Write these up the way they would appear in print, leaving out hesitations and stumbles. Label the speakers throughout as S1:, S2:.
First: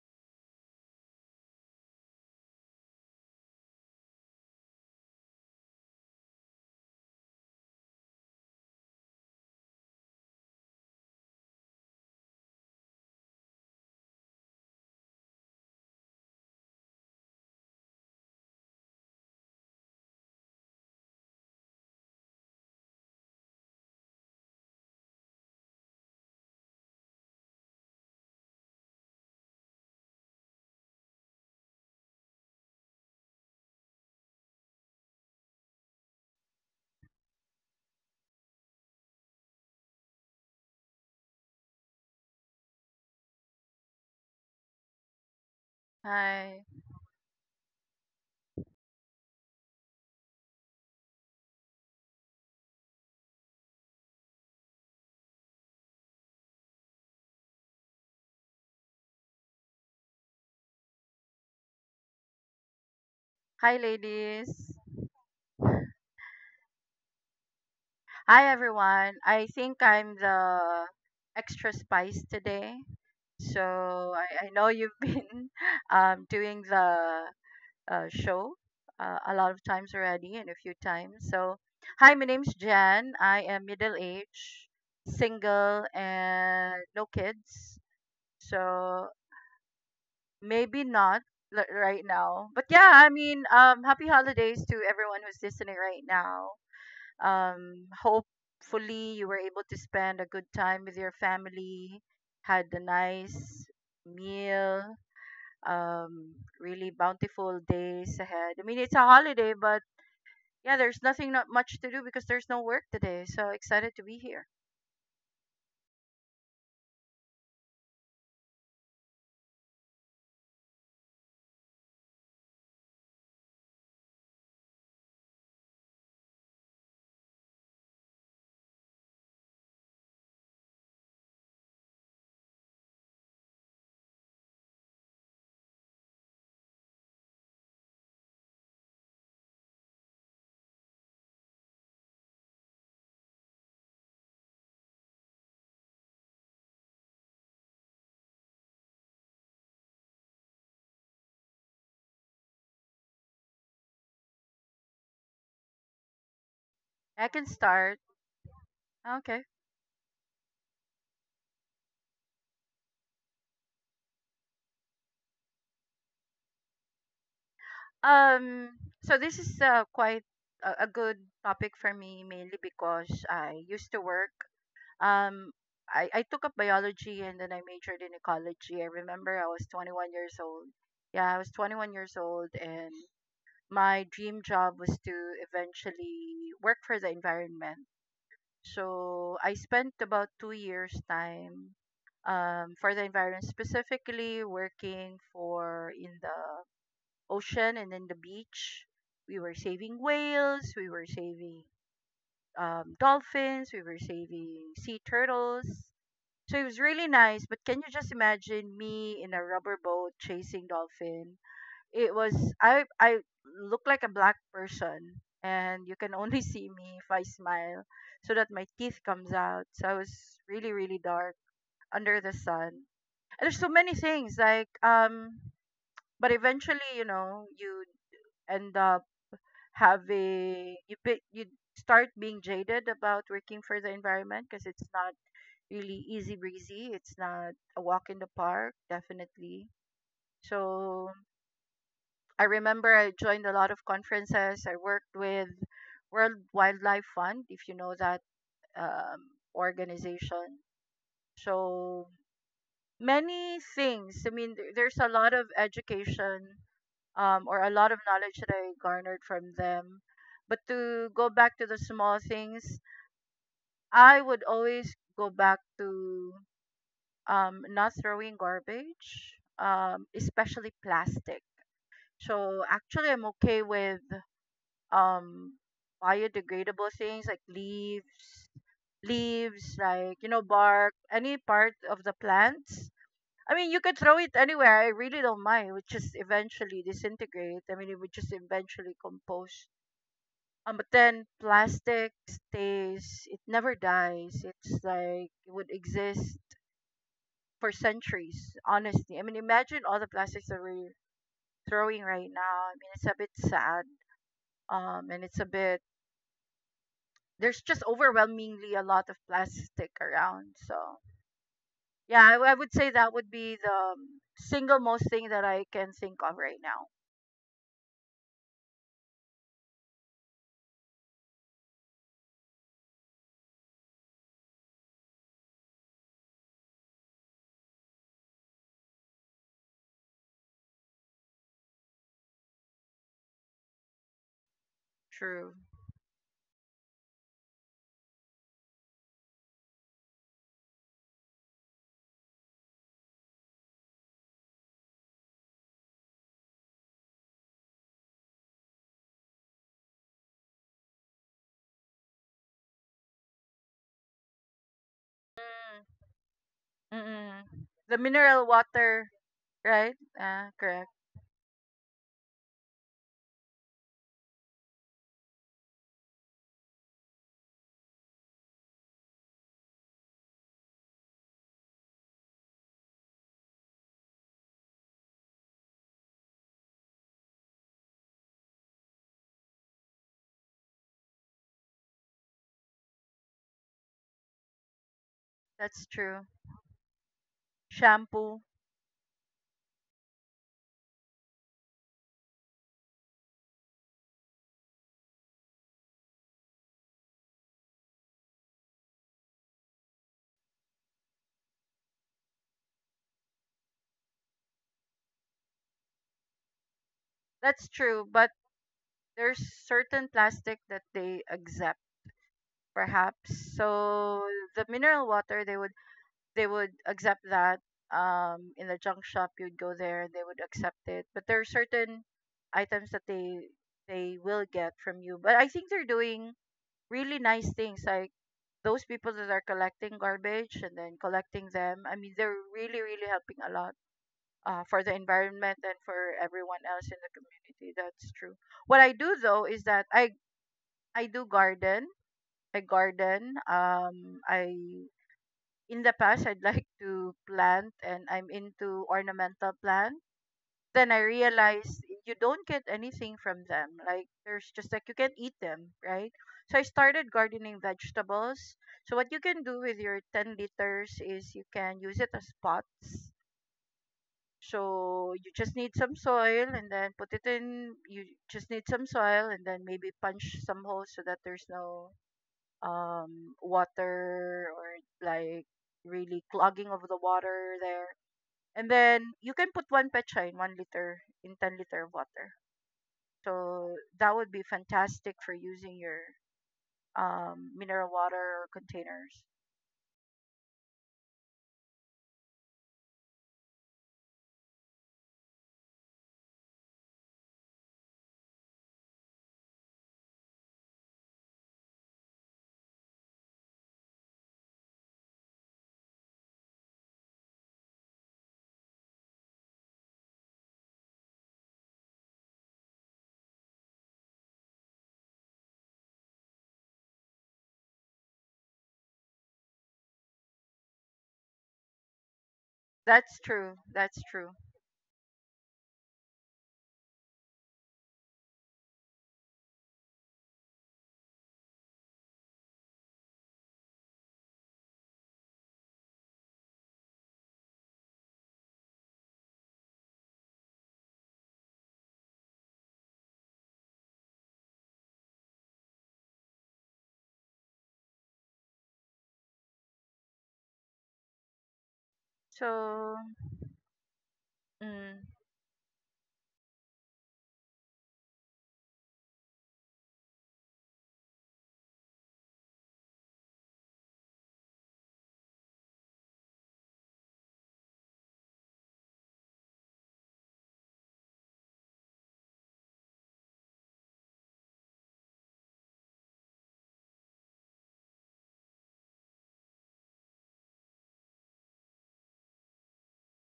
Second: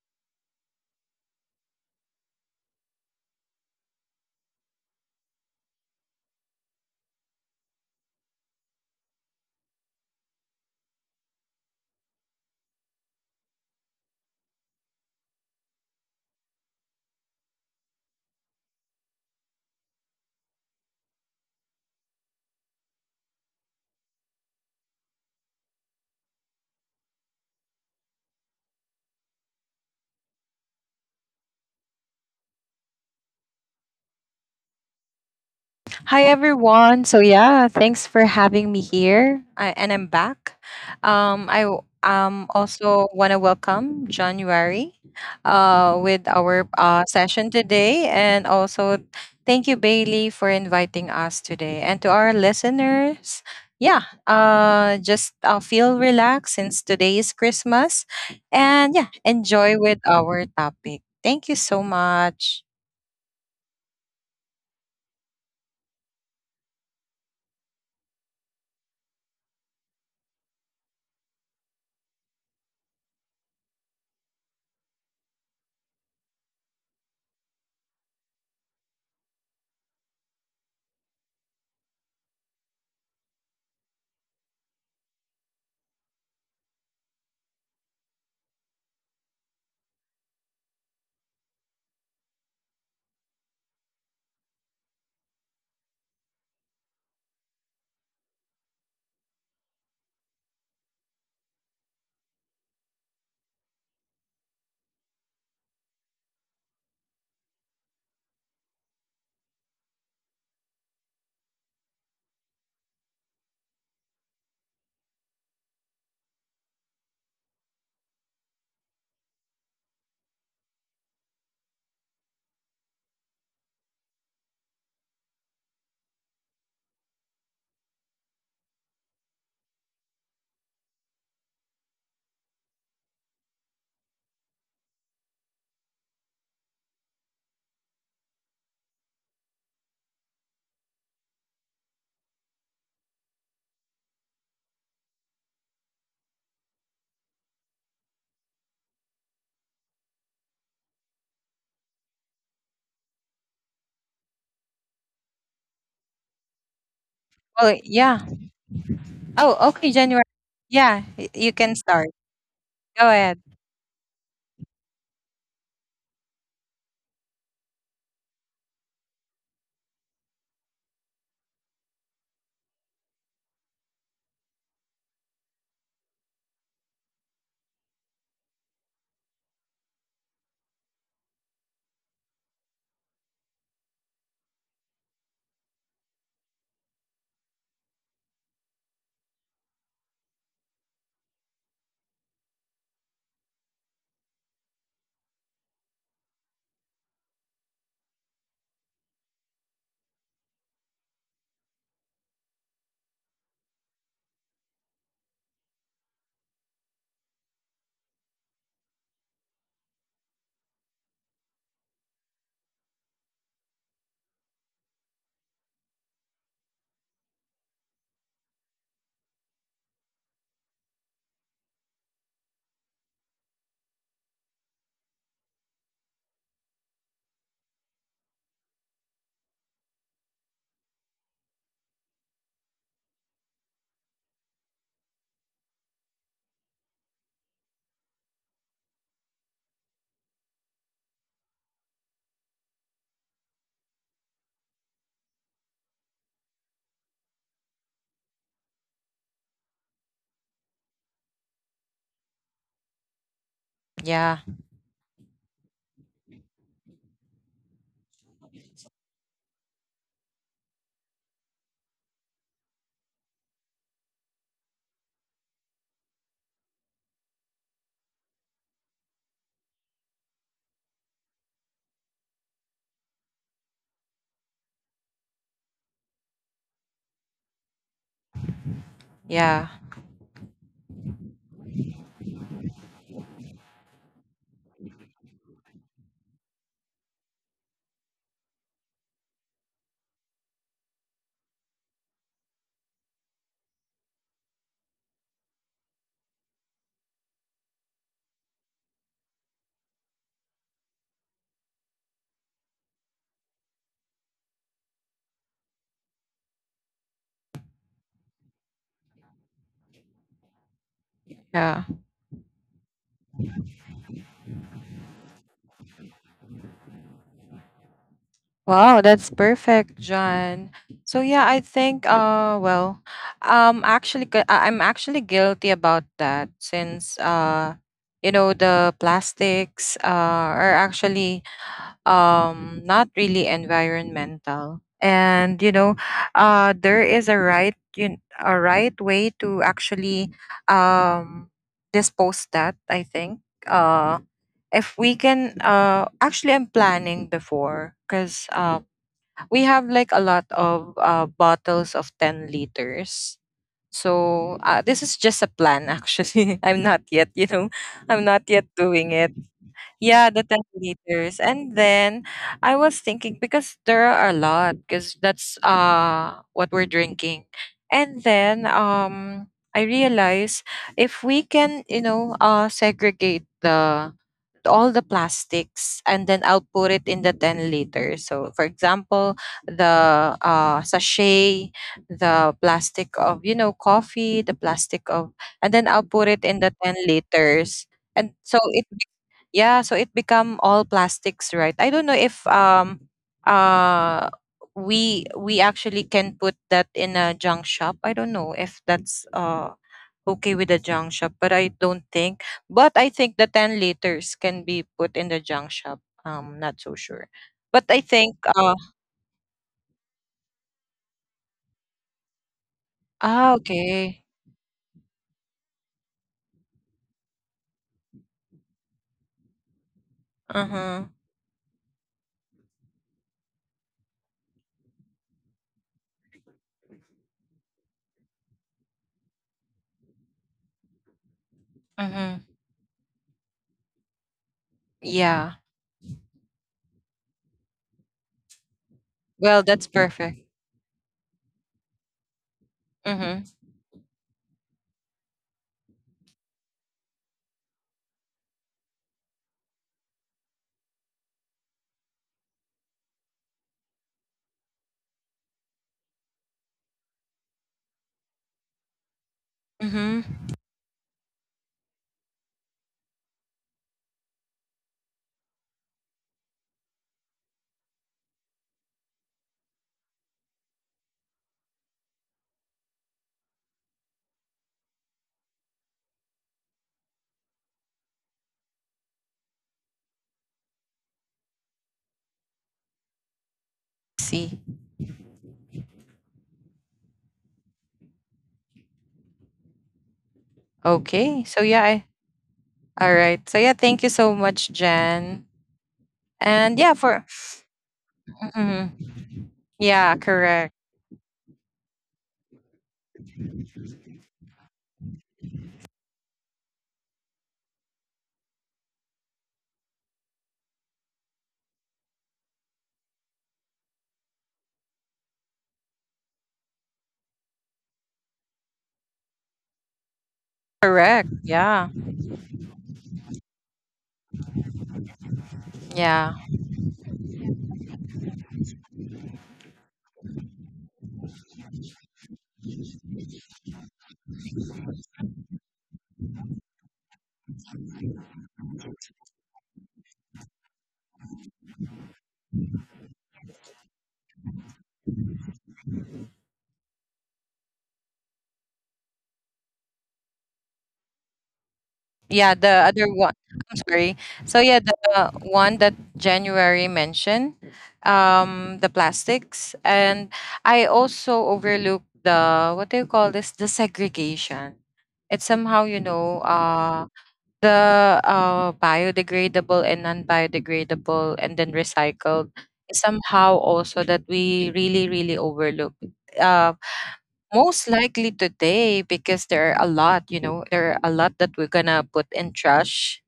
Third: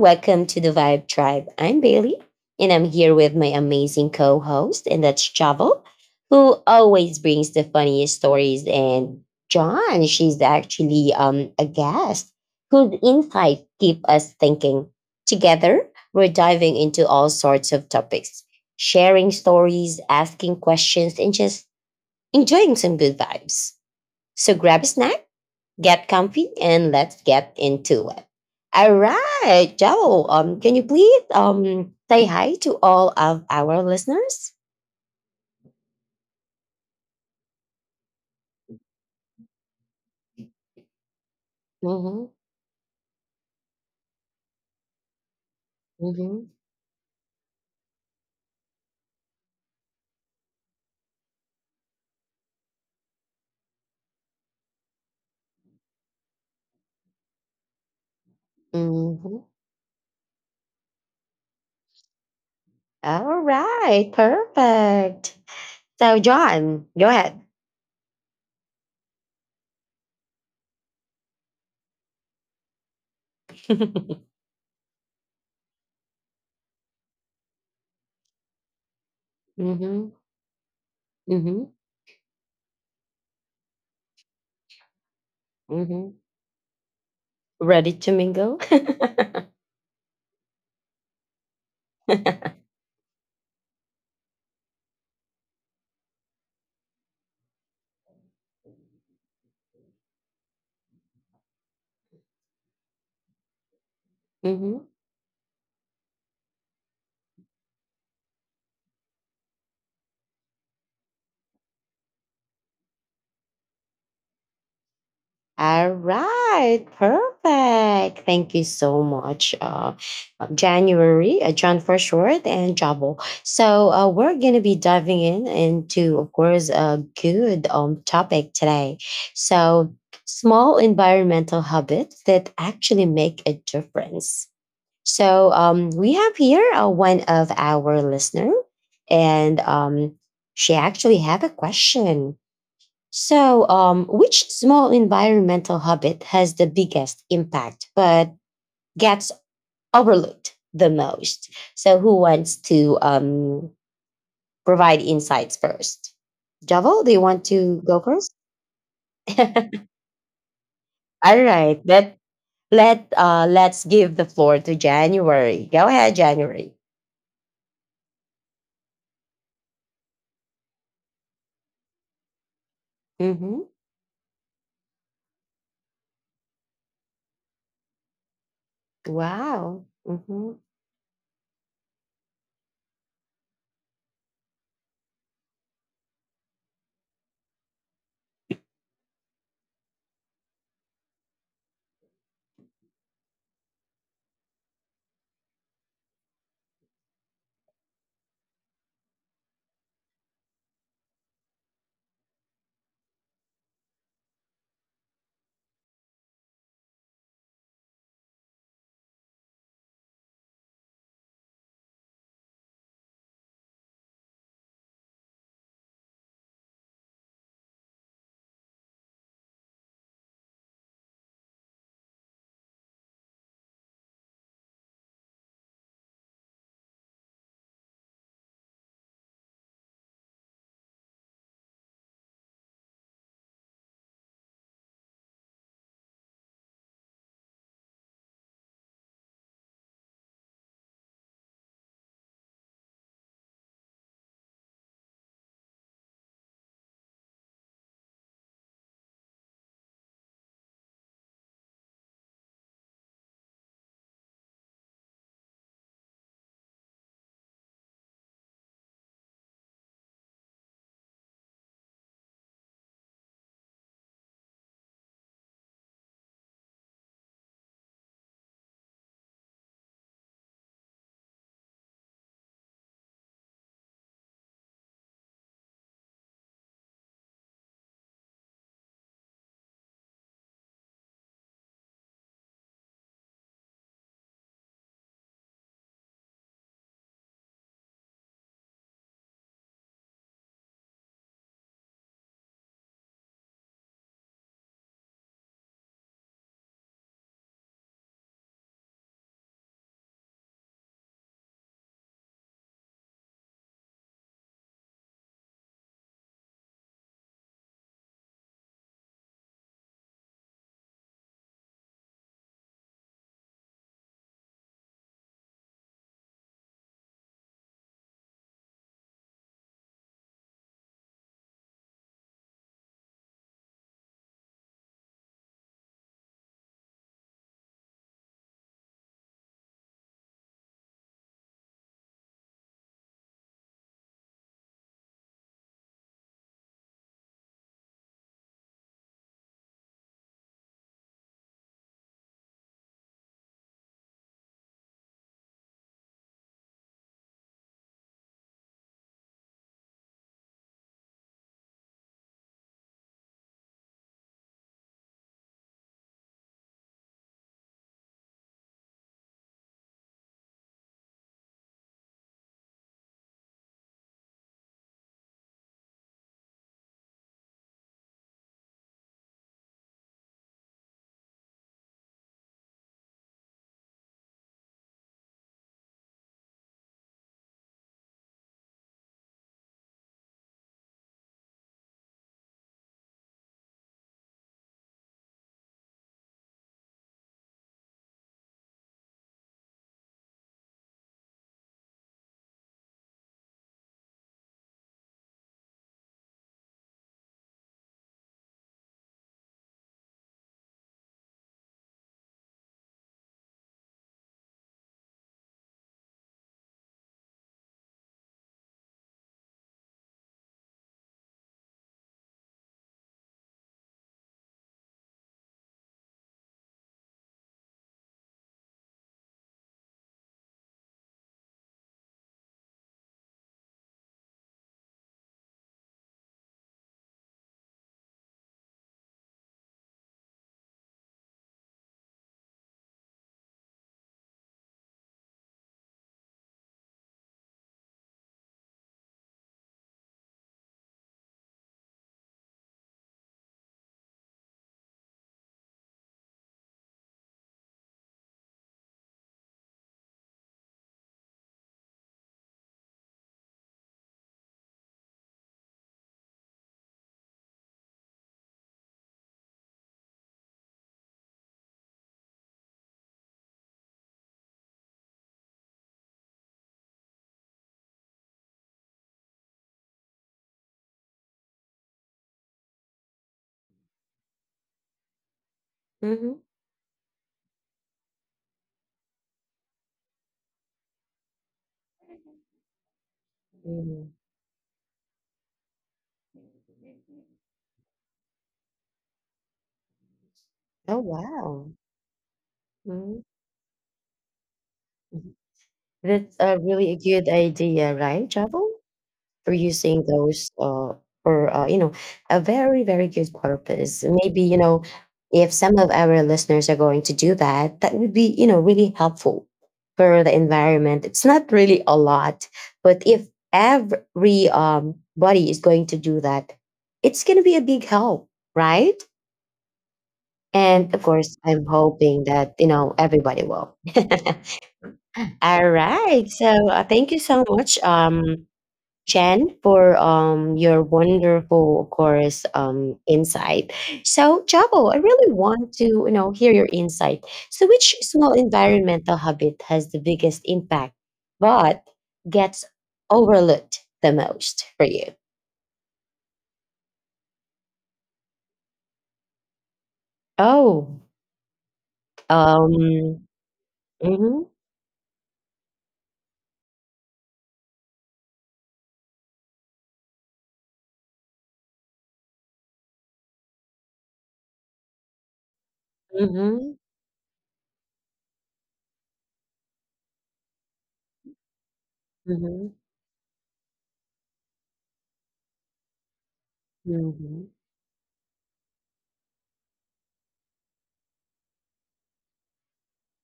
S1: welcome to the Vibe Tribe. I'm Bailey and I'm here with my amazing co host, and that's Chavo, who always brings the funniest stories. And John, she's actually a guest whose insights keep us thinking. Together, we're diving into all sorts of topics, sharing stories, asking questions, and just enjoying some good vibes. So grab a snack. Get comfy and let's get into it. All right, Joe. Can you please say hi to all of our listeners?
S2: Hi everyone. So yeah, thanks for having me here. And I'm back.
S1: Mm-hmm.
S2: Also want to welcome January, with
S1: Mm-hmm.
S3: Hi.
S2: our session today, and also thank you Bailey for inviting us today, and to our listeners. Yeah, just feel relaxed since today is Christmas, and yeah,
S1: Mm-hmm.
S2: enjoy with our topic. Thank you so much.
S1: All
S3: Hi,
S1: right,
S3: ladies.
S1: perfect. So, John, go ahead.
S3: Hi, everyone. I think I'm the extra spice today. So I know you've been doing the show a lot of times
S1: Mm-hmm.
S3: already and a few times. So,
S1: Mm-hmm.
S3: hi, my name's Jan. I am middle aged, single,
S1: Mm-hmm.
S3: and no kids.
S1: Ready to mingle?
S3: So maybe not right now. But yeah, I mean, happy holidays to everyone who's listening right now. Hopefully, you were able to spend a good time with your family, had a nice
S1: Mm-hmm.
S3: meal, really bountiful days ahead. I mean, it's a holiday, but yeah, there's nothing not much to do because there's no work today. So excited to be here.
S1: All right, perfect. Thank you so much, January, John for short, and Jabo. So we're gonna be diving in into, of course, a good topic today. So, small environmental habits that actually make a difference. So we have here one of our listener, and she actually have a question, so, which small environmental habit has the biggest impact but gets overlooked the most? So, who wants to provide insights first? Javel, do you
S3: I
S1: want
S3: can
S2: Well,
S1: to go
S3: start.
S2: yeah.
S1: first?
S3: Okay.
S2: Oh, okay, January.
S1: All
S2: You can
S1: right,
S2: start.
S1: let
S2: Go
S1: let
S2: ahead.
S1: uh, let's give the floor to January. Go ahead, January.
S3: Um, so this is quite a good topic for me, mainly because
S1: Mm-hmm.
S3: I used to work. Um, I took up biology and then I majored in ecology. I remember I was
S1: Wow.
S3: 21 years
S1: Mm-hmm.
S3: old. Yeah, I was 21 years old, and my dream job was to eventually work for the environment. So I spent about 2 years' time for the environment, specifically working for in the ocean and in the beach. We were saving whales, we were saving dolphins, we were saving sea turtles, so it was really nice, but can you just imagine me in a rubber boat chasing dolphin? It was I look like a black person and you can only see me if I smile so that my teeth comes out. So I was really really dark under the sun. And there's so many things but eventually, you know, you end up having you be, you start being jaded about working for the environment because it's not really easy breezy. It's not a walk in the park, definitely. So I remember I joined a lot of conferences. I worked with World Wildlife Fund, if you know that organization. So many things. I
S2: Yeah,
S3: mean, there's a lot of education or a lot of knowledge that I garnered from them. But to go back to the small things, I would always go back to not throwing garbage, especially plastic. So actually, I'm okay with um, biodegradable things like leaves,
S2: yeah,
S3: leaves like you know bark, any part of the plants. I mean, you could throw it anywhere. I really don't mind. It would just eventually disintegrate. I mean, it would just eventually compose. But then plastic stays. It never dies. It's like it would exist for centuries, honestly. I mean, imagine all the plastics that we're throwing right now. I mean, it's a bit sad. And it's a bit, There's just overwhelmingly a lot of plastic around. So,
S2: yeah.
S3: yeah, I would say that would be the single most thing that I can think of right now.
S2: Wow, that's perfect, John. So yeah, I think well, I'm actually guilty about that since you know, the plastics are actually not really environmental,
S3: True.
S2: and you know, there is a right a right way to actually um dispose that. I think uh if we can, actually I'm planning before because we have like a lot of bottles of 10 liters. So this is just a plan actually, I'm
S3: Mm,
S2: not yet, you
S3: mm-mm.
S2: know,
S3: The
S2: I'm not
S3: mineral
S2: yet
S3: water,
S2: doing it.
S3: right?
S2: Yeah, the 10
S3: Correct.
S2: liters. And then I was thinking because there are a lot, because that's what we're drinking. And then I realized if we can, you know, segregate the all the plastics, and then I'll put it in the 10 liter. So, for example, the sachet, the plastic of, you know, coffee, the plastic of, and
S3: That's
S2: then I'll
S3: true.
S2: put it in the 10 liters. And
S3: Shampoo.
S2: so it, be- Yeah, so it become all plastics, right? I don't know if uh we actually can put that in a junk shop. I don't know if that's okay with the junk shop, but I don't think. But I think the 10 liters can be put in the junk shop. Not so sure.
S3: That's
S2: But I
S3: true. But
S2: think
S3: there's certain plastic that they exempt,
S2: Ah,
S3: perhaps.
S2: okay.
S3: So the mineral water they would accept that. In the junk shop, you'd go there, they would accept
S2: Uh-huh.
S3: it. But there are certain items that they will get from you. But I think they're doing really nice things, like those people that are collecting garbage and then collecting them. I mean,
S2: Uh-huh.
S3: they're really really helping a lot. For the
S2: Yeah.
S3: environment and for everyone else in the community, that's true. What i do though
S2: Well,
S3: is
S2: that's
S3: that i
S2: perfect.
S3: I do garden a
S2: Mm-hmm.
S3: garden. I in the past I'd like to plant, and I'm into ornamental plants. Then I realized you don't get anything from them. Like there's just like you can't eat them, right? So I started gardening vegetables. So what you can do with your
S2: Mm-hmm.
S3: 10 liters is you can use it as pots. So you just need some soil and then put it in. You just need some soil and then maybe punch some holes so that there's no water or like really
S1: Mm-hmm.
S3: clogging of the water there. And then you can put one pecha in 1 liter in 10 liter of water. So
S1: Hmm.
S3: that would
S2: See.
S3: be fantastic for using your mineral water or containers.
S1: Oh
S2: Okay.
S1: wow.
S2: All
S1: Hmm.
S2: right. So yeah, thank you so much, Jen.
S1: That's a
S2: And yeah,
S1: really a
S2: for
S1: good idea, right, Javel?
S2: mhm.
S1: For
S2: Yeah,
S1: using those
S2: correct.
S1: for you know, a very very good purpose, maybe, you know, if some of our listeners are going to do that, that would be, you know, really helpful for the environment. It's not really a lot, but if every body is going to do that, it's going to be a big help, right? And of
S2: Correct.
S1: course, I'm
S2: Yeah.
S1: hoping that you know
S3: That's
S1: everybody
S3: true.
S1: will.
S3: That's true.
S1: All right,
S2: Yeah.
S1: so thank you so much, Jen, for your wonderful, of course, insight. So, Jabo, I really want to you know hear your insight. So, which small environmental habit has the biggest impact, but gets overlooked the most for you? Oh,
S2: Yeah, the other
S3: So
S1: um,
S2: one. I'm sorry.
S1: mm-hmm,
S2: So yeah, the
S3: mm,
S2: one that January mentioned, the plastics. And I also overlooked the, what do you call this? The segregation. It's somehow, you know,
S1: mm-hmm,
S2: the biodegradable and non-biodegradable, and then recycled.
S1: mm-hmm,
S2: Is somehow also that we really overlook. Uh,
S1: mm-hmm,
S2: most likely today because there are a lot, you know, there are a lot that we're gonna put in trash.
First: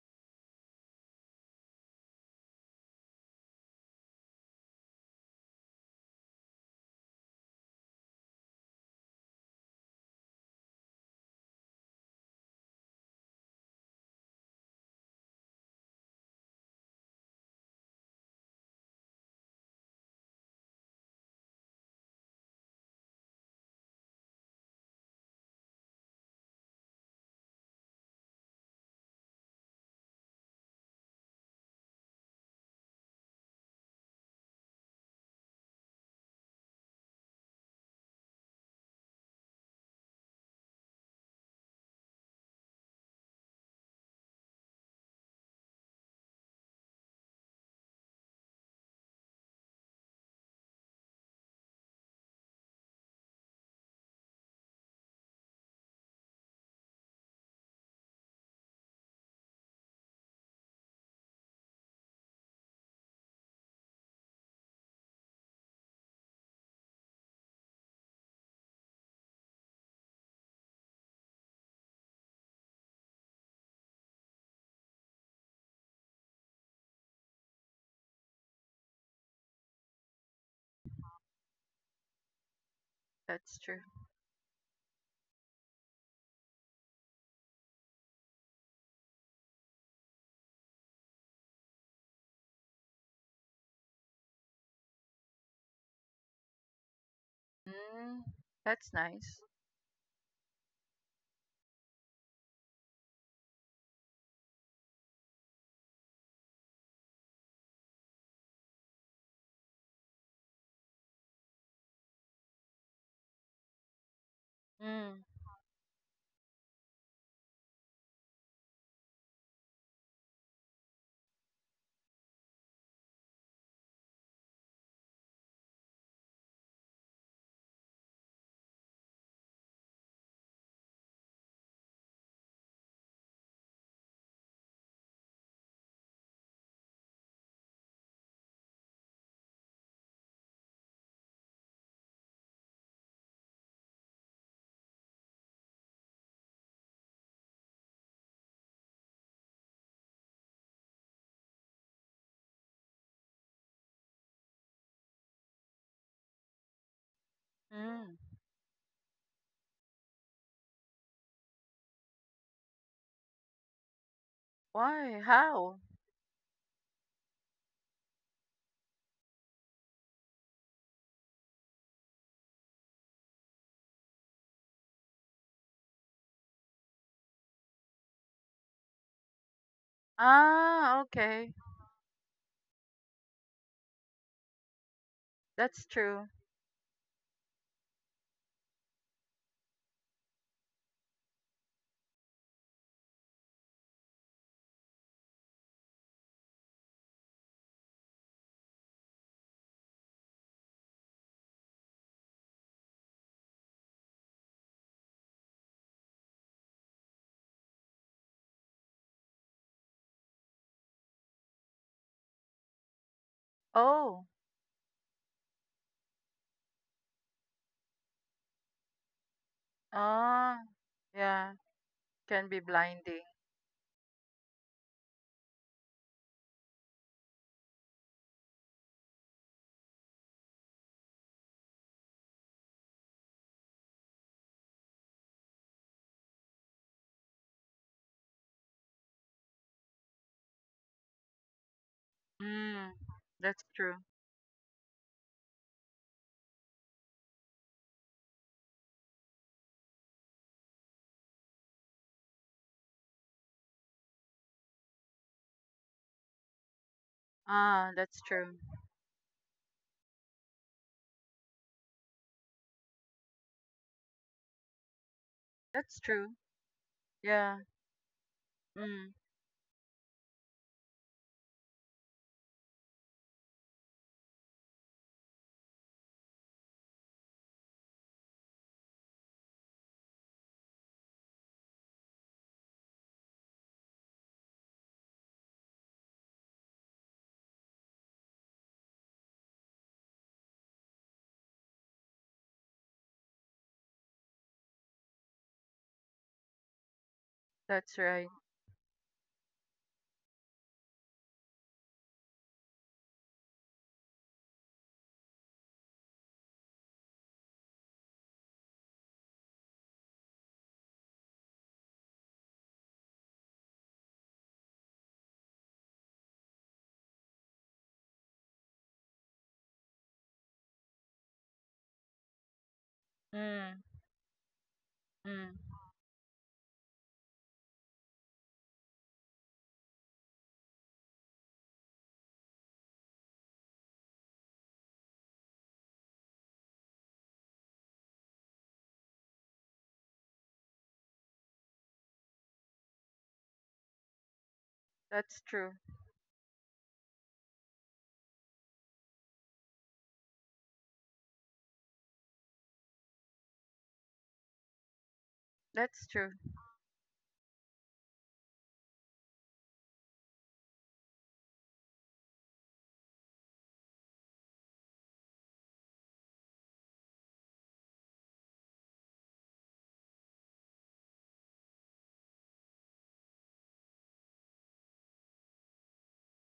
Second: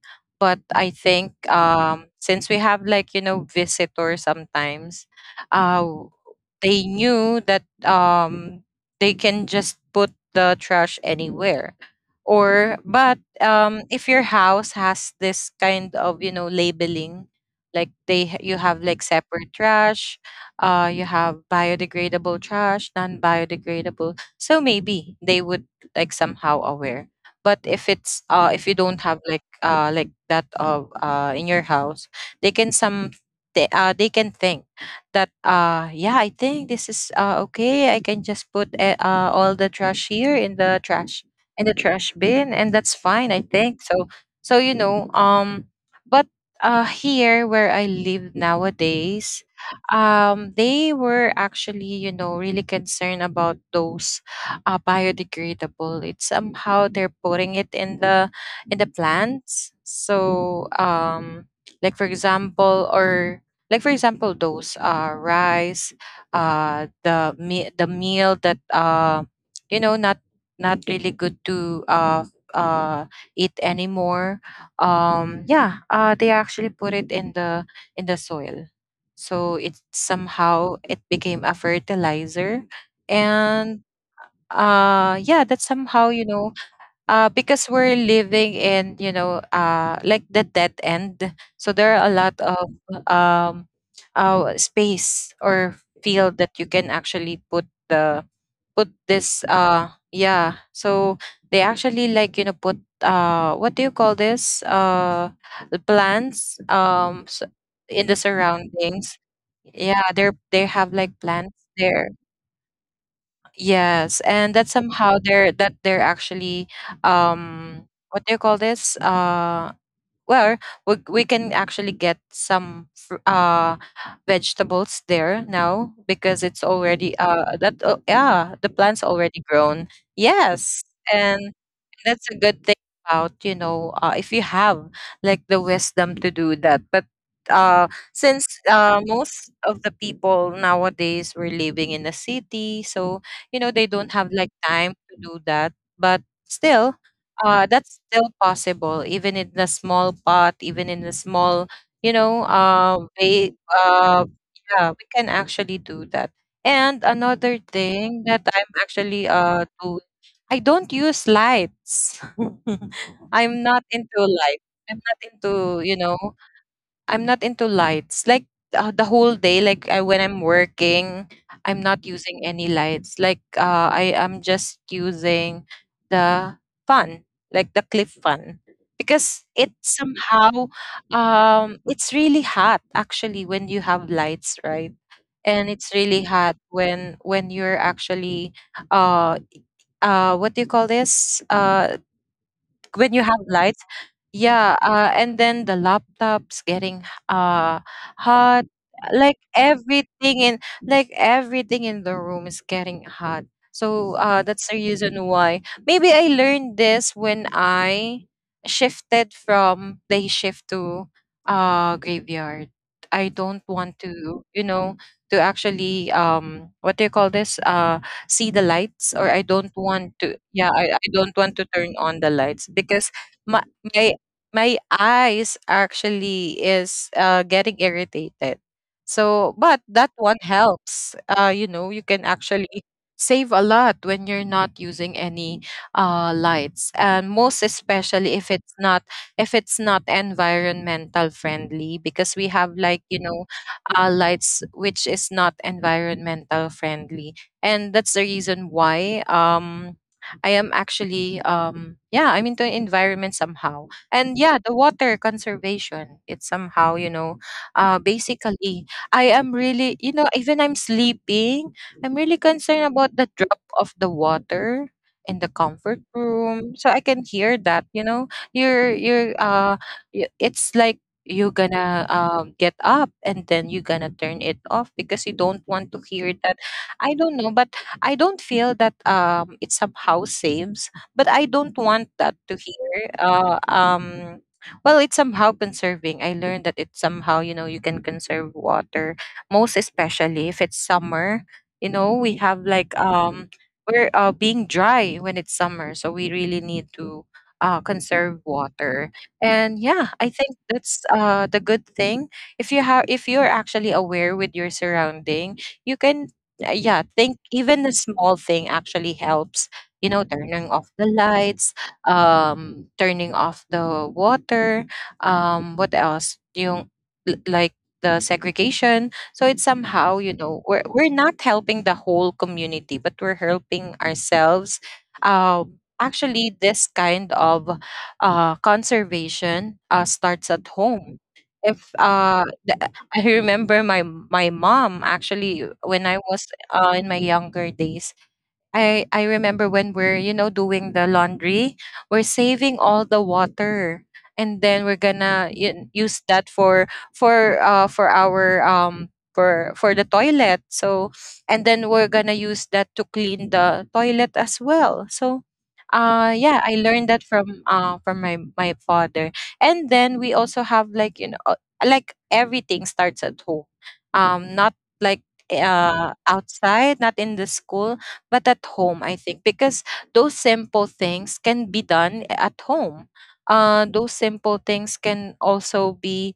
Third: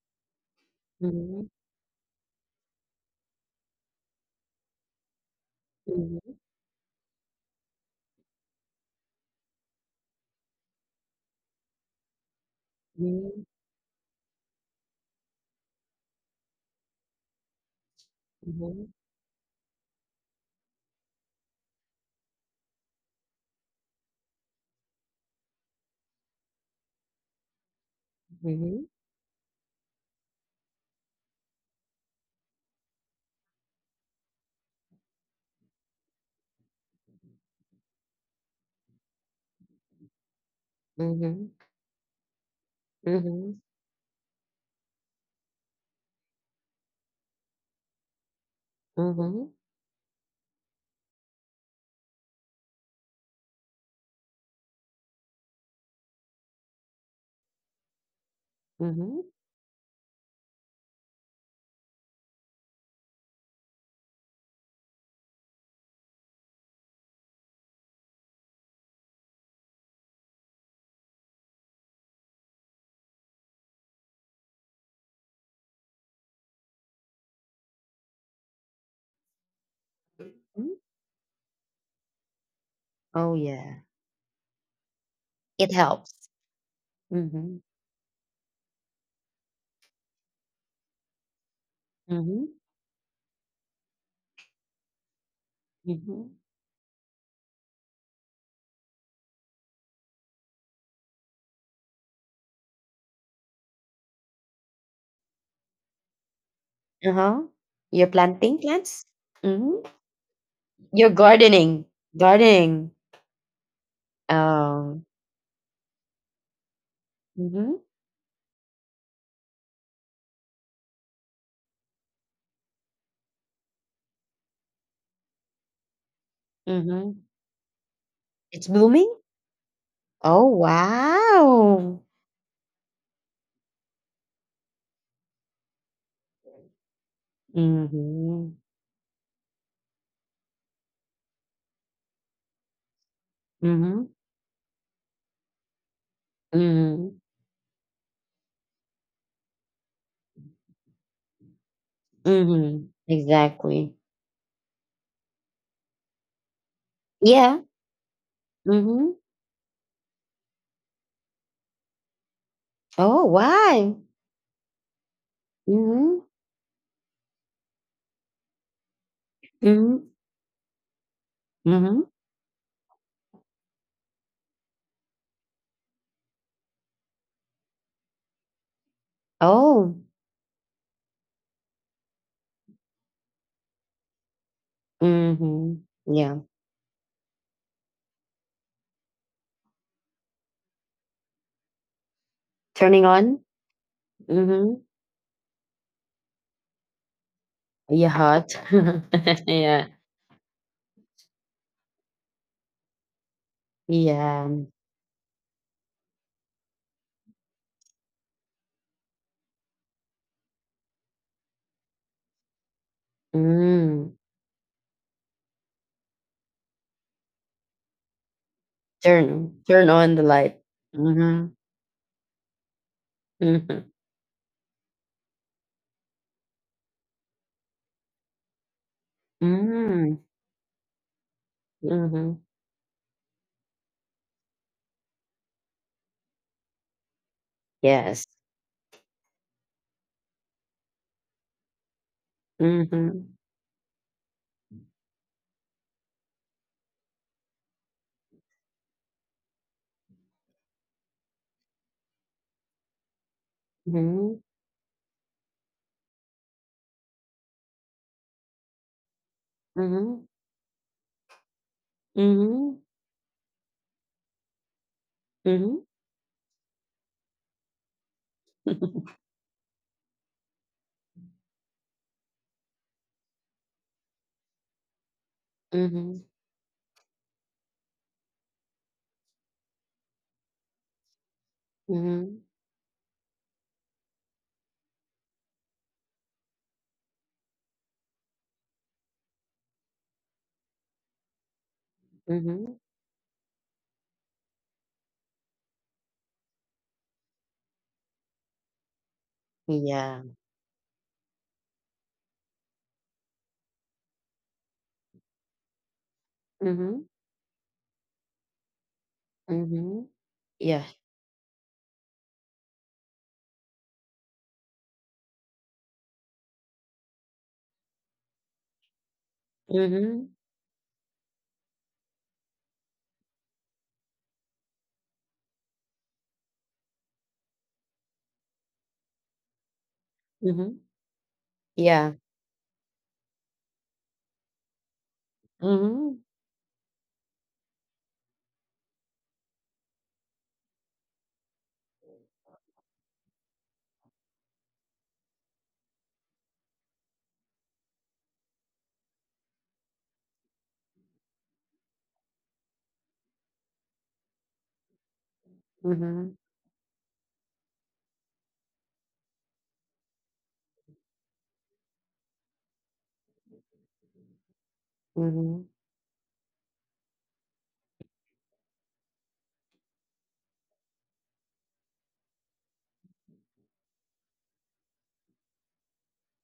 S2: But I think since we have, like, you know, visitors sometimes, uh,
S1: mm-hmm,
S2: they knew that they can just put the trash anywhere. Or, but
S1: mm-hmm,
S2: if your house has this kind of, you know, labeling, like you
S1: mm-hmm,
S2: have like separate trash, you have biodegradable trash, non-biodegradable, so maybe they would like somehow aware. But if it's if you don't have like that of in your house, they can some they can think that yeah, I think this is okay, I can just put all the trash here in
S1: mm-hmm,
S2: the trash bin, and that's fine, I
S1: mm-hmm,
S2: think. So so, you know, but here where I live nowadays,
S1: mm-hmm,
S2: they were actually, you know, really concerned about those biodegradable. It's somehow they're putting it in the, in the
S1: mm-hmm.
S2: plants. So like for example, or like for example, those rice, the meal that you know, not, not really good to uh, eat anymore. Yeah, they actually put it in the, in the soil. So it somehow it became a fertilizer.
S1: Oh
S3: that's true.
S1: yeah.
S2: And yeah,
S1: It
S2: that's
S1: helps.
S2: somehow, you know,
S1: Mhm.
S2: because we're living in, you know, like the dead end, so there are a lot
S1: Mhm.
S2: of um space or
S1: Mhm.
S2: field that you can actually put
S3: Mm,
S2: the,
S3: that's
S2: put
S3: nice.
S2: this. Yeah, so they actually, like, you know, put, what do you call this, the plants
S1: Uh-huh.
S2: in
S1: You're
S2: the
S1: planting plants?
S2: surroundings.
S1: Mhm.
S2: Yeah, they have like
S1: You're
S2: plants
S1: gardening.
S2: there.
S1: Gardening.
S2: Yes, and that
S1: Oh.
S2: somehow
S3: Mm,
S2: they're that they're actually,
S1: Mhm.
S2: what do you call this? Well, we can actually get some vegetables there now because it's already
S1: Mhm.
S2: that oh, yeah, the
S1: It's
S2: plant's
S1: blooming?
S2: already grown.
S1: Oh,
S2: Yes. And
S1: wow.
S2: that's a good thing about, you know, if you have like the wisdom to do that. But
S1: Mhm.
S2: since most of the people nowadays were living in the city, so, you know, they
S1: Mhm.
S2: don't have like time to do that. But still,
S1: Mhm.
S2: that's still possible, even in the small pot, even in the small, you know,
S1: Mhm.
S2: way,
S1: Exactly.
S2: yeah, we can actually do that. And
S1: Yeah.
S2: another
S3: mm.
S2: thing that I'm
S1: Mhm.
S2: actually doing, I don't use lights.
S1: Oh,
S2: I'm not
S1: why?
S2: into light. I'm
S3: Why?
S2: not
S3: How?
S2: into, you
S1: Mhm.
S2: know, I'm not into lights. Like the whole day, like I,
S1: Mhm.
S2: when I'm working, I'm
S1: Mhm.
S2: not using any lights. Like I am just using the fan, like the cliff fan, because it
S1: Oh.
S2: somehow,
S3: Ah, okay.
S2: it's really hot actually when you have lights, right? And it's
S1: Mhm.
S3: That's
S2: really
S3: true.
S1: Yeah.
S2: hot when you're actually uh what do you call this, when
S1: Turning
S2: you have
S1: on?
S2: lights, yeah,
S1: Mhm.
S2: and then the laptops getting
S1: Yeah, hot.
S2: hot. Like
S1: Yeah.
S2: everything in, like everything in the room is getting hot. So
S1: Yeah.
S2: that's the reason why. Maybe I learned this when I shifted from day shift to graveyard. I don't want
S1: Mm.
S3: Oh.
S2: to, you know, to actually what do you call this? See the lights, or I
S1: Turn
S2: don't
S1: turn on the
S2: want to,
S1: light.
S3: Ah.
S2: yeah, I don't
S1: Mhm.
S3: Yeah.
S2: want to turn on the
S3: Can be
S2: lights because
S3: blinding.
S2: my
S1: Mhm.
S2: my my eyes actually is getting irritated. So, but
S1: Mm.
S2: that one helps. You know, you can
S1: Mhm.
S2: actually save a lot when you're not using any lights, and most
S1: Yes.
S2: especially if it's not, if it's not environmental friendly, because we have, like,
S3: Mm,
S2: you
S1: Mhm.
S2: know,
S3: that's true.
S2: lights which is not environmental friendly. And that's the reason why I am actually, yeah, I'm into environment somehow. And
S1: Mhm.
S2: yeah, the water conservation, it's somehow, you know,
S3: Ah, that's true.
S2: basically, I am really, you know,
S1: Mhm.
S2: even I'm sleeping, I'm really concerned
S1: Mhm.
S2: about the drop of the water in the
S1: Mhm.
S2: comfort
S3: That's true.
S2: room, so I can hear
S3: Yeah.
S2: that, you know,
S3: Mm,
S2: you're it's like you are gonna get up and then you are gonna turn it off because you don't want to
S1: Mhm.
S2: hear that. I don't know, but I don't feel that, it somehow saves, but I don't want
S1: Mhm.
S2: that to hear. Well, it's somehow conserving. I learned that it's somehow, you know, you can conserve water, most especially if it's summer. You know, we have
S1: Mhm.
S2: like we're being dry when it's summer, so we really need to,
S3: that's right.
S2: conserve water. And yeah,
S1: Yeah.
S2: I think that's the good thing. If you have, if you're actually aware with your surrounding, you can
S1: Mhm.
S2: yeah, think even a small thing actually helps,
S1: Mhm.
S2: you know, turning
S1: Yeah.
S2: off the lights, turning off the water, what else yung like the segregation. So it's somehow,
S1: Mhm.
S2: you know, we're not helping the whole community, but we're
S3: Mm,
S2: helping ourselves. um
S3: mm,
S2: Actually this kind of conservation starts at
S1: Mhm.
S2: home. If
S1: Yeah.
S2: the- I remember my, my mom actually, when I
S1: Mhm.
S2: was in my younger days, I remember when we're, you know, doing the laundry, we're saving all the water, and then we're
S3: that's
S2: gonna
S3: true.
S2: use that for, for our for the toilet. So, and then we're gonna use that to clean the toilet as well. So.
S3: That's true.
S1: Mhm.
S2: Uh, yeah, I learned that from my, my father. And then we also have, like, you know, like, everything starts at home. Um, not like
S1: Mhm.
S2: outside, not in the school, but at home, I think, because those simple things can be done at home. Those simple things can also be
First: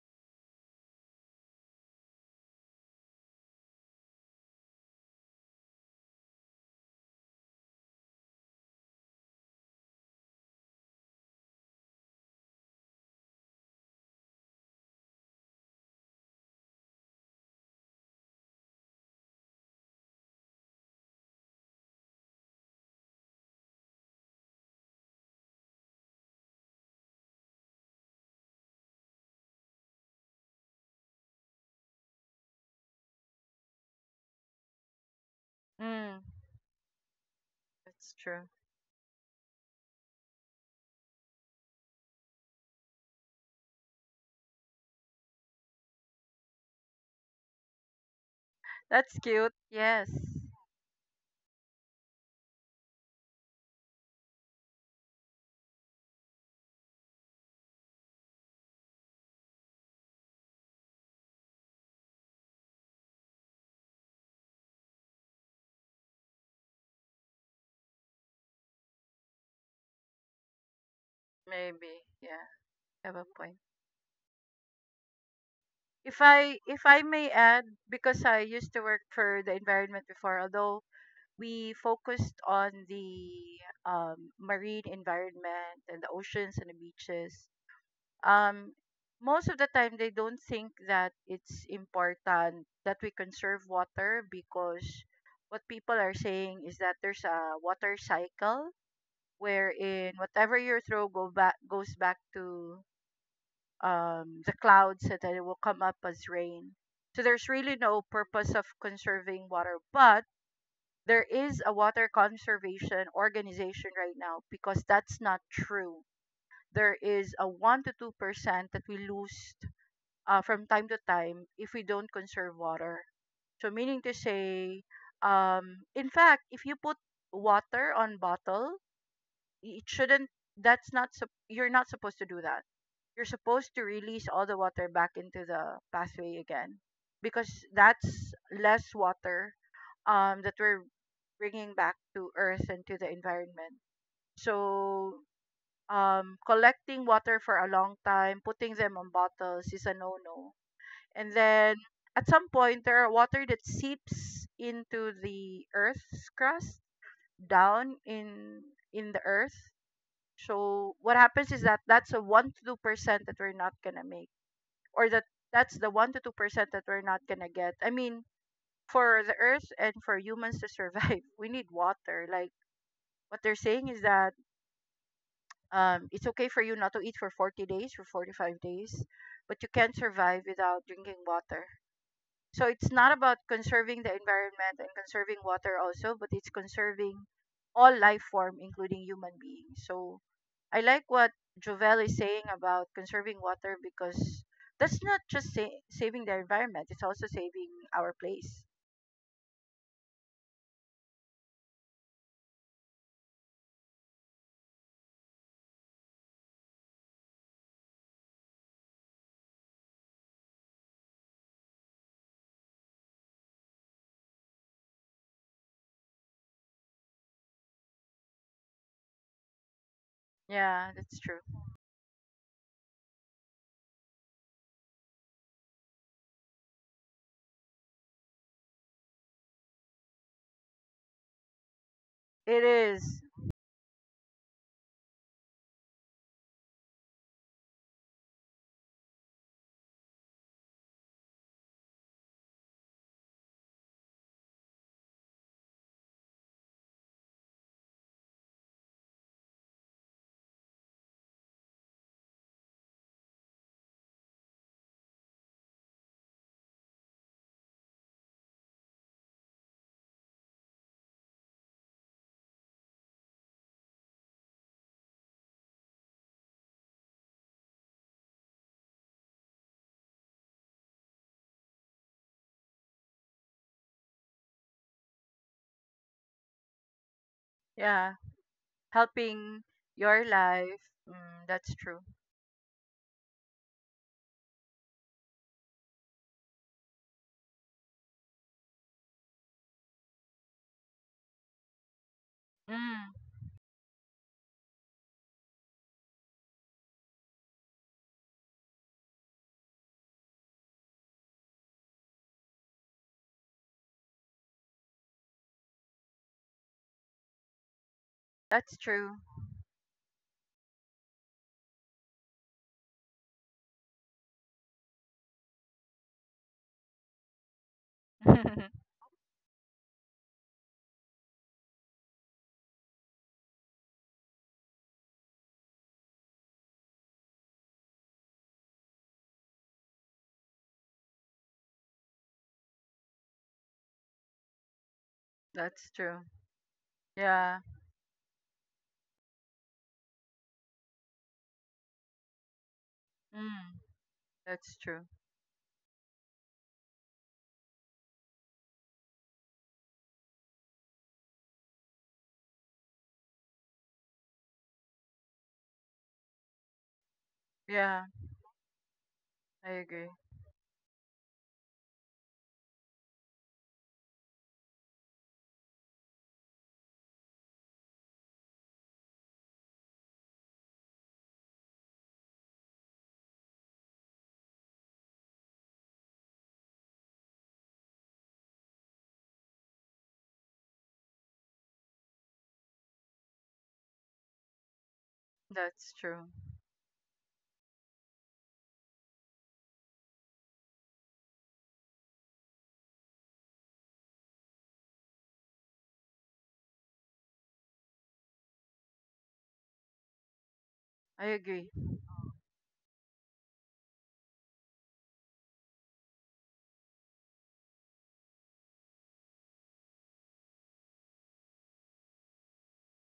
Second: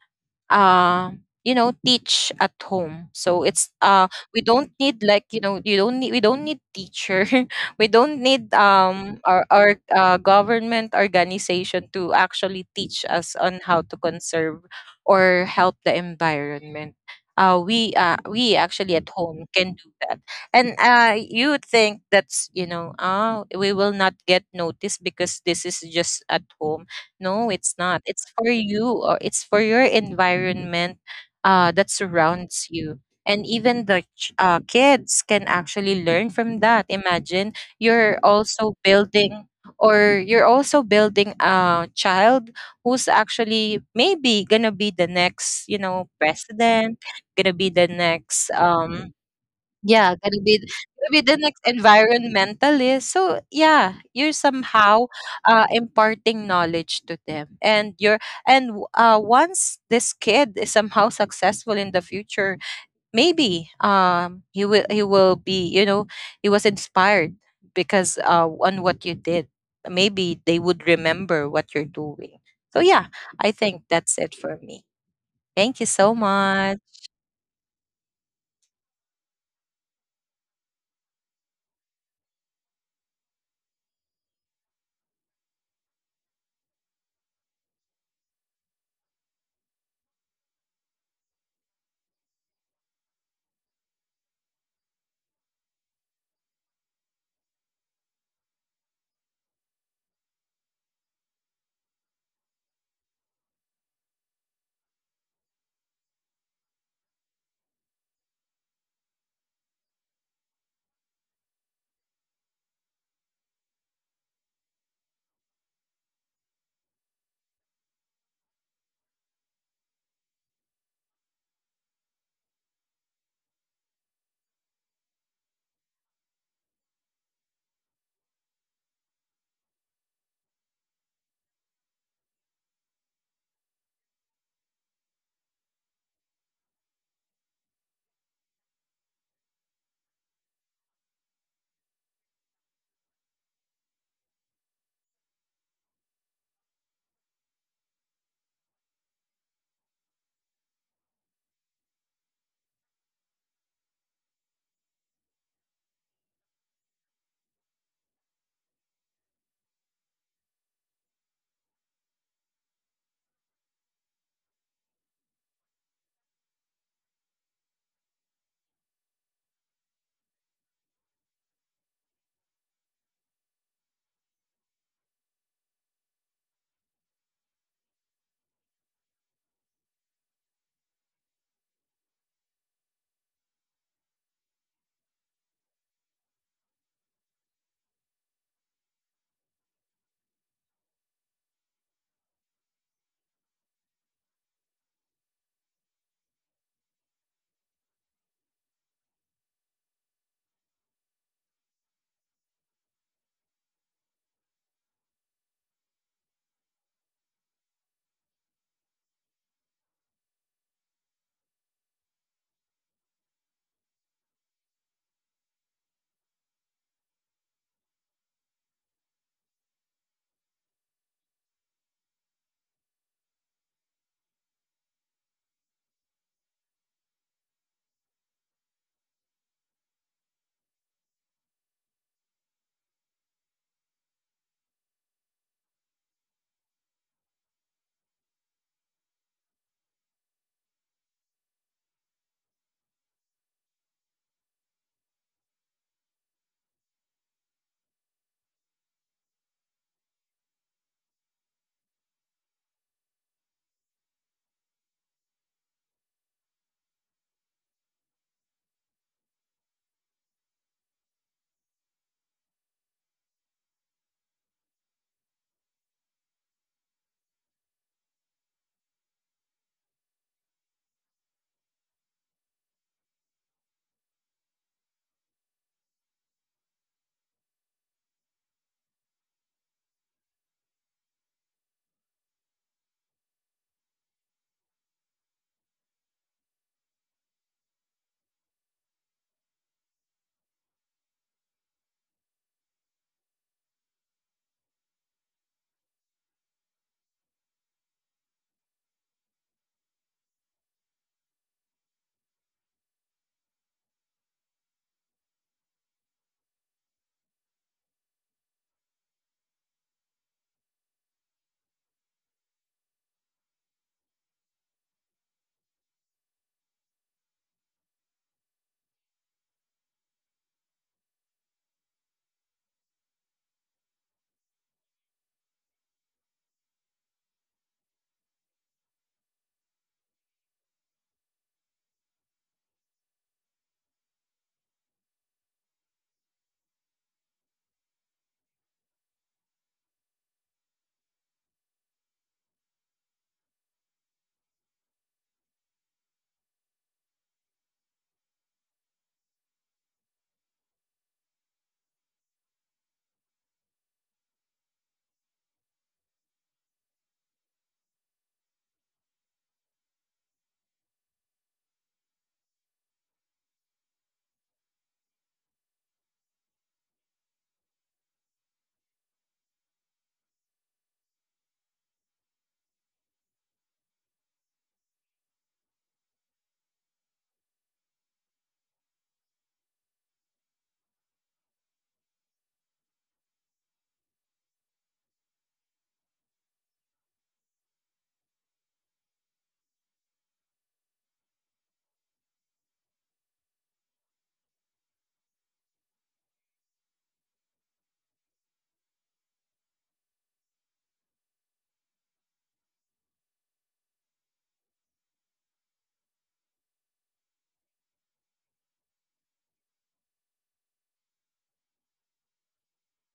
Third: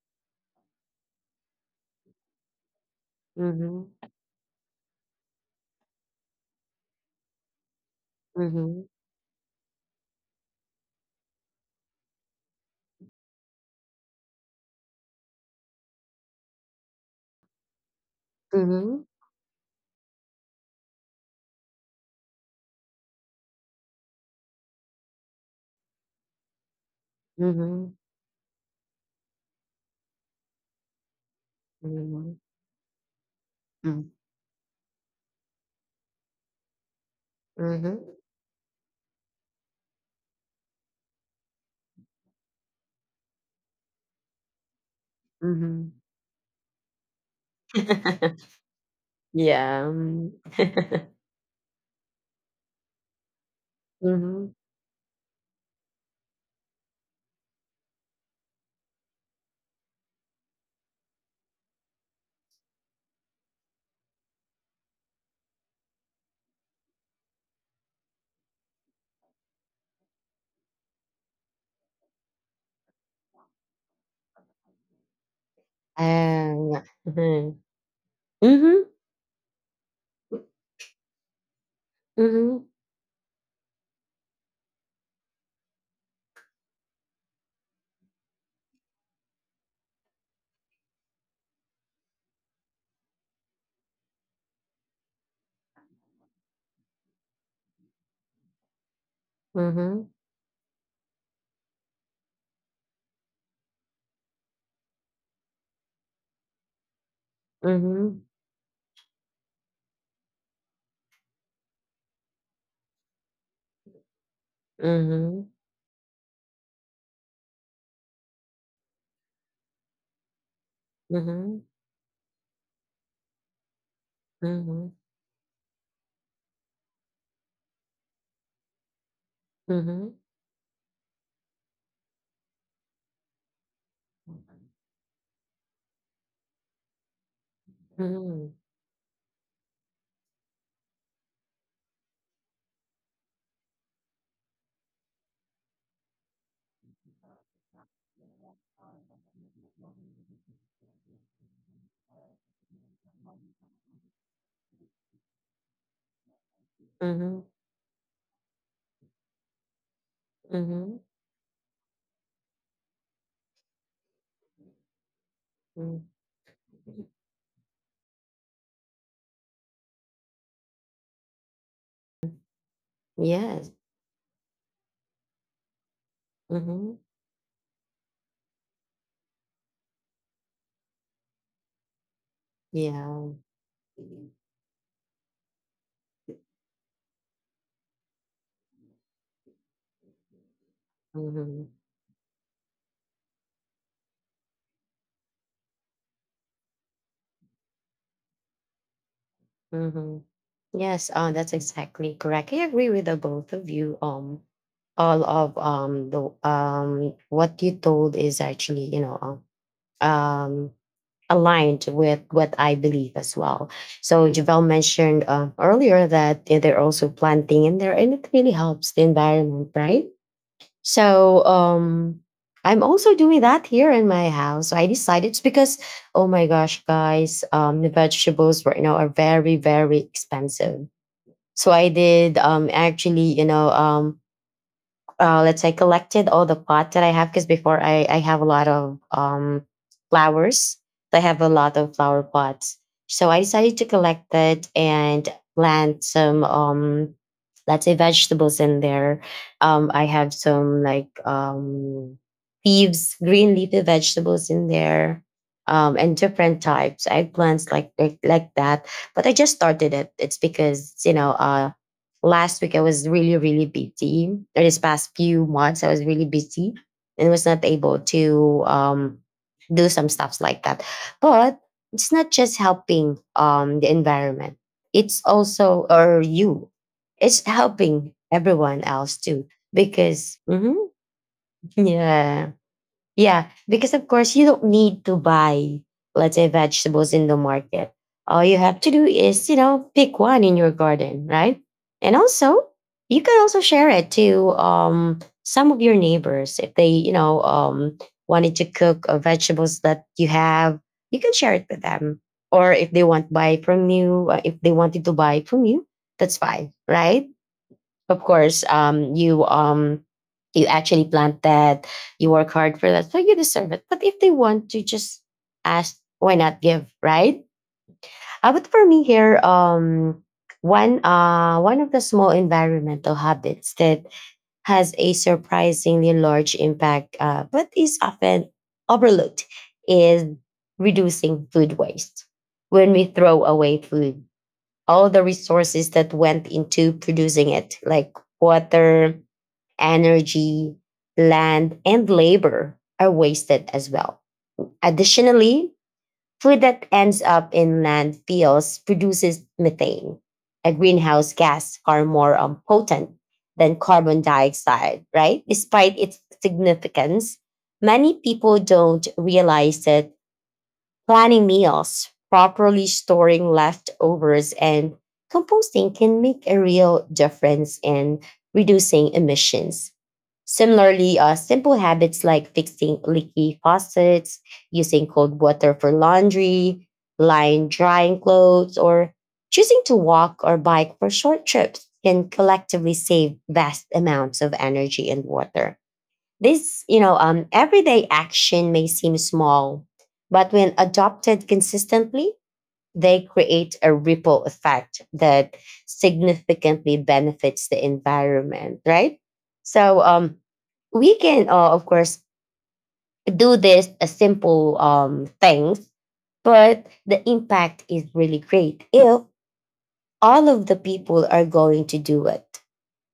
S2: uh, you know, teach at home. So it's
S1: Mhm.
S2: we don't need, like, you know, you don't need, we don't need teacher. We don't need
S1: Mhm.
S2: our government organization to actually teach us on how to conserve or help the environment. We actually at
S1: Mhm.
S2: home can do that. And you would think that's, you know, we will not get noticed because this is just at home. No, it's not.
S1: Mhm.
S2: It's for you, or it's for your environment that
S1: Mhm.
S2: surrounds you. And even the kids can actually learn
S3: Mm,
S2: from that. Imagine
S3: that's
S2: you're
S1: Mhm.
S3: true.
S2: also building, or you're also building a child who's actually maybe gonna be the
S1: Mhm.
S2: next, you
S1: Mhm.
S2: know, president, gonna be the next
S3: That's cute.
S1: Yeah.
S3: Yes.
S2: yeah,
S1: Mhm.
S2: gonna be the next environmentalist. So yeah, you're somehow imparting knowledge to them, and you're once this kid is somehow successful in the future, maybe he will be you know he was inspired because on what you did, maybe they would remember what you're
S3: Maybe.
S2: doing.
S3: Yeah.
S2: So yeah,
S3: Have a
S2: I
S3: point.
S2: think that's it for me. Thank you so much.
S1: And
S3: If I may
S1: mhm.
S3: add, because I used to
S1: Mhm.
S3: work for the environment before, although we focused
S1: Mhm.
S3: on the marine environment and the oceans and the beaches, um, most of the time they don't think that it's important that we conserve water because what people are saying is that there's a water cycle wherein whatever you throw go back goes back to the clouds and then it will come up as rain. So there's really no
S1: Mhm.
S3: purpose of conserving water, but there is a water conservation organization right now because that's not
S1: Mhm.
S3: true. There is a 1 to 2% that we lose from time to time
S1: Mhm.
S3: if we don't conserve water. So meaning to say,
S1: Mhm.
S3: in fact, if you put water on bottle,
S1: Mhm.
S3: it
S1: Mhm.
S3: shouldn't. That's not. You're not supposed to do that. You're supposed to release all the water back into the pathway again, because that's less water that we're bringing back to Earth and to the environment. So collecting water for a long time, putting them on bottles is a no-no and then at some point, there are water that seeps into the Earth's crust
S1: Mhm. Mhm.
S3: down in the Earth. So
S1: Mhm.
S3: what happens is that that's a 1 to 2% that we're not gonna make, or that that's the
S1: Mhm.
S3: 1 to 2% that we're not gonna get. I mean, for the Earth and for humans to survive, we need water. Like what they're
S1: Yes.
S3: saying is that it's okay for you not
S1: Mhm.
S3: to eat for 40 days, for 45 days, but you can't survive without drinking water. So it's not
S1: Yeah.
S3: about conserving the environment and conserving water also, but it's conserving all life form, including human beings. So I like what
S1: Mhm.
S3: Jovel is saying about conserving water because that's not just saving the environment; it's also saving our place.
S1: Mhm. Yes, that's exactly correct. I agree with the both of you. All of the what you told is actually you know um aligned with what I believe as well. So Javel mentioned earlier that they're also planting in there, and it really helps the environment, right?
S3: Yeah, that's true.
S1: So I'm also doing that here in my house. So I decided, it's because, oh my gosh, guys, the vegetables right now are very, very expensive. So I did
S3: It is.
S1: actually, you know, let's say collected all the pot that I have, because before I have a lot of flowers. I have a lot of flower pots, so I decided to collect it and plant some let's say vegetables in there. I have some like leaves, green leafy vegetables in there. And different types eggplants like, like that, but I just started it. It's because you know last week I was really, really busy. Or this past few months, I was really busy and was not able to do some stuffs like that. But it's not just helping the environment. It's also, or you, it's helping
S3: Yeah,
S1: everyone else too.
S3: helping your
S1: Because, mhm,
S3: life. Mm, that's true.
S1: yeah. Yeah, because of course you don't need to buy, let's say, vegetables in the market. All you have to do is, you know, pick one in your garden, right? And also,
S3: Mm,
S1: you can also share it to some of your neighbors if they, you know, wanted to cook vegetables that you have. You can share it with them, or if they want buy from you, if they wanted to buy from you, that's fine, right? Of course
S3: that's true.
S1: you you actually plant that, you work hard for that, so you deserve it. But if they want to just ask, why not give, right? But for me here, one of the small environmental habits that has a surprisingly large impact but is often overlooked is reducing food waste. When we throw away food, all the
S3: that's
S1: resources that
S3: true.
S1: went into producing
S3: Yeah.
S1: it like water, energy, land, and labor are wasted
S3: Mm,
S1: as well.
S3: that's true.
S1: Additionally, food that ends up in landfills produces methane, a greenhouse gas far more potent than carbon dioxide, right? Despite its significance,
S3: Yeah,
S1: many people don't
S3: I
S1: realize
S3: agree.
S1: that. Planning meals, properly storing leftovers, and composting can make a real difference in reducing emissions. Similarly, simple habits like fixing leaky faucets, using cold water for laundry, line drying clothes, or choosing to walk or bike for short trips can collectively save vast amounts of energy and water.
S3: That's true.
S1: This, you know, everyday action may seem small, but when adopted consistently, they create a ripple effect that significantly benefits the environment, right? So we
S3: I
S1: can,
S3: agree.
S1: of course, do this simple things, but the impact is really great if all of the people are going to do it.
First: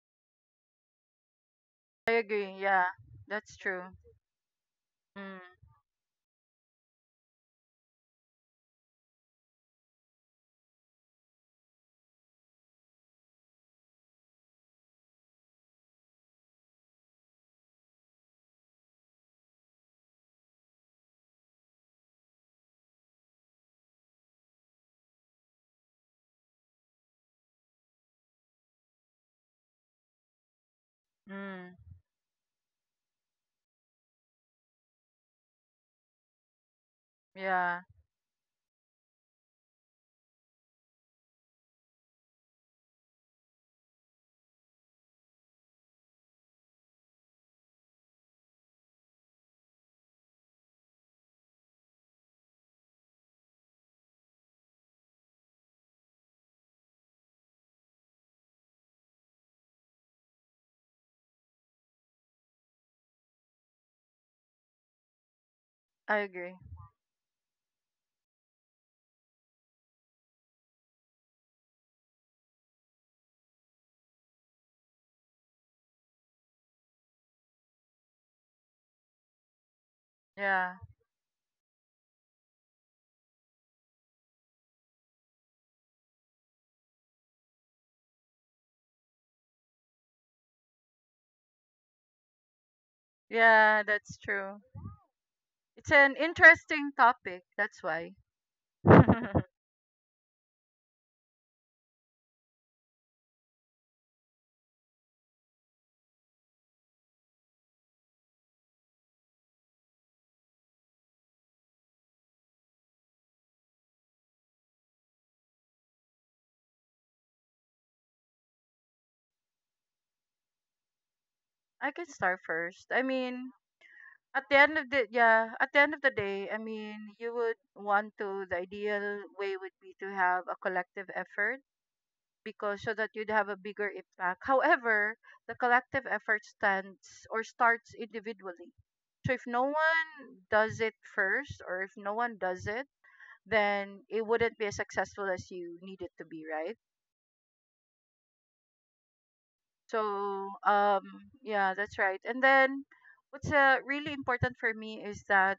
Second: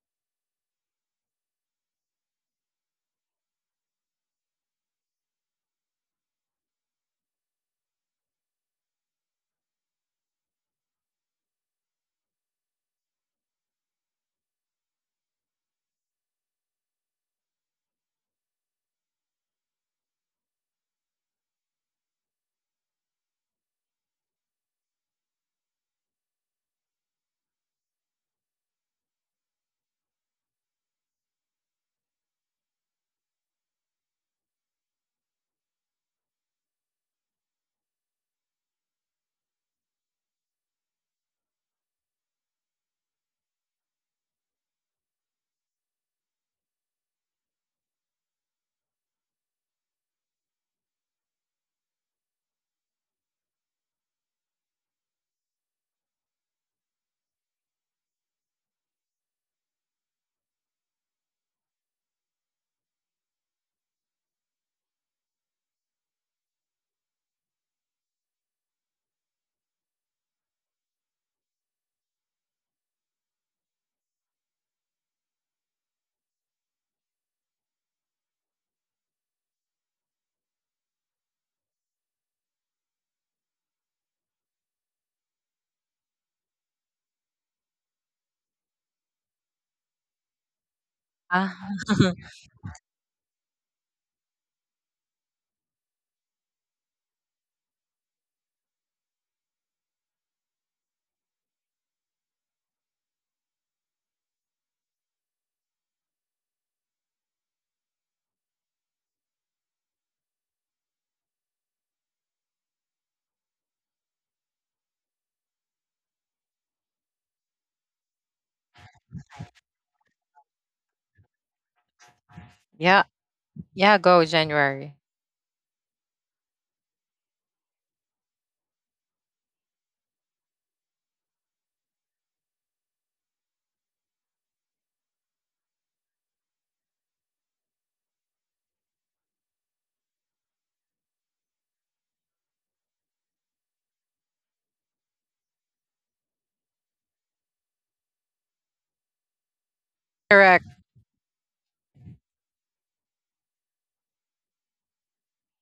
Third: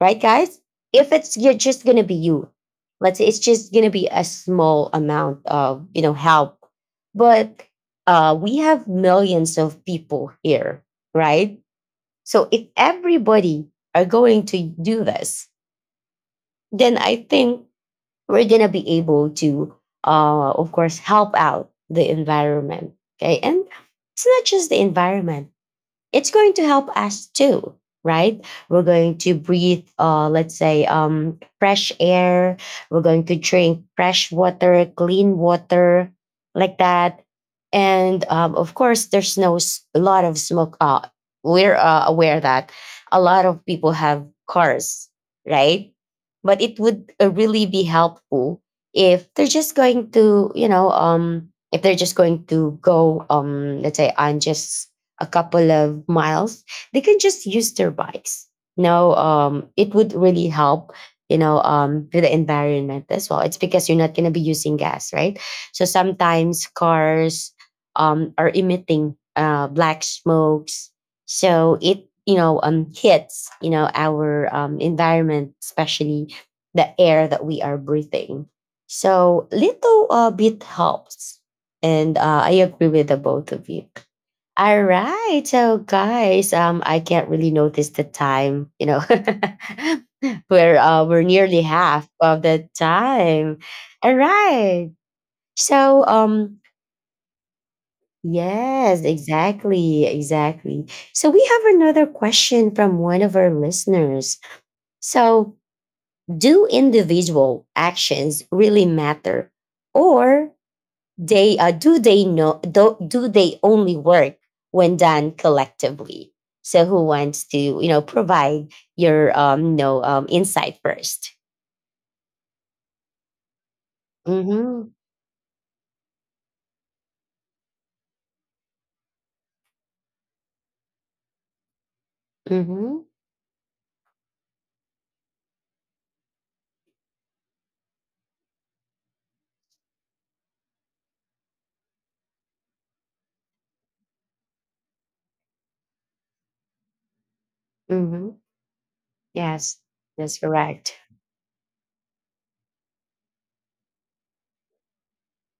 S1: Right, guys? If it's you're just gonna
S3: I
S1: be you,
S3: agree. Yeah,
S1: let's say it's
S3: that's
S1: just
S3: true.
S1: gonna be a small amount
S3: Mm,
S1: of you know help. But we have millions of people here, right? So if everybody are going to do this, then I think we're gonna be able to of course help out the environment. Okay. And it's not just the environment, it's going to help us too, right? We're going to breathe let's say
S3: mm,
S1: fresh air. We're going to drink fresh water, clean water, like that.
S3: yeah,
S1: And of course there's no s- a lot of smoke. We're aware that a lot of people have cars, right? But it would really be helpful if they're just going to you know if they're just going to go let's say on just a couple of miles, they can just use their bikes. You know, it would really help, you know, with the environment as well. It's because you're not going to be using gas, right? So
S3: I agree.
S1: sometimes cars are emitting black smokes. So it, you know, hits, you know, our environment, especially the air that we are breathing. So little bit
S3: Yeah,
S1: helps. And I agree with the both of you. All right. So guys, I can't really notice the time, you know. We're
S2: Uh,
S1: nearly half of the time.
S3: yeah,
S1: All
S3: that's true.
S1: right.
S3: It's
S1: So
S3: an interesting topic. That's why.
S1: yes,
S3: I
S1: exactly, exactly. So we have another question from one of our listeners. So, do individual actions really matter? Or they do they know do, do they only work when done collectively? So who wants to you know provide your you know insight first?
S3: can start first. I
S2: yeah,
S3: mean,
S2: yeah, go
S3: at the end
S1: Mm-hmm.
S3: of
S2: January.
S3: the yeah, at the end of the day, I mean, you would want to the ideal way would be to have a collective effort because so
S1: Mm-hmm.
S3: that you'd have a bigger impact. However, the collective effort stands or starts individually. So if no one does it first or if no one does it, then it wouldn't be as successful as you need it to be, right?
S1: Mm-hmm. Yes. That's
S3: So,
S2: Correct.
S1: correct.
S3: yeah, that's right. And then what's really important for me is that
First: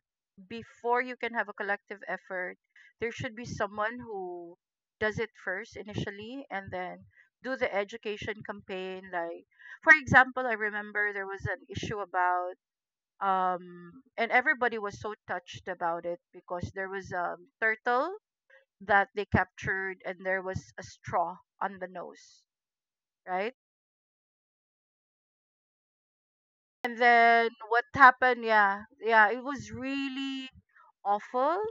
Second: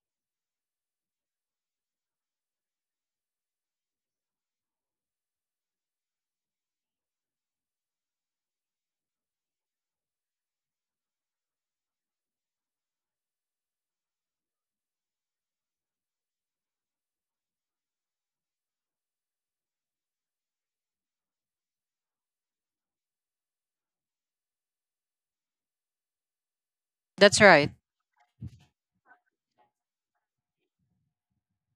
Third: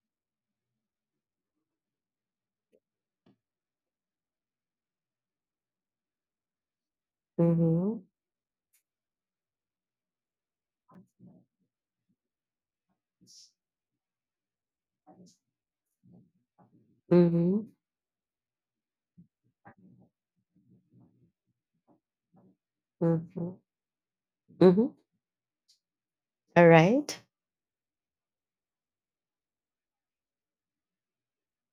S3: before you can have a collective effort, there should be someone who does it first initially and then do the
S1: Mm-hmm.
S3: education campaign. Like, for example, I remember there was an issue about, and everybody was so touched about it because there was a
S1: Mm-hmm.
S3: turtle that they captured and there was a straw on the nose,
S1: Mm-hmm.
S3: right?
S1: Mm-hmm. All
S3: And
S1: right.
S2: That's
S3: then
S2: right.
S3: what happened? Yeah, yeah, it was really awful.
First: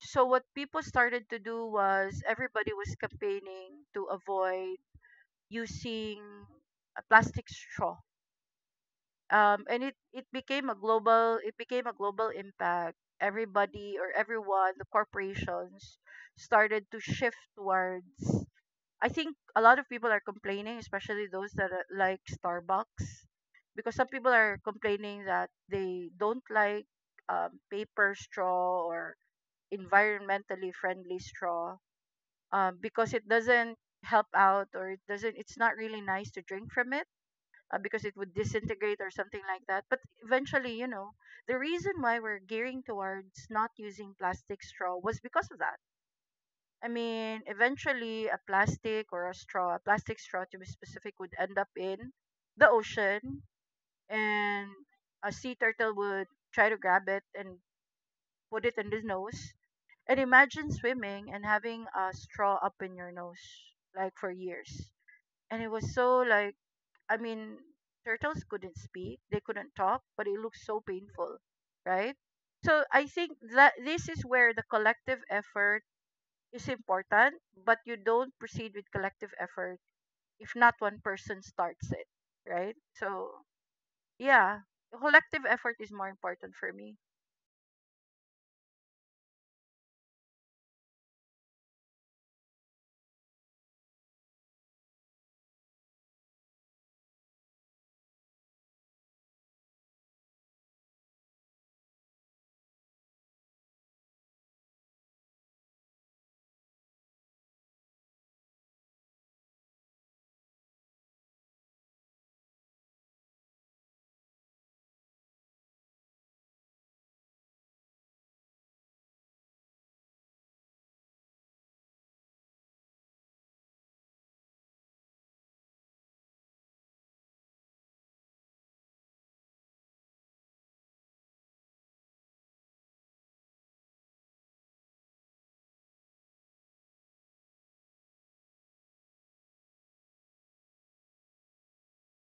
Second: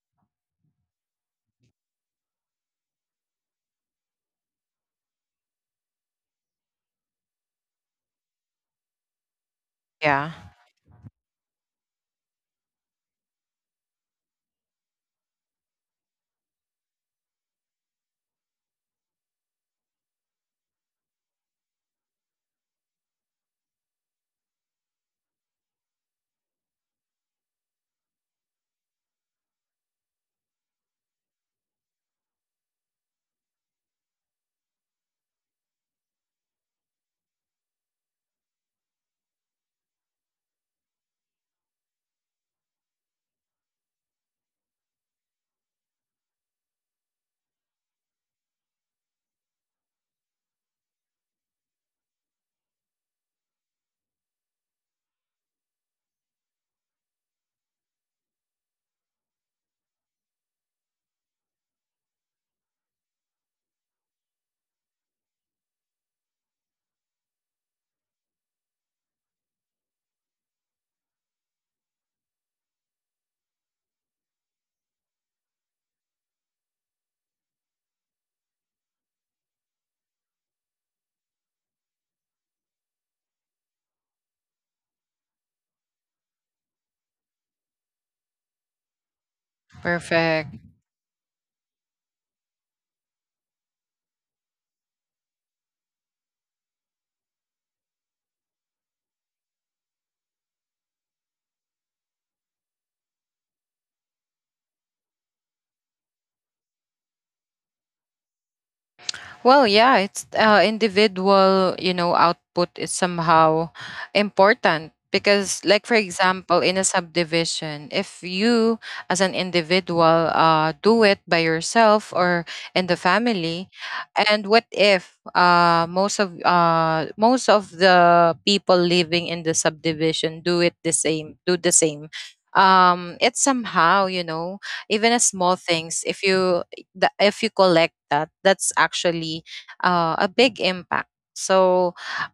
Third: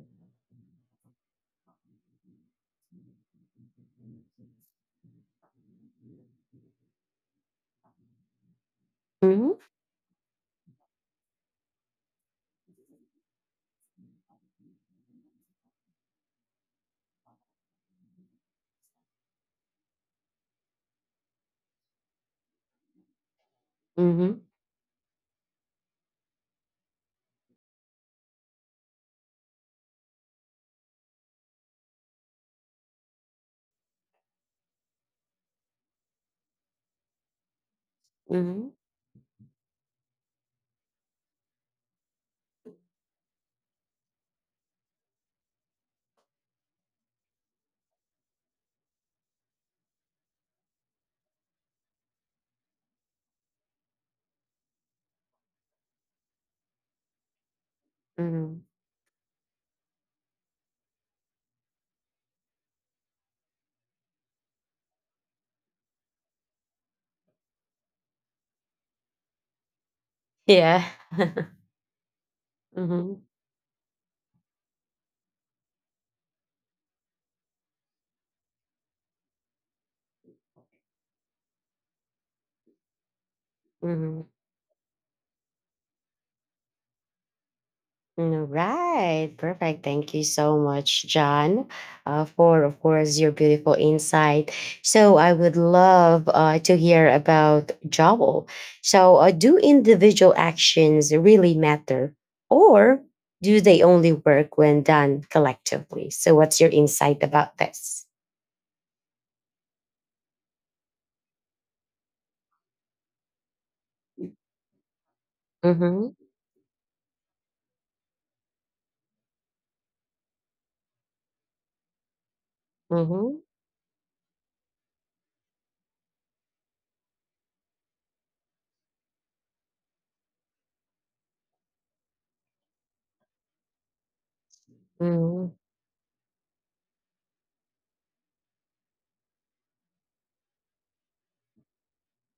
S3: So what people started to do was everybody was campaigning to avoid using a plastic straw.
S1: Mm-hmm.
S3: And it
S2: Yeah.
S3: became a global impact. Everybody or everyone, the corporations started to shift towards. I think a lot of people are complaining, especially those that are, like Starbucks, because some people
S1: Mm-hmm.
S3: are complaining that they don't like paper straw or environmentally friendly straw because it doesn't help out or it doesn't. It's not really nice to drink from it because it would
S1: Mm-hmm.
S3: disintegrate or something like that. But eventually, you know, the reason why we're gearing towards not using plastic straw was because of that. I mean, eventually a plastic or a straw, a plastic straw to be specific, would end up in the ocean and a sea turtle would try to grab it and
S1: Mm-hmm.
S3: put it in his nose. And imagine swimming and having a straw up in your nose like for years. And it was so like, I mean, turtles couldn't speak, they couldn't talk, but it looked so
S1: Yeah.
S3: painful, right? So I
S1: Mm-hmm.
S3: think that this is where the collective effort is important, but you don't proceed with collective effort if not one person starts it, right? So,
S1: Mm-hmm.
S3: yeah, collective effort is more important for me.
S1: Mm, right. Perfect. Thank you
S2: Perfect.
S1: so much, John, for, of course, your beautiful insight. So I would love to hear about Joel. So do individual actions really matter, or do they only work when done collectively? So what's your insight about this?
S2: Well, yeah, it's individual, you know, output is somehow important because like for
S1: Mm-hmm.
S2: example, in a subdivision, if you as an individual do it by yourself or in the
S1: Mm-hmm.
S2: family, and what if most of the people living in the subdivision do it the same, do the same. It's somehow, you know, even as small
S1: Mm-hmm.
S2: things if you if you collect that that's actually a big impact. So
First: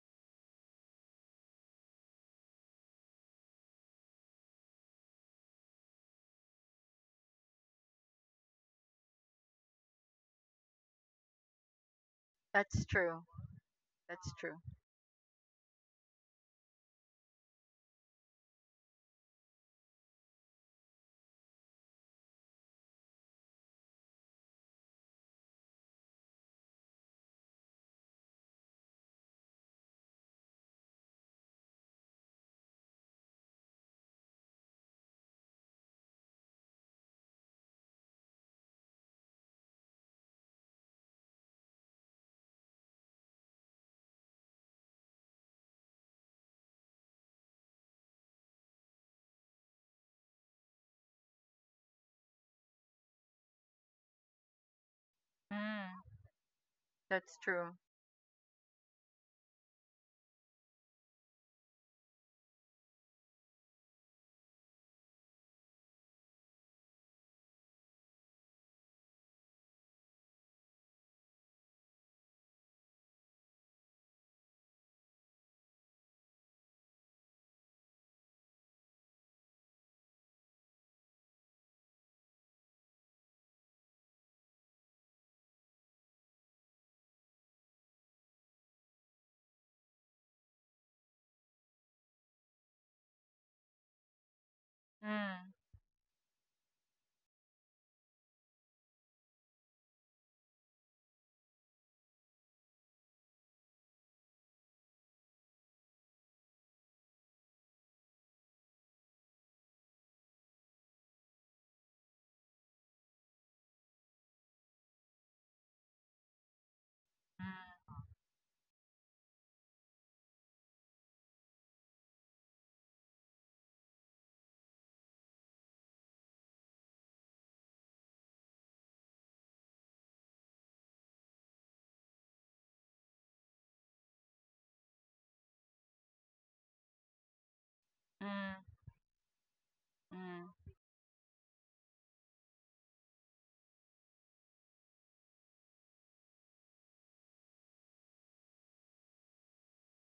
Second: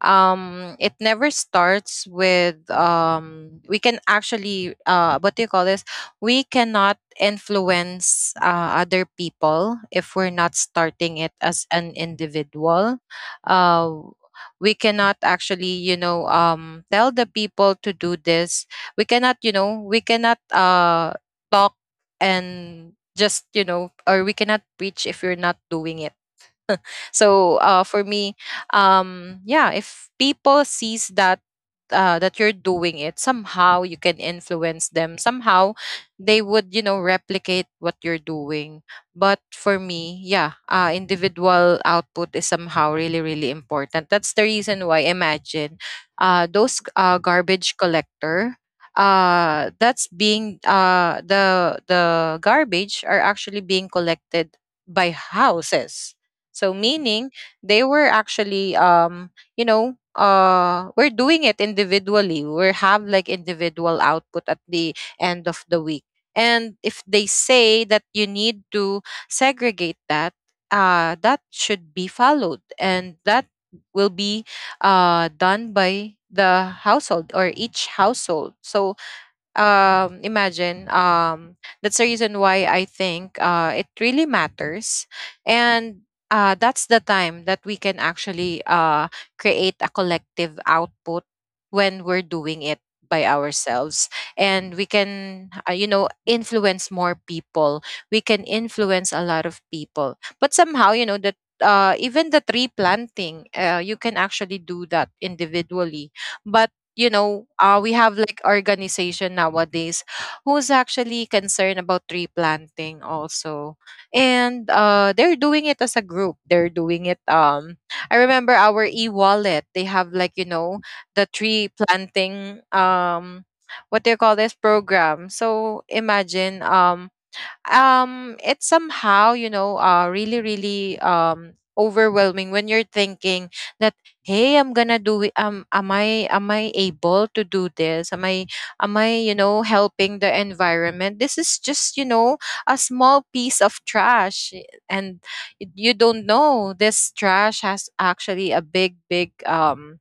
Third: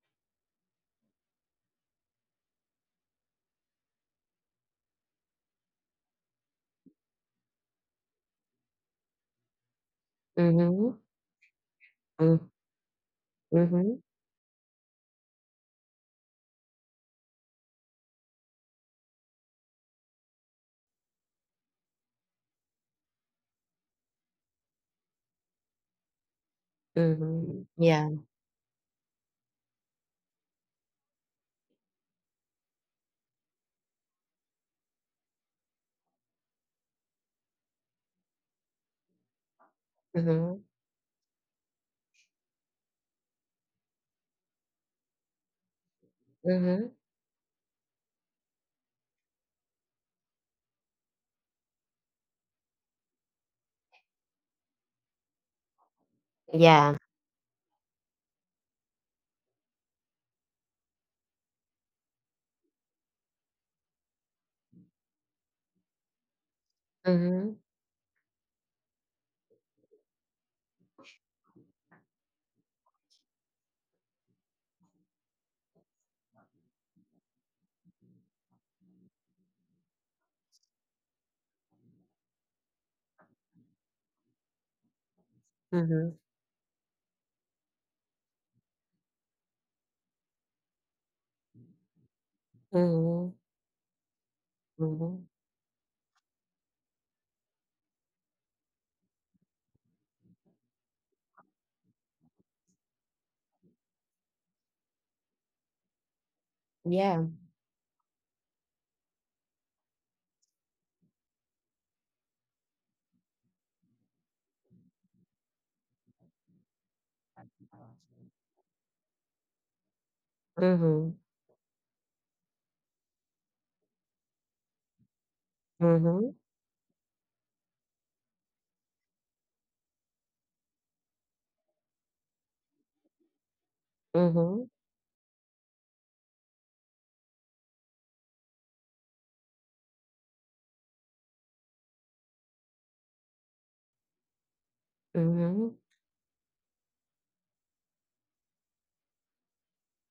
S2: it never starts with we can actually what do you call this, we cannot influence other people if we're not starting it as an
S1: Mm-hmm.
S3: That's
S2: individual.
S3: true.
S2: uh
S1: Mm-hmm.
S3: That's true.
S2: we cannot actually you know tell the people to do this. We cannot you know we cannot talk and just you know, or we cannot preach if you're not doing it.
S1: Mm-hmm.
S2: So for
S1: Yeah.
S2: me, yeah, if people sees that that you're doing it, somehow you can influence them. Somehow they would, you know, replicate what you're doing. But for me, yeah,
S1: Mm-hmm.
S2: individual output is somehow really, really important. That's the reason why. Imagine, those
S1: Mm-hmm.
S2: garbage collector that's being the garbage are actually being collected by
S3: Mm,
S2: houses, so
S1: Yeah.
S2: meaning
S3: that's
S2: they
S3: true.
S2: were actually you know we're doing it individually. We have like individual output at the end of the week. And if they
S1: Mm-hmm.
S2: say that you need to segregate that, that should be followed and that will be done by the household or each household. So imagine that's the reason why I think it really matters, and that's the time that we can actually create a collective output when we're doing it
S1: Mm-hmm.
S2: by ourselves, and we
S1: Mhm.
S3: Mm,
S2: can you know influence more people. We can influence a lot of people, but somehow you know that even the tree planting you can actually do that individually, but you
S1: Yeah.
S2: know, we have like organization nowadays who's actually concerned about tree planting also. And they're doing it as a group. They're doing it.
S3: mm,
S2: I remember our e-wallet. They have like, you know, the
S1: Mhm.
S2: tree planting, what do you call this program. So
S1: Mhm.
S2: imagine, it's somehow you know really really overwhelming when you're thinking that hey I'm
S1: Mhm.
S2: gonna do it. Am I, am I able to do this?
S3: mm,
S2: Am I You know,
S3: mm,
S2: helping the
S3: mm,
S2: environment? This is just you know a small piece of trash, eh, and
S1: Mhm.
S2: you don't know this trash has actually a big big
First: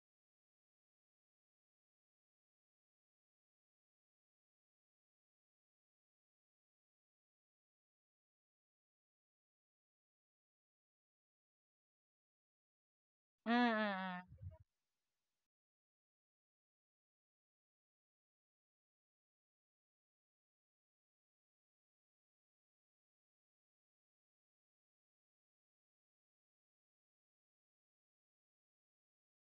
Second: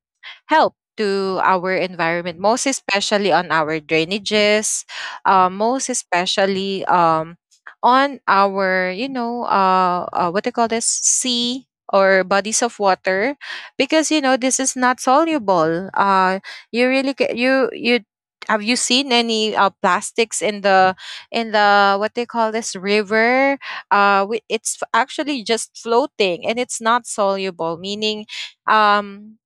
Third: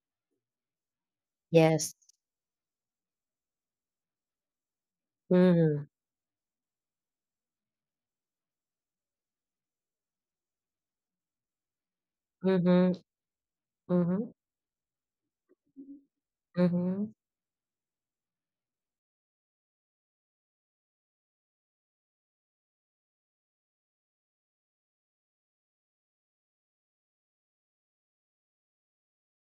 S2: help to our
S1: Yes.
S2: environment, most especially on our drainages,
S1: Mhm.
S2: most especially on our you know what they call this, sea or bodies of
S1: Mhm.
S2: water,
S3: mm,
S2: because you
S1: Mhm.
S2: know
S3: mm.
S2: this is not soluble. You really
S1: Mhm.
S2: you you have you seen any plastics in the what they call this, river? Actually just floating and it's not soluble, meaning um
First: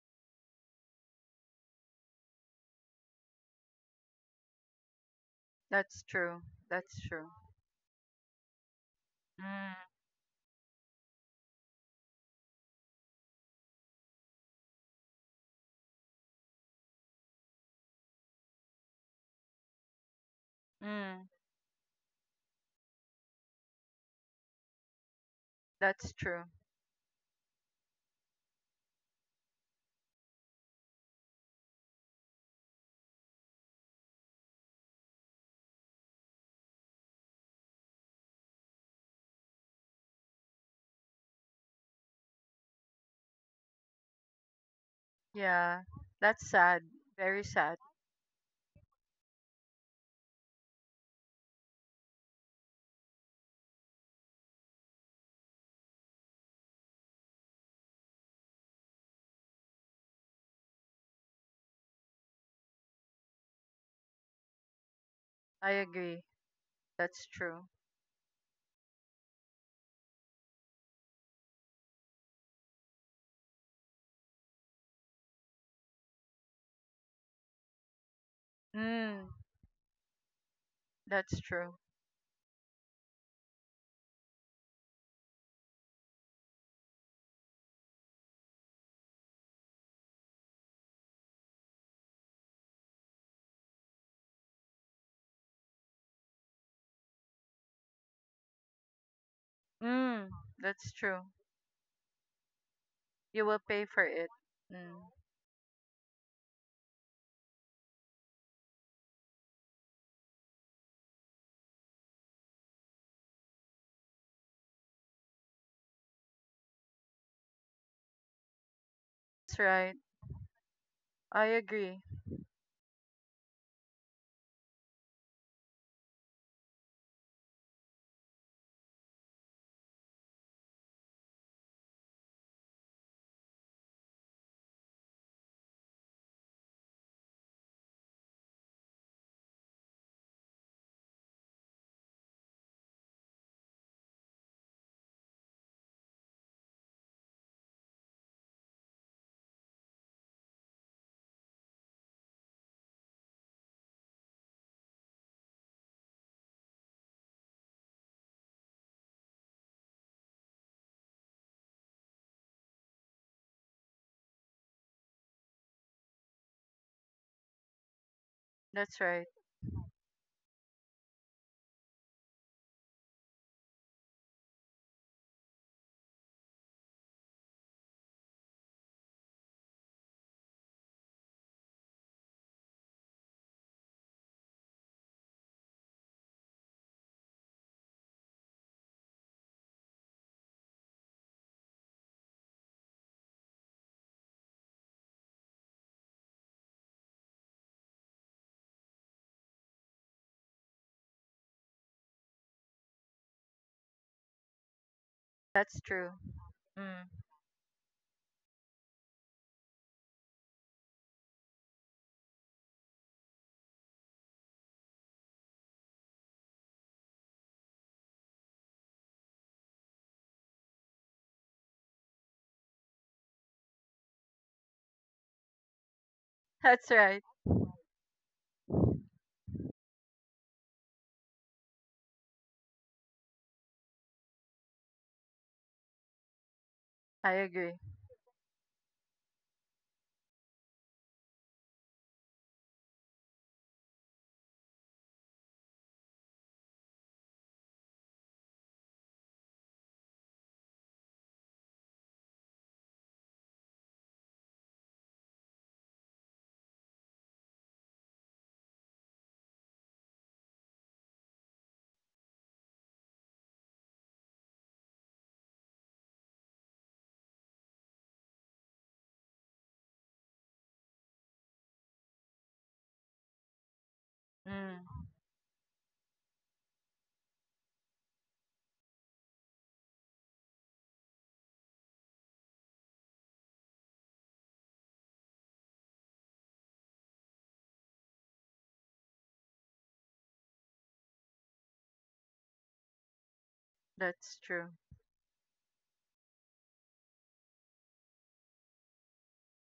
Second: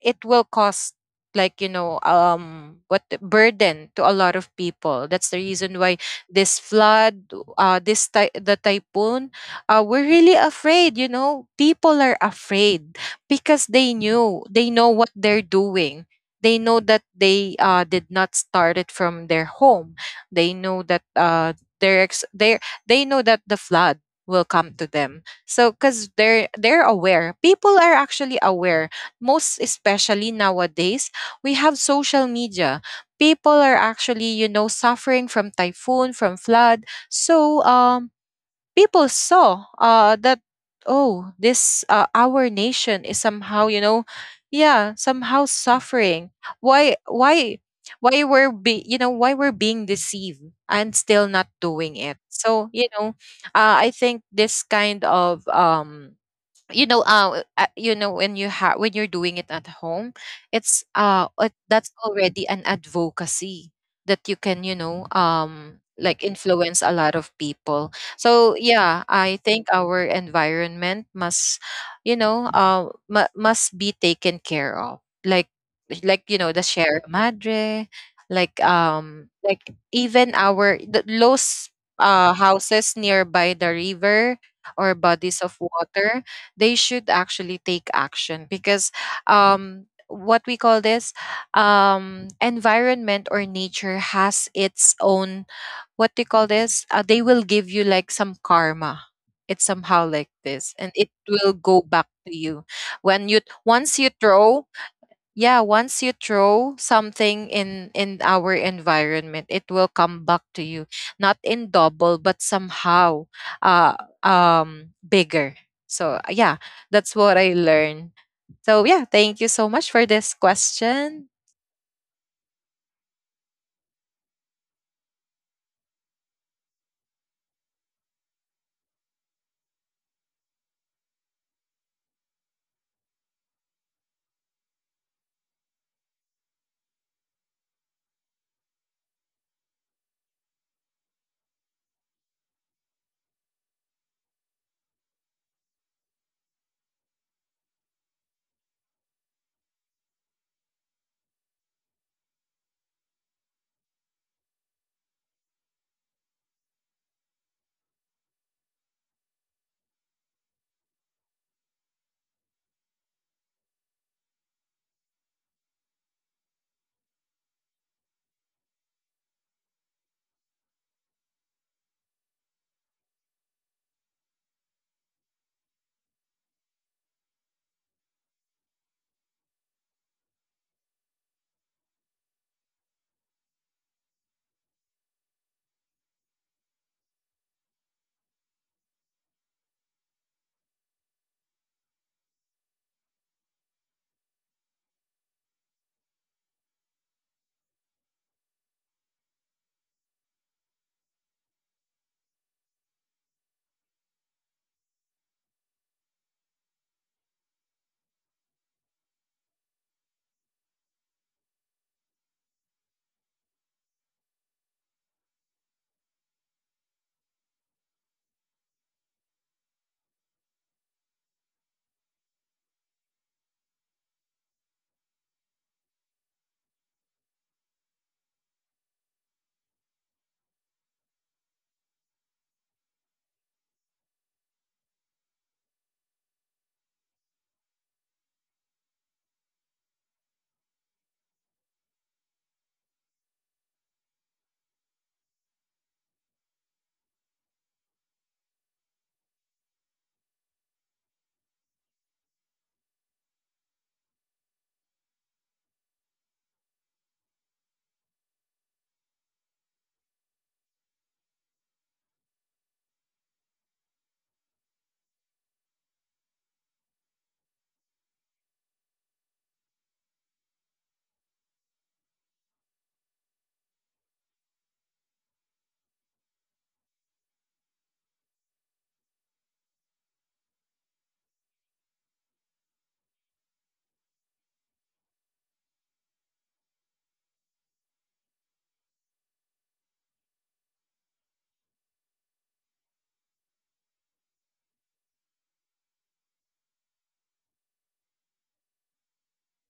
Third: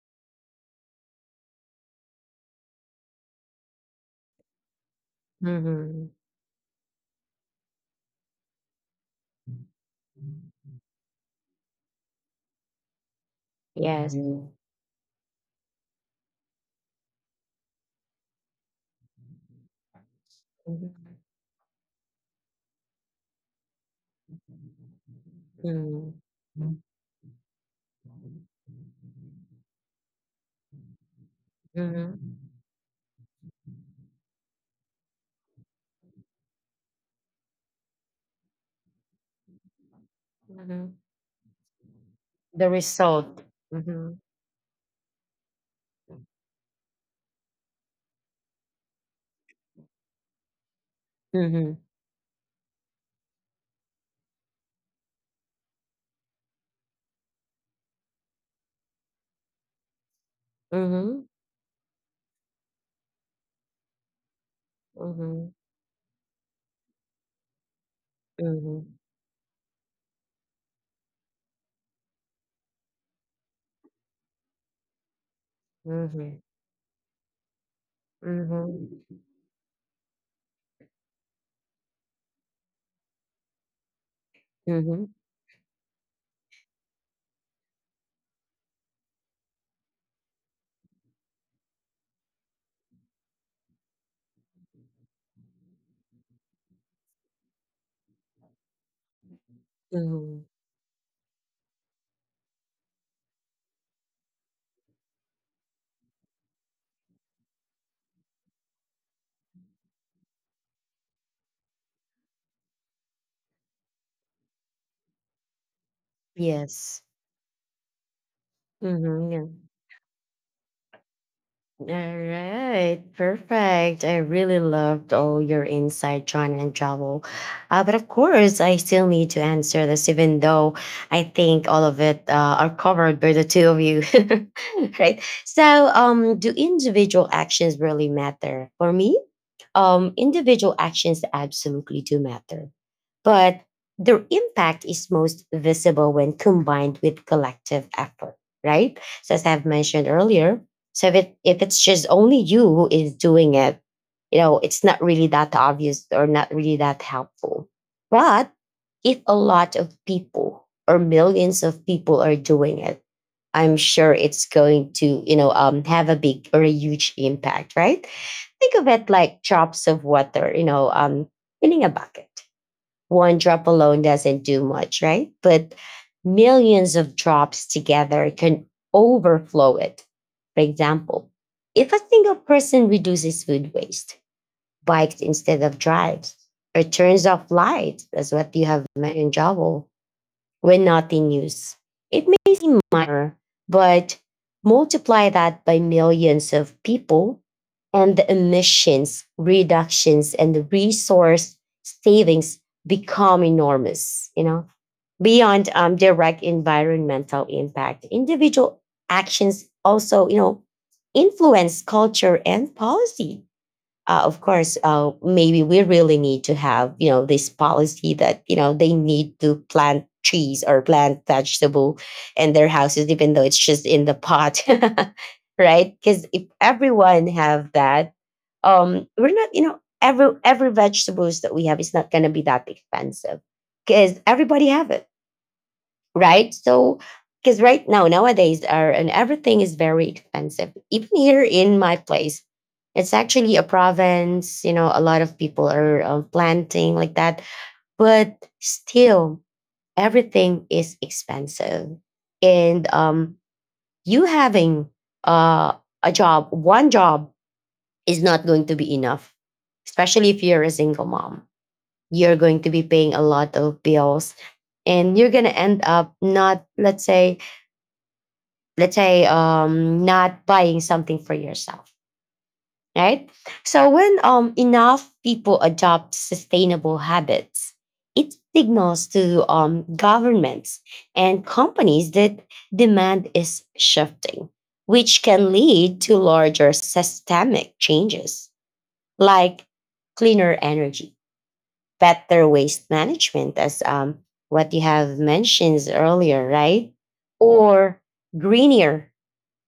S2: it will cost like you know what the burden to a lot of people. That's the reason why
S3: That's
S1: Mhm.
S3: true.
S2: this
S3: That's
S2: flood,
S3: true.
S2: the typhoon,
S3: Mm,
S2: we're really afraid. You know people are afraid because they
S1: Yes.
S2: knew, they know what they're doing. They know that they did not start it from their home. They know that
S1: Mhm.
S3: mm,
S2: they're ex- they they know that the flood will come to them. So because
S3: that's
S1: Mhm.
S2: they're
S3: true.
S2: they're aware, people are actually aware, most especially nowadays, we have social
S1: Mhm.
S2: media. People are actually, you know, suffering from typhoon, from flood. So, people saw that,
S1: Mhm.
S2: oh, this, our
S1: The
S2: nation is
S1: result.
S2: somehow, you know,
S1: Mhm.
S2: yeah, somehow
S3: Yeah,
S2: suffering.
S3: that's sad.
S2: Why,
S3: Very
S2: why,
S3: sad.
S2: why we're be, you know, why we're being deceived and still not
S1: Mhm.
S2: doing it. So, you know, I think this kind of, you know when you have, when you're doing it at home, it's
S1: Mhm.
S2: that's already an advocacy that you can you know
S1: Mhm.
S3: I
S2: like
S3: agree.
S2: influence a lot
S3: That's
S2: of
S3: true.
S2: people. So yeah
S1: Mhm.
S2: I think our environment must you know must be taken care of, like you know
S1: Mhm.
S2: the share madre,
S1: Mhm.
S3: Mm,
S2: like even our the
S3: that's
S2: those
S3: true.
S2: houses nearby the river or
S1: Mhm.
S2: bodies of water. They should actually take action because what we call this environment or nature has its own, what do you call this? They will give you like some karma. It's somehow like
S3: Mm,
S1: Mhm.
S2: this, and it
S3: that's true.
S2: will go back to you when you
S3: You will pay
S2: once
S3: for
S2: you
S3: it.
S2: throw
S3: Mm.
S2: yeah once you throw something in our environment, it will come back to you, not in double, but somehow uh bigger. So yeah,
S1: Yes.
S2: that's what I learned. So yeah, thank you
S3: That's
S1: Mhm.
S2: so much
S3: right.
S2: for this question.
S3: I
S1: All
S3: agree.
S1: right, perfect. I really loved all your insight, John and Joel. But of course, I still need to answer this, even though I think all of it are covered by the two of you, right? So, do individual actions really matter? For me, individual actions absolutely do matter, but their impact is most visible when combined with collective effort, right? So, as I've mentioned earlier, so if, it, if it's just only you who is doing it, you know, it's not really that obvious or not really that helpful. But if a lot of people or millions of people are doing it, I'm sure it's going to, you know, have a big or a huge impact, right? Think of
S3: That's
S1: it
S3: right.
S1: like drops of water, you know, filling a bucket. One drop alone doesn't do much, right? But millions of drops together can overflow it. For example, if a single person reduces food waste, bikes instead of drives, or turns off lights, that's what you have mentioned, Jovel, when not in use. It may seem minor, but multiply that by millions of people, and the emissions reductions and the resource savings become enormous, you know. Beyond
S3: That's true.
S1: direct
S3: Mm.
S1: environmental impact, individual actions also, influence culture and policy. Of course, maybe we really need to have you know this policy that you know they need to plant trees or plant vegetable in their houses, even though it's just in the pot, right? Because if
S3: That's right.
S1: everyone have that, we're not you know every vegetables that we have is not going to be that expensive because everybody have it, right? So,
S3: I
S1: because
S3: agree.
S1: right now, nowadays, our, and everything is very expensive. Even here in my place, it's actually a province, you know, a lot of people are planting like that, but still, everything is expensive. And you having uh, a job, one job is not going to be enough, especially if you're a single mom. You're going to be paying a lot of bills and you're going to end up not, let's say, let's say not buying something for yourself, right? So when
S3: Mm.
S1: enough people adopt sustainable habits, it signals to governments and companies that demand is shifting, which can lead to larger systemic changes like cleaner energy, better waste management, as
S3: That's true.
S1: what you have mentioned earlier, right? Or greener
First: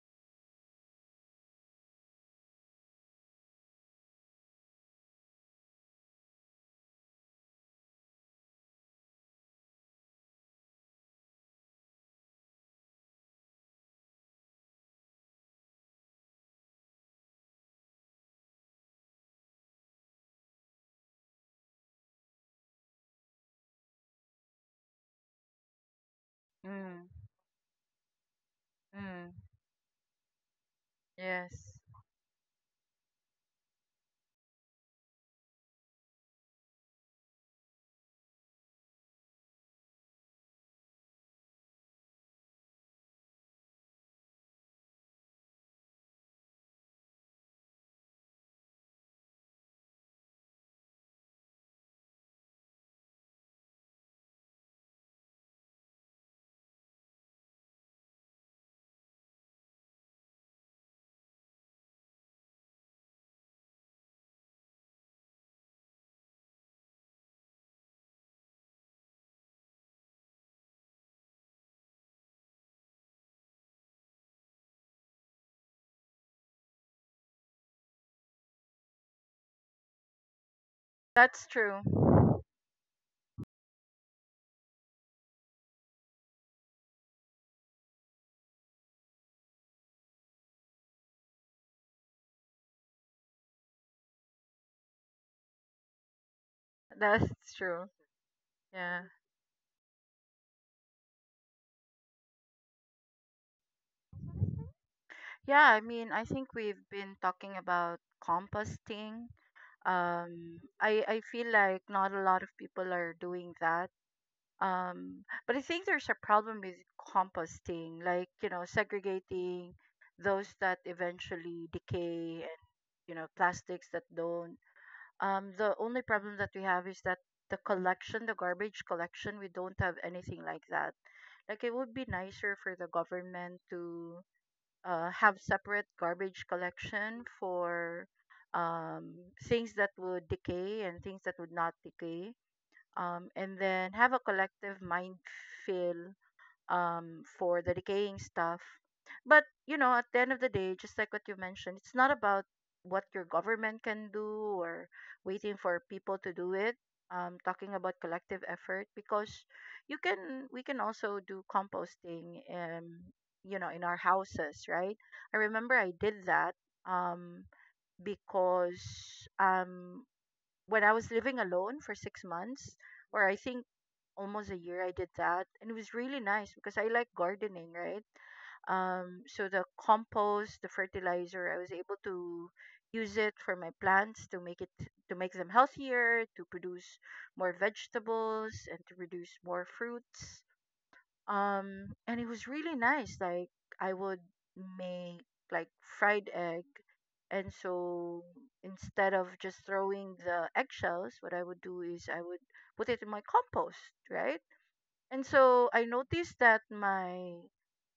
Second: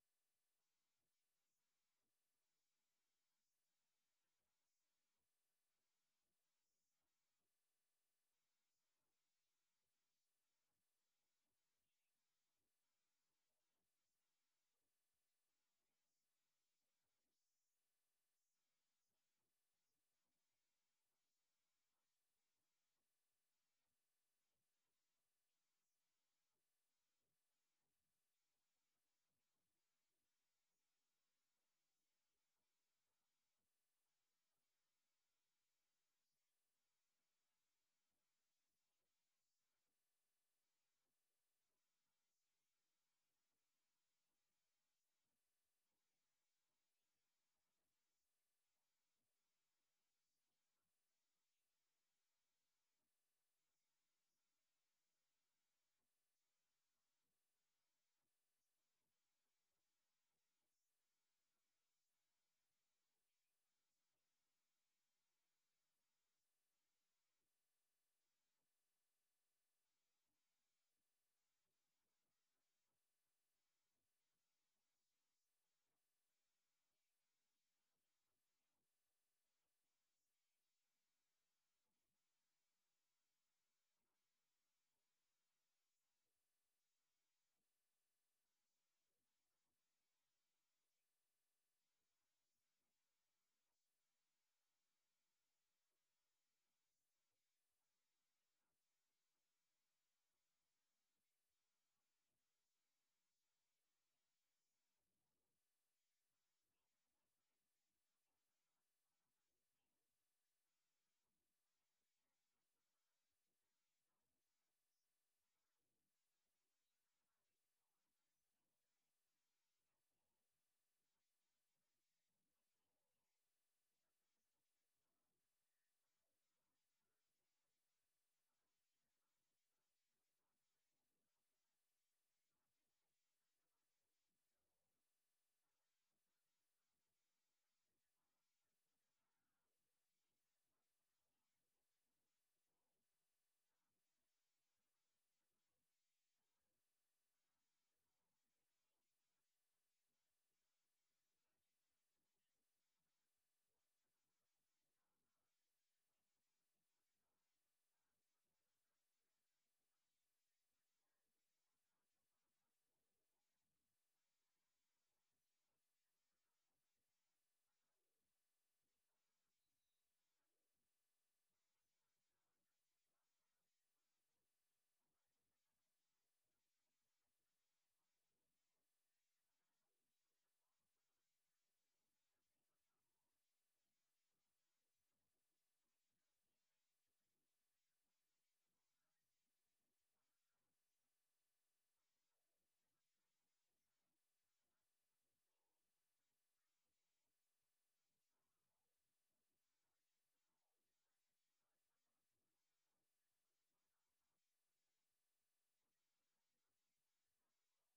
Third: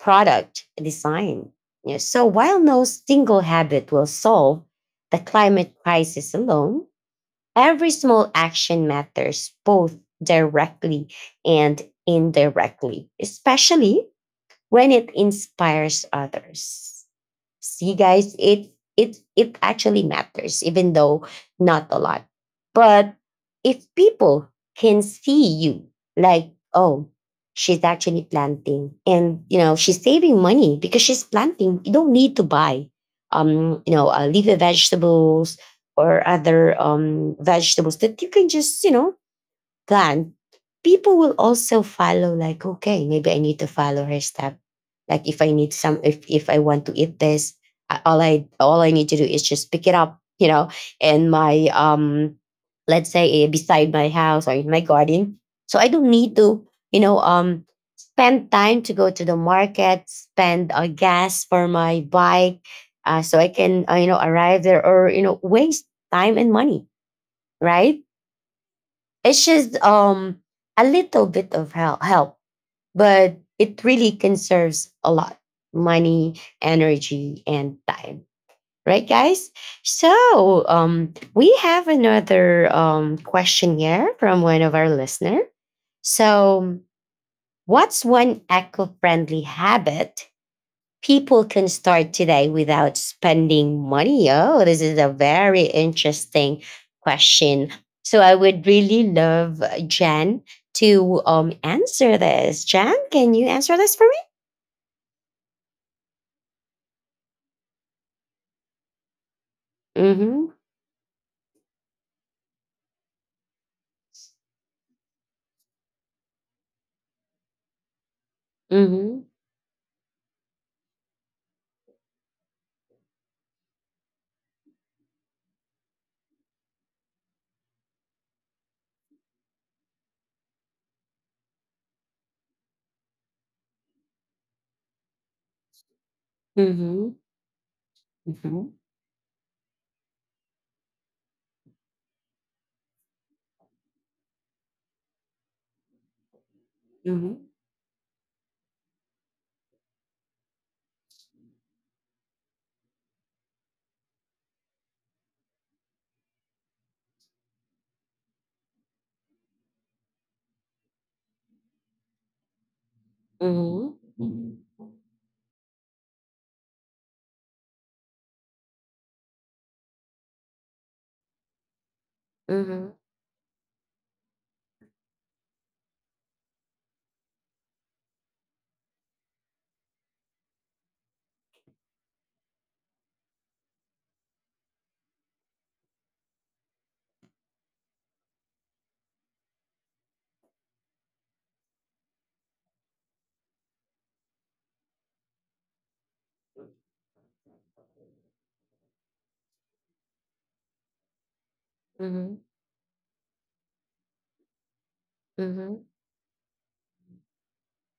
S1: product design. Yeah, so while no single habit will solve the climate crisis alone, every small action matters, both directly and indirectly, especially when it inspires others. See, guys, it actually matters, even though not a lot. But if people can see you, like,
S3: Mm.
S1: oh, she's actually planting,
S3: Mm.
S1: and you know she's saving money because she's
S3: Yes.
S1: planting. You don't need to buy, you know, leafy vegetables or other vegetables that you can just you know plan, people will also follow, like, okay, maybe I need to follow her step. Like if I need some if I want to eat this, all I need to do is just pick it up, you know, and my let's say beside my house or in my garden. So I don't need to, you know, spend time to go to the market, spend gas for my bike, so I can you know arrive there, or you know waste time and money, right? It's just a little bit of help, but it really conserves a lot money, energy, and time. Right, guys? So
S3: That's
S1: we
S3: true.
S1: have another question here from one of our listener. So, what's one eco-friendly habit people can start today without spending money? Oh, this is a very interesting
S3: That's
S1: question.
S3: true.
S1: So I would
S3: Yeah.
S1: really love Jen to answer this. Jen, can you answer this for me?
S3: Yeah, I mean, I think we've been talking about composting.
S1: Mm-hmm.
S3: I feel like not a lot of people are doing that. But I think there's a problem with composting, like,
S1: Mm-hmm.
S3: segregating those that eventually decay and, plastics that don't. The only problem that we have is that the collection, the garbage collection, we don't have anything like that. Like, it would be nicer for the government to have separate garbage
S1: Mm-hmm.
S3: collection for um, things that would decay and things that would not decay, and then have a collective mind feel,
S1: Mm-hmm.
S3: for the decaying stuff. But at the end of the day, just like what you mentioned, it's not about what your government can do or waiting for people to do it. Talking about collective effort, because you can we can also do composting, in
S1: Mm-hmm.
S3: our
S1: Mm-hmm.
S3: houses, right? I remember I did that. um because when I was living alone for 6 months,
S1: Mm-hmm.
S3: or I think almost a year, I did that, and it was really nice because I like gardening, right? So the compost, the fertilizer, I was able to use it for my plants to make them healthier, to produce more vegetables, and to produce more fruits. And it was really nice. Like I would make like fried egg, and so instead of just throwing the eggshells, what I would do is I
S1: Mm-hmm.
S3: would put it in my compost, right? And so
S1: Mm-hmm.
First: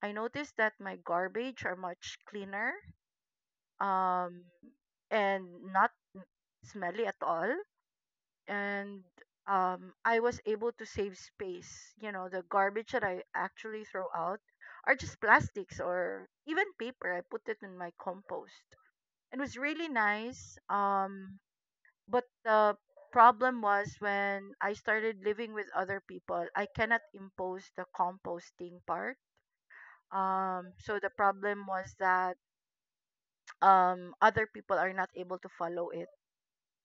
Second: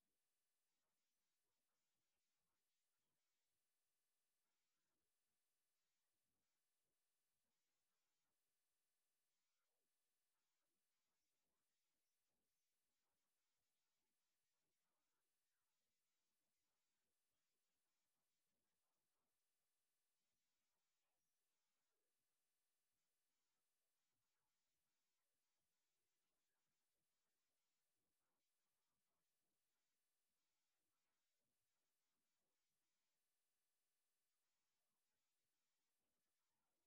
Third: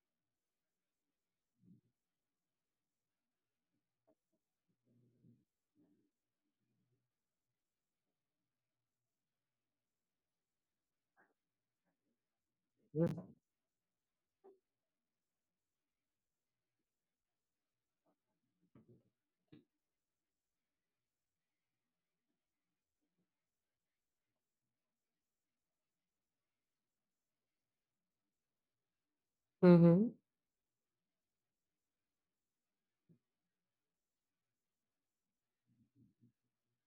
S3: I noticed that my garbage are much cleaner, um, and not smelly at all, and I was able to save space. You know, the garbage that I
S1: Mm-hmm.
S3: actually throw out are just plastics or even paper. I put it in my compost. It was really nice. But the problem was when I started living with other people, I cannot impose the composting part.
S1: Mm-hmm. Mm-hmm.
S3: So the problem was that other people are not able to follow it.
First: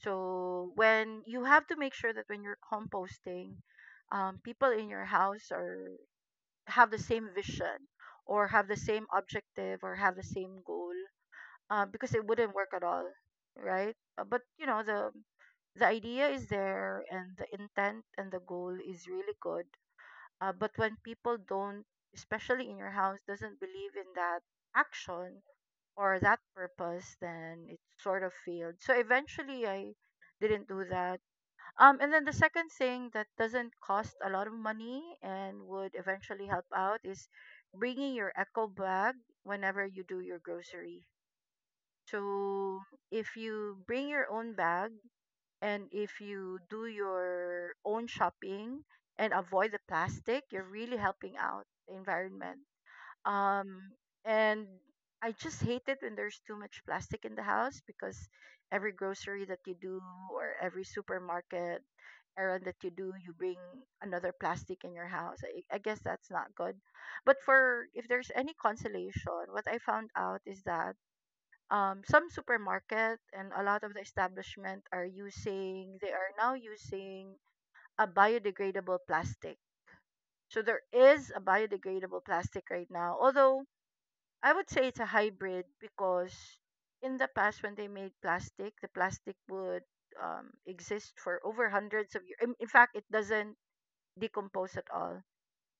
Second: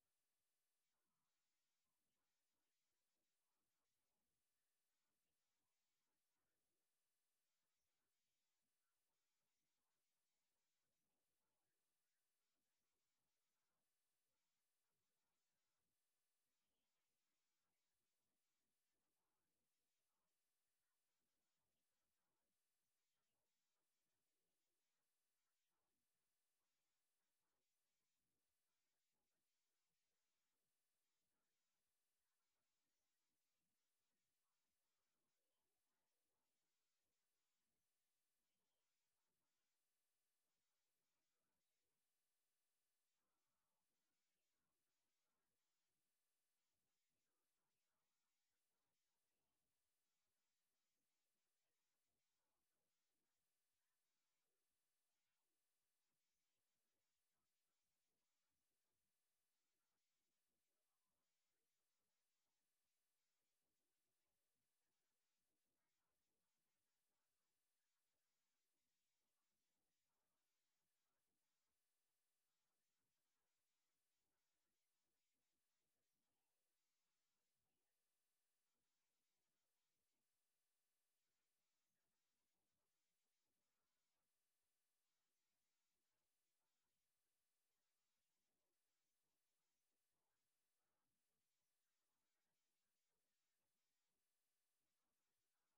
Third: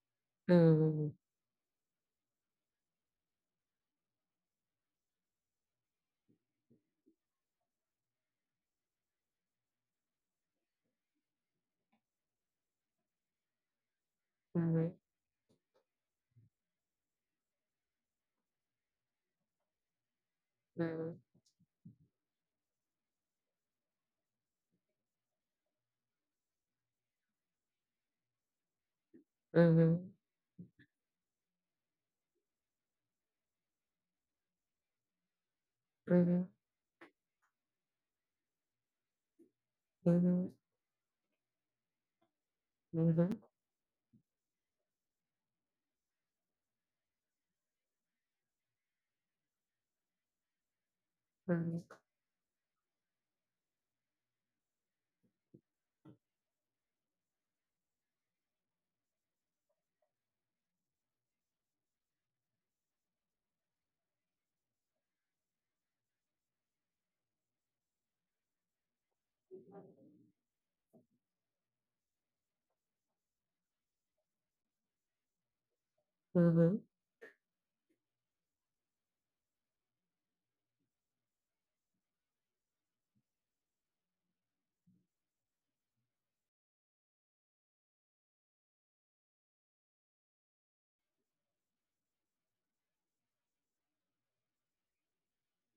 S3: So
S1: Mm-hmm.
S3: when you have to make sure that when you're composting, people in your house are have the same vision, or have the same objective, or have the same goal, because it wouldn't work at all, right? But you know
S1: Mm-hmm.
S3: the idea is there, and the intent and the goal is really good. But when people don't, especially in your house, doesn't believe in that action or that purpose, then it sort of failed. So eventually, I didn't do that, and then the second thing that doesn't cost a lot of money and would
S1: Mm-hmm.
S3: eventually help out is bringing your eco bag whenever you do your grocery. So
S1: Mm-hmm.
S3: if you bring your own bag and if you do your own shopping and avoid the plastic, you're really helping out the
S1: Mm-hmm.
S3: environment, um and I just hate it when there's too much plastic in the house, because every grocery that you do or every supermarket errand that you do, you bring another plastic in your house. I guess that's not good, but for if there's any consolation, what I found out is that, some supermarket and a lot of the establishment are using they are now using a biodegradable plastic. So there is a biodegradable plastic right now, although I would say it's a hybrid, because in the past when they made plastic, the plastic would, exist for over hundreds of years. In fact, it doesn't decompose at all.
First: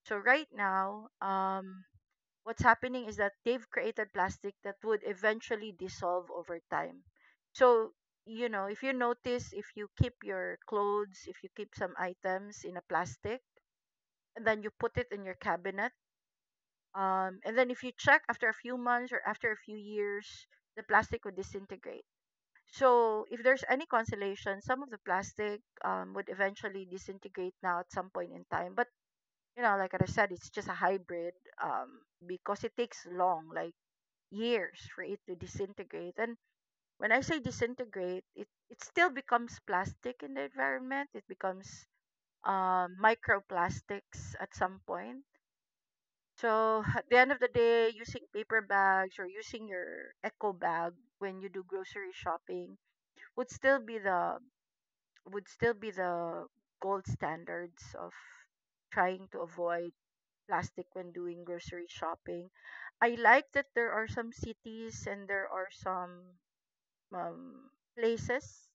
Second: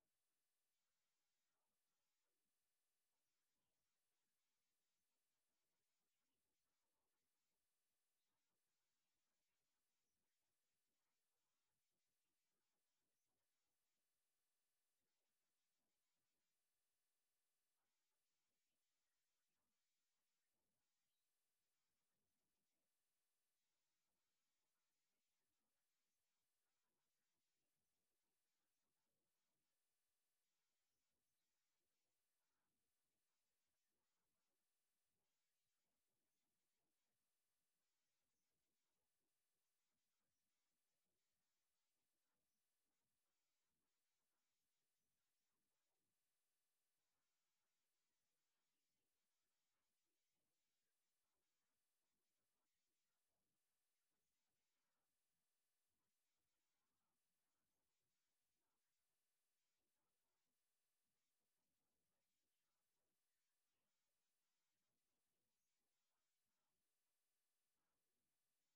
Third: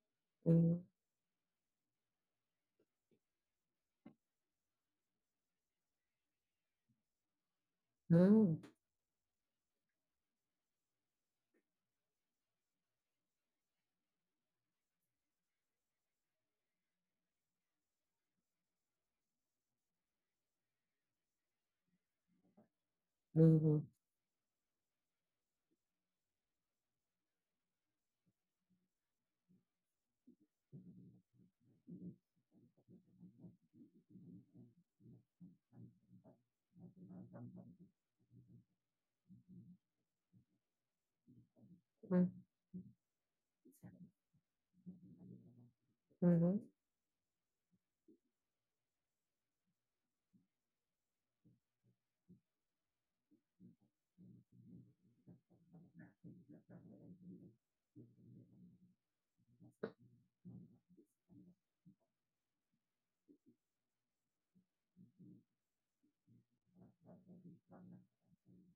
S3: So right now, what's happening is that they've created plastic that would eventually dissolve over time. So you
S1: Mm-hmm.
S3: know, if you notice, if you keep your clothes, if you keep some items in a plastic, and then you put it in your cabinet, and then if you check after a few months or after a few years, the plastic would disintegrate. So if there's
S1: Mm-hmm.
S3: any consolation, some of the plastic, would eventually disintegrate now at some point in time. But like I said, it's just a hybrid, um, because it takes long, like years, for it to disintegrate. And when I say disintegrate, it still becomes plastic in the environment. It becomes,
S1: Mm,
S3: microplastics at some point,
S1: mhm,
S3: so at the end of the day, using paper bags or using your eco bag when you do grocery shopping would still be the would still be the gold standards of trying to avoid plastic when doing grocery shopping. I like that there are some cities and there are some, um, places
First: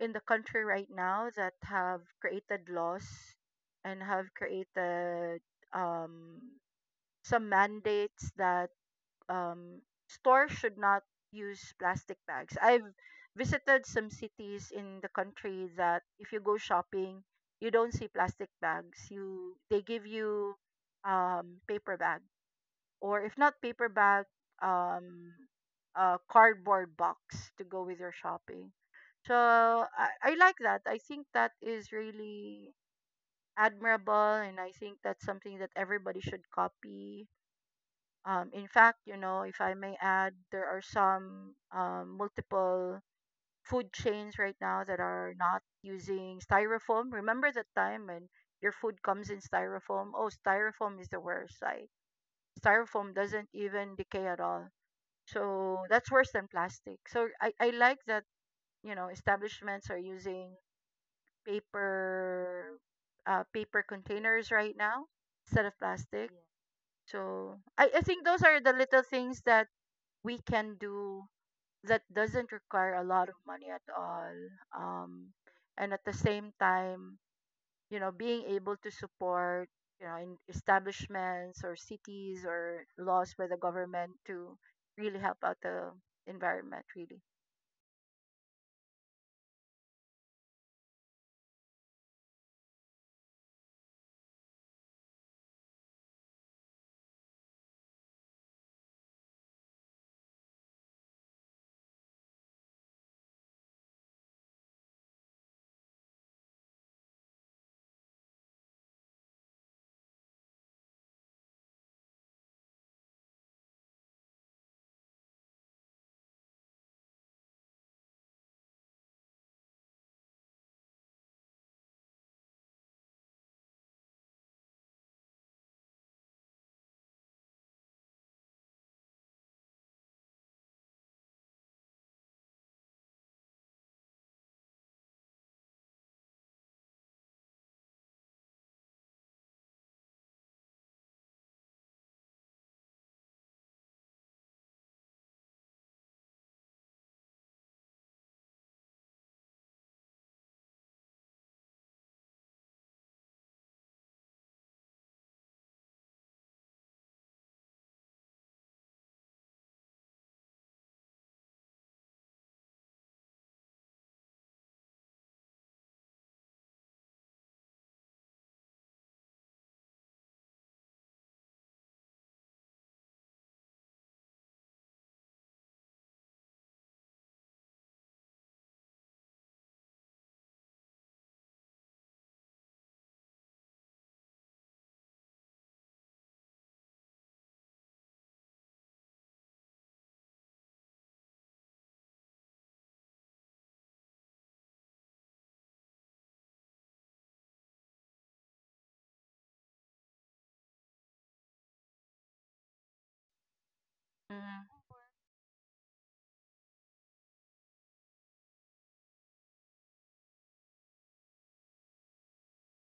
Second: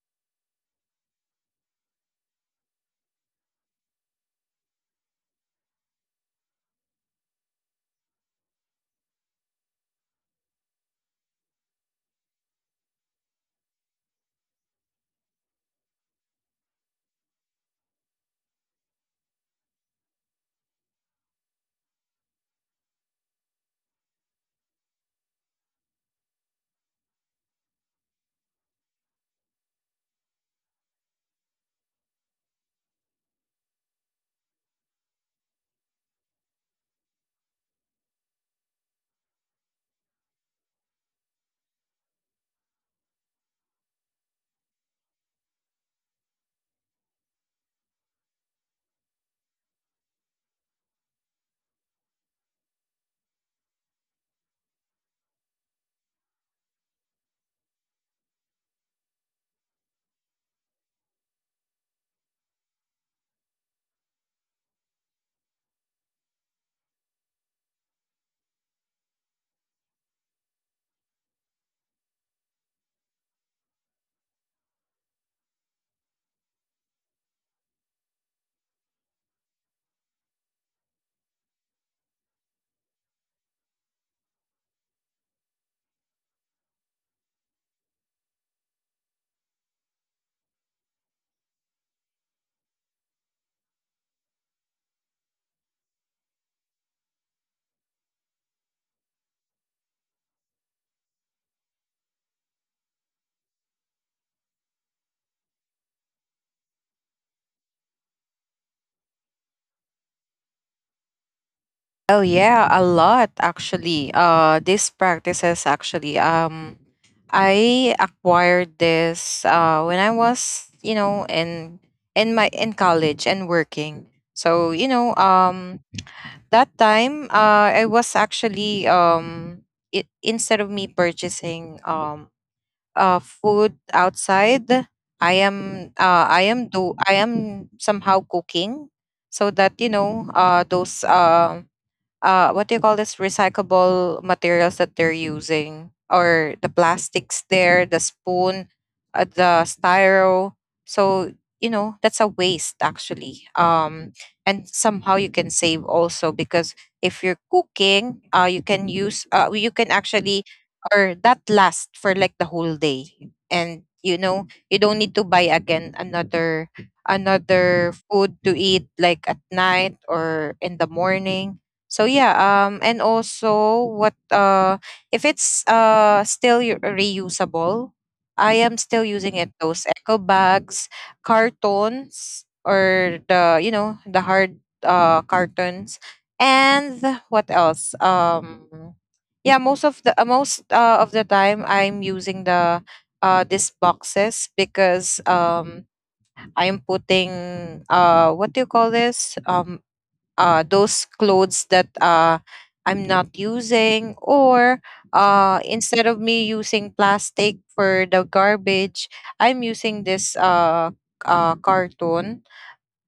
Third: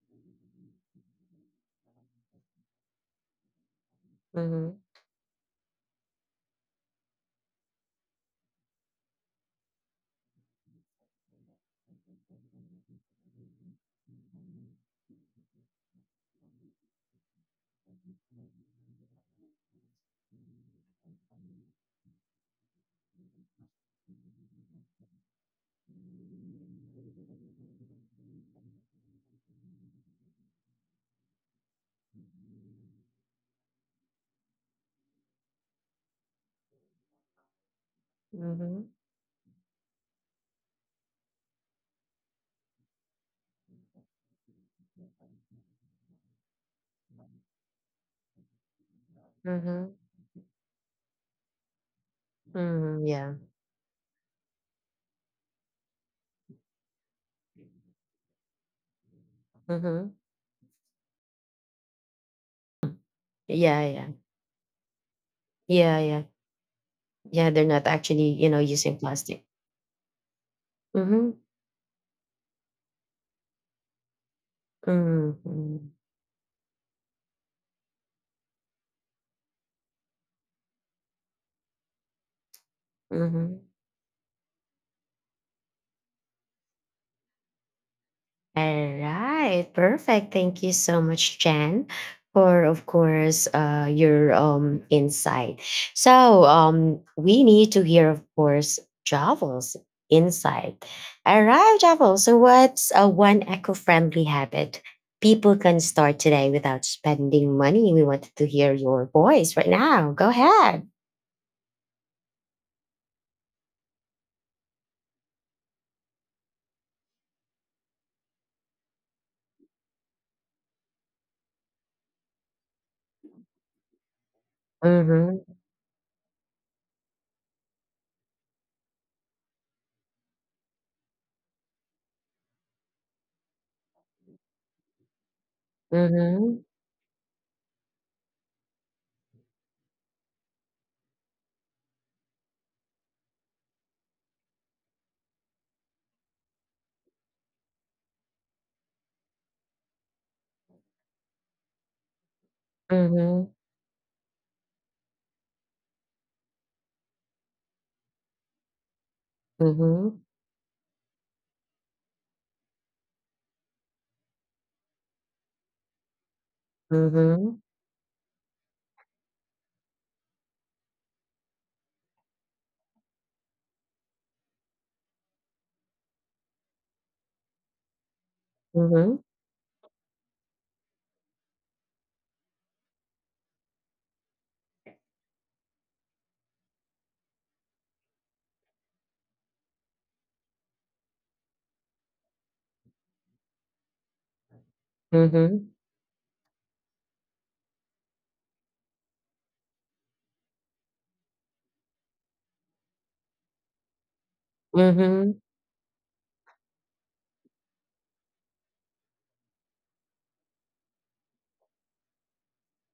S3: in the country right now that have created laws and have
S1: mhm,
S3: created, um, some mandates that, um, stores should not use plastic bags. I've visited some cities in the country that if you go shopping, you don't see plastic bags. You They give you, paper bag, or if not paper bag, um, a cardboard box to go with your shopping. So I like that. I think that is really admirable, and I think that's something that everybody should copy, in
S1: mhm,
S3: fact, you know, if I may add, there are some, multiple food chains right now that are not using styrofoam. Remember the time when your food comes in
S1: mhm,
S3: styrofoam? Oh, styrofoam is the worst. Like
S1: mhm,
S3: styrofoam
S1: yeah,
S3: doesn't even decay at all. So that's worse than plastic. So I like that, establishments are
S1: mhm,
S3: using paper,
S1: yeah,
S3: paper
S1: yeah,
S3: containers right now instead of
S1: yeah, yeah,
S3: plastic.
S1: yeah.
S3: So
S1: They're not
S3: I think
S1: actually,
S3: those
S1: you know,
S3: are the
S1: using
S3: little things
S1: plastic.
S3: that we can do
S1: Mm-hmm,
S3: that doesn't require a lot of money at all. Um,
S1: mm-hmm,
S3: and at the same time, being able to support, in establishments or cities or laws by the
S1: mm-hmm.
S3: government to really help out the environment, really.
S1: All right, perfect. Thank you so much, Jen, for of course your insight. So we need to hear, of course, Javel's insight. All right, Javel. So what's a one eco-friendly habit people can start today without spending money? We wanted to hear your voice right now. Go ahead.
S2: Oh yeah, a lot actually. These practices actually. I acquired this when I was you know in my in college and working. So you know
S1: Mm-hmm.
S2: that time I was actually it, instead of me purchasing food outside,
S1: Mm-hmm.
S2: I am somehow cooking, so that you know those what do you call this, recyclable materials that they're using, or the plastics, there the spoon, the styro. So you know that's a waste actually.
S1: Mm-hmm.
S2: And somehow you can save also because if you're cooking you can use, you can actually, or that lasts for like the whole day, and you know you don't need to buy again another,
S1: Mm-hmm. Mm-hmm.
S2: another food to eat like at night or in the morning. So yeah, and also what if it's reusable, I am still
S1: Mm-hmm.
S2: using it. Those eco bags, cartons, or the you know the hard cartons, and what else? Yeah, most of the time I'm using the these boxes because
S1: Mm-hmm.
S2: I'm putting what do you call this, those clothes that I'm not using, or
S3: Mm-hmm.
S2: instead of me using plastic for the garbage, I'm using this carton.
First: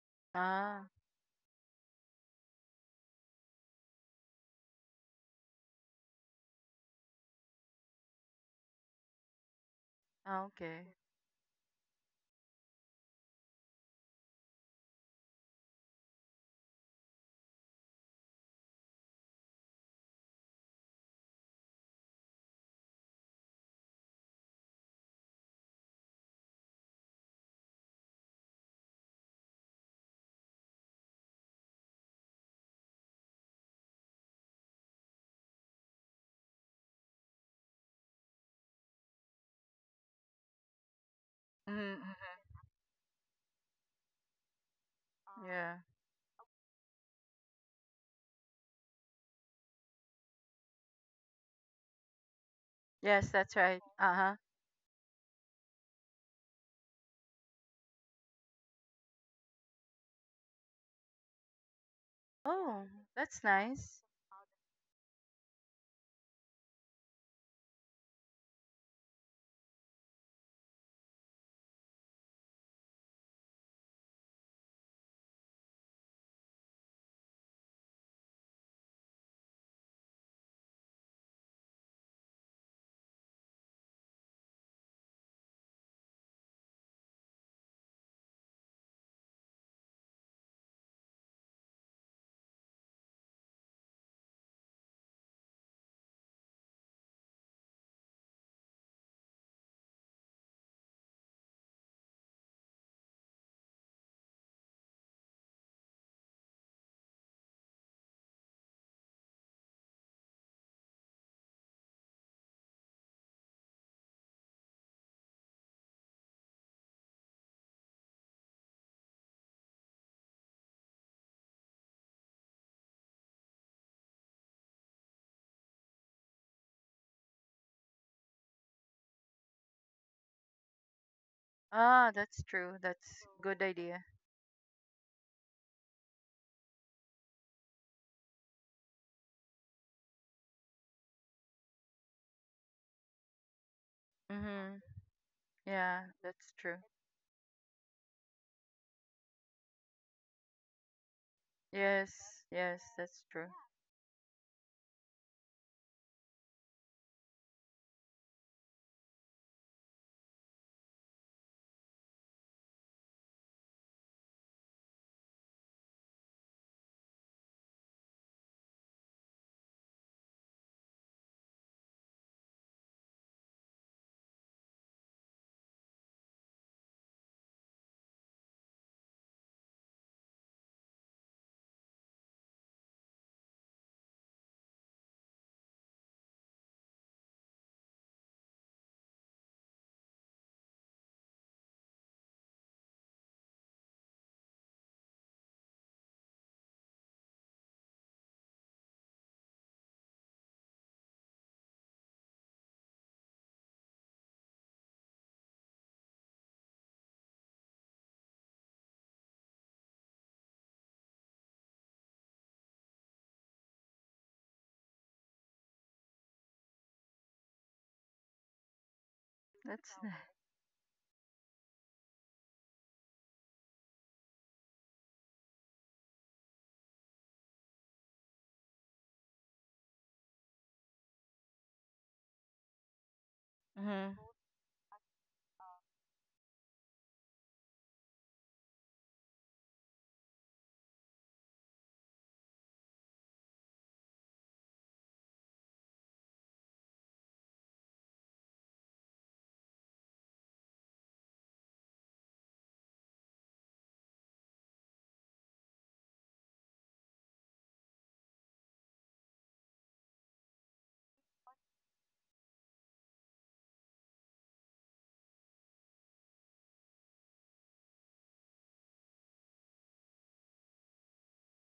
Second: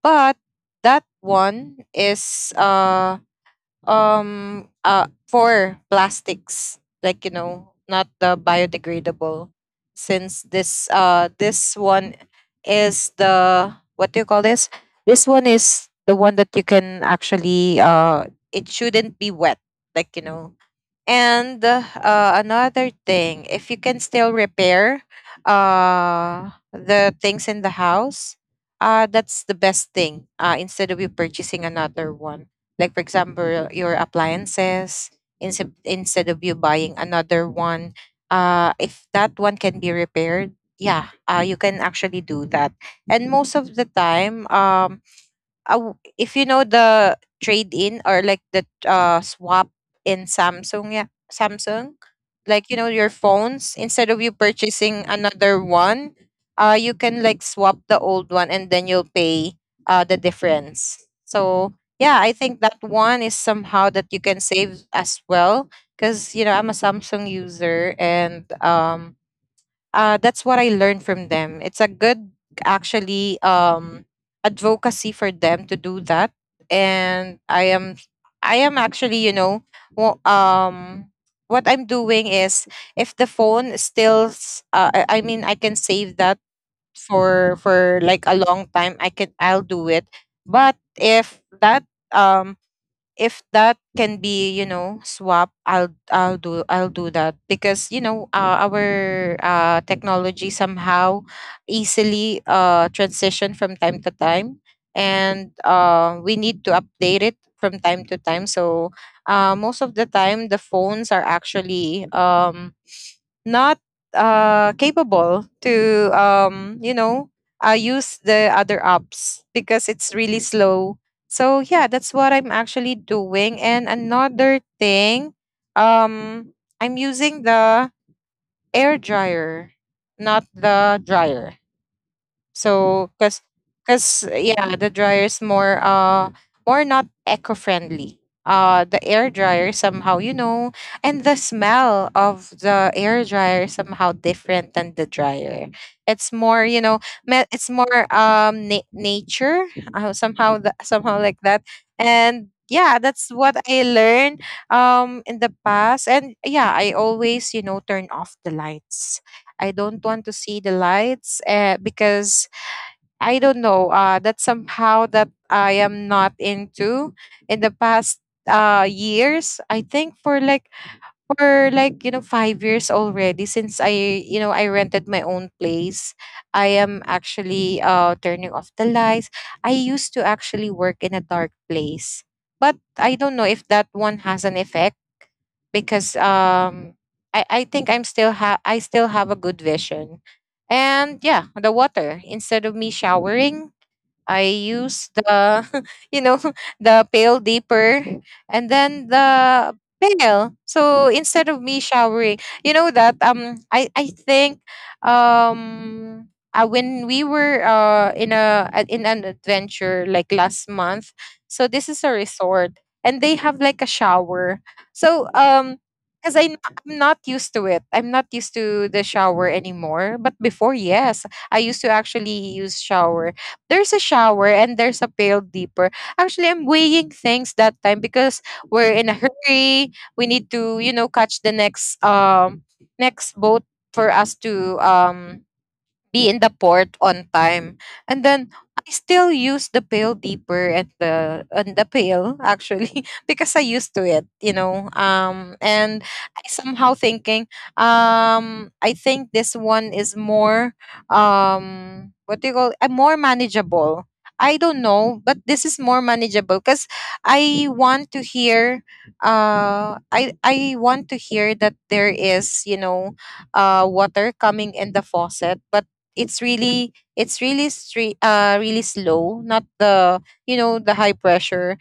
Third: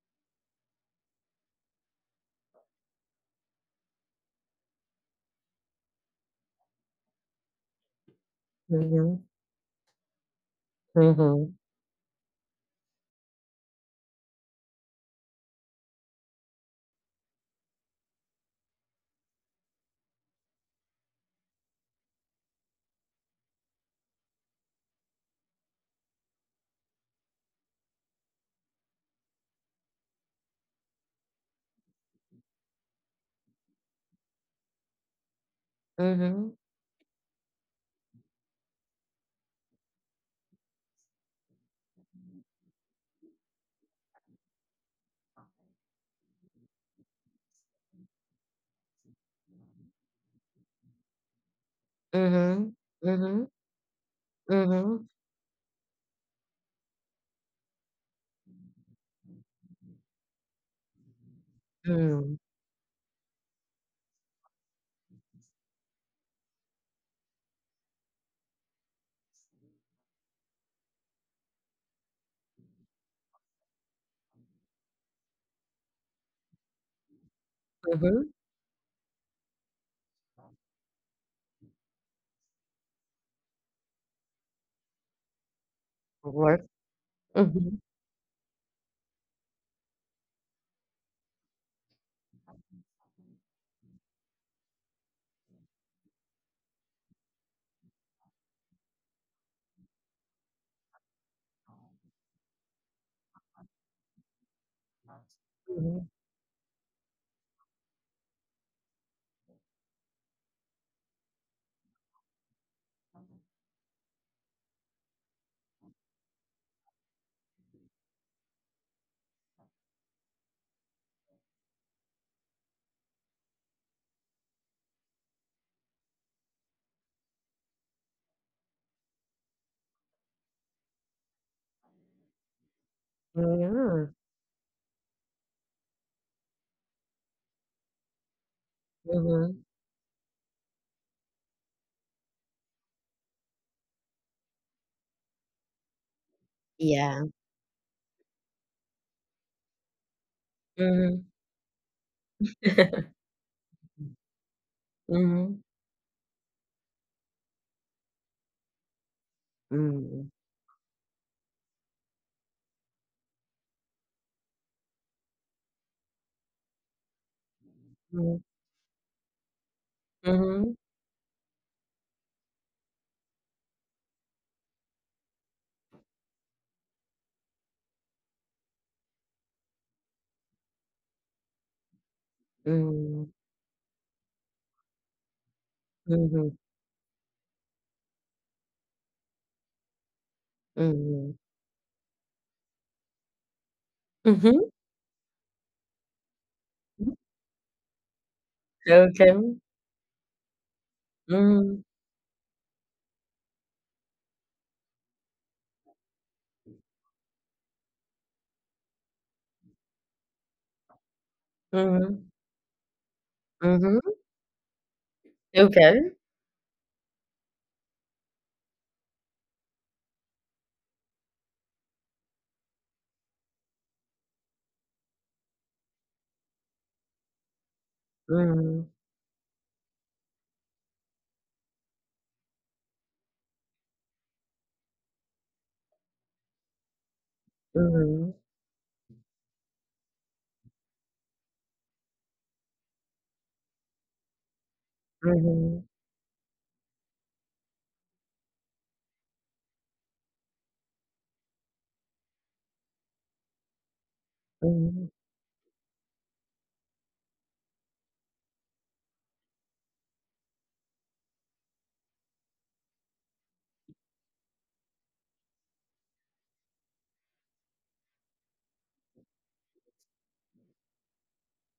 S2: But
S3: Ah,
S2: that one is for plastics like you know, not the
S1: Mm-hmm.
S2: biodegradable,
S3: ah,
S2: since
S3: okay.
S2: this
S1: Uhum,
S2: this one is the, what do you call this, this one is the one that you can actually it shouldn't be wet, like you know. And another thing, if you can still repair the things in the house, that's the best thing instead of you purchasing another one. Like, for example, your appliances, instead
S1: uhum,
S2: of you buying another one, if that one can be repaired, yeah, you can actually
S3: Mm-hmm.
S2: do that. And most of the time,
S3: Yeah.
S2: if you know the trade in, or like the swap in Samsung, yeah, Samsung, like
S1: uhum,
S2: you know your
S3: Yes,
S1: uhum,
S3: that's
S2: phones,
S3: right.
S2: instead
S3: Uh
S2: of you
S3: huh.
S2: purchasing
S1: uhum,
S2: another one, you can like swap the old one and then you'll pay the difference. So yeah, I
S1: mm,
S2: think that
S3: Oh,
S2: one is
S3: that's
S2: somehow
S3: nice.
S2: that you can save as well because you know I'm a Samsung user. And that's what I learned from them. It's a good, actually, advocacy for them to do that. And
S1: mhm,
S2: I am actually, you know, wo- um, what I'm doing is if the phone still, I mean, I can save that
S1: Work. Mhm,
S2: for like a long time, I can, I'll do it. But um if that can be you know swap, I'll do that because you know our technology somehow easily transition from time to time, and
S1: mhm.
S2: we need to update it from time to time. So most of the time the phones are actually not capable to you know use the other apps because it's really slow. So yeah, that's what I'm actually doing. And another thing, um I'm using the air dryer, not the dryer.
S3: Ah, that's true.
S2: So,
S3: That's good idea.
S1: Yeah,
S2: cause yeah, the dryer is more not eco friendly. The air
S1: mhm.
S2: dryer somehow, you know, and the smell of the air dryer somehow
S3: Mm-hmm.
S2: different than the dryer.
S3: Yeah,
S2: It's
S3: that's true.
S2: more, you know,
S1: Yeah.
S2: it's more nature somehow the,
S1: Mhm.
S2: somehow like that.
S3: Yes,
S2: And
S3: yes,
S2: yeah,
S3: that's
S2: that's
S3: true.
S2: what I learned in
S1: Mhm,
S2: the past. And yeah, I always you know turn off the lights. I don't want to see the lights because I don't know, that's somehow that I am not into in the past
S1: mm,
S2: years. I think for
S1: Mm-hmm.
S2: like you know 5 years already since I you know I rented my own place, I am actually turning off the lights. I used to actually work in a dark place, but I
S1: Mm-hmm.
S2: don't know if that one has an effect because
S1: mm, mhm,
S2: I think I'm still ha I still have a good vision. And
S1: mm,
S2: yeah, the water, instead of me showering,
S1: mhm,
S2: I
S1: mhm.
S2: use the, you know, the
S1: Mhm.
S2: pail deeper and then
S1: Okay.
S2: the pail. So instead of me
S1: Mhm,
S2: showering, you know that I think um when we were in an adventure like last month, so this is a
S1: mhm,
S2: resort and they have like
S1: mhm.
S2: a shower. So
S1: Okay.
S2: because I'm not used to it, I'm not used to the shower
S3: That's
S2: anymore. But before, yes, I used to actually use shower. There's a shower and there's a pail deeper. Actually, I'm weighing things that time because
S1: Mhm,
S2: we're in a hurry. We need to, you know, catch the next next boat
S3: nice.
S2: for us to um be in the port on time.
S1: mhm,
S2: And then I still use the pail deeper and the pail actually because I used to it, you know.
S1: mhm,
S2: And I somehow thinking, I think this one is more what do you call more manageable. I don't
S1: mhm,
S2: know, but this is more manageable because I want to hear I want to hear that there is, you know, water coming in the faucet, but it's really really slow, not the you know the high pressure.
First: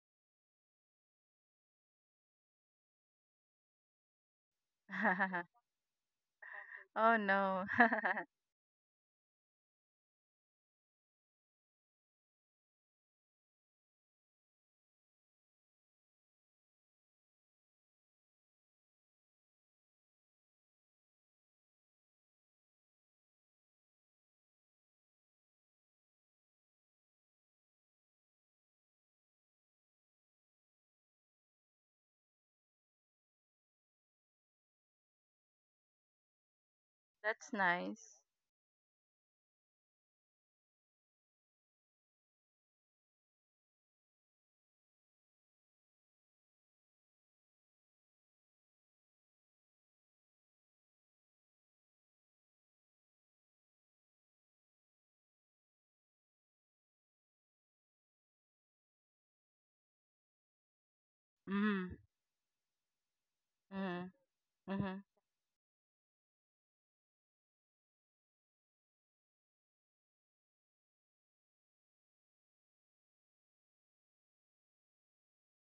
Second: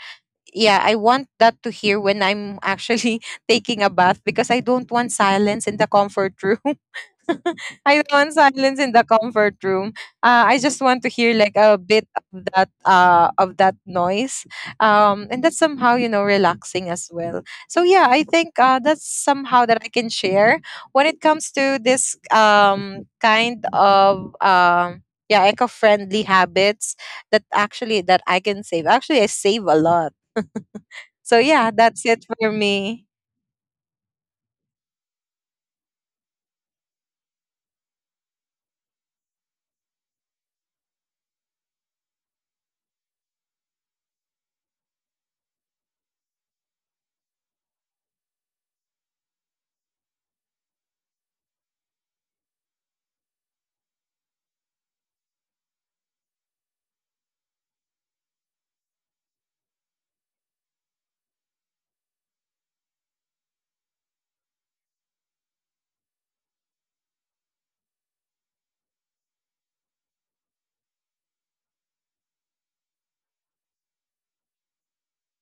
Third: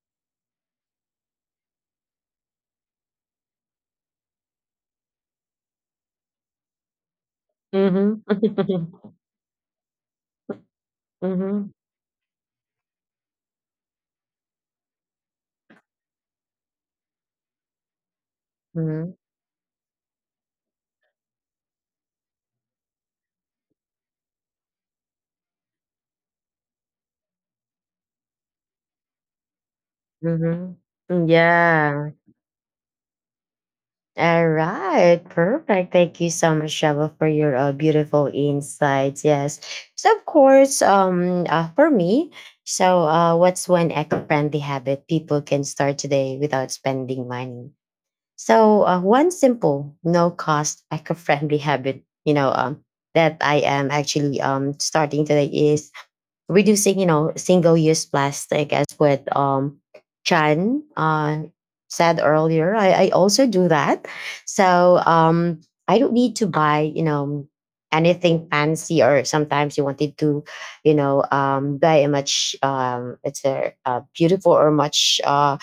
S2: Yeah, I want that to hear when I'm actually taking a bath because I don't want
S3: Mm-hmm.
S2: silence in the comfort room.
S3: Oh no,
S2: I
S1: mhm,
S2: want silence in the comfort room. I just want to hear
S1: mhm,
S2: like a bit of that of that noise. And that's somehow you know relaxing as well. So yeah, I think
S1: mhm,
S2: that's somehow that I can share when it comes to this kind of yeah, eco-friendly habits that actually that I can save. Actually, I save a lot.
S1: mhm.
S2: So yeah,
S1: Yeah.
S2: that's it for me.
S1: All right, perfect. Thank you so much, Shava, for your
S3: that's nice.
S1: beautiful insights. Yes. So, of course, for me, so what's one eco-friendly habit people can start today without spending money? So, one simple, no-cost, eco-friendly habit, that I am actually starting today is reducing, you know, single use plastic as what Chan
S3: Mm-hmm.
S1: said earlier. I also do that.
S3: Mm-hmm.
S1: So
S3: Mm-hmm.
S1: I don't need to buy, you know, anything fancy, or sometimes you wanted to, you know, buy a much it's a beautiful or much uh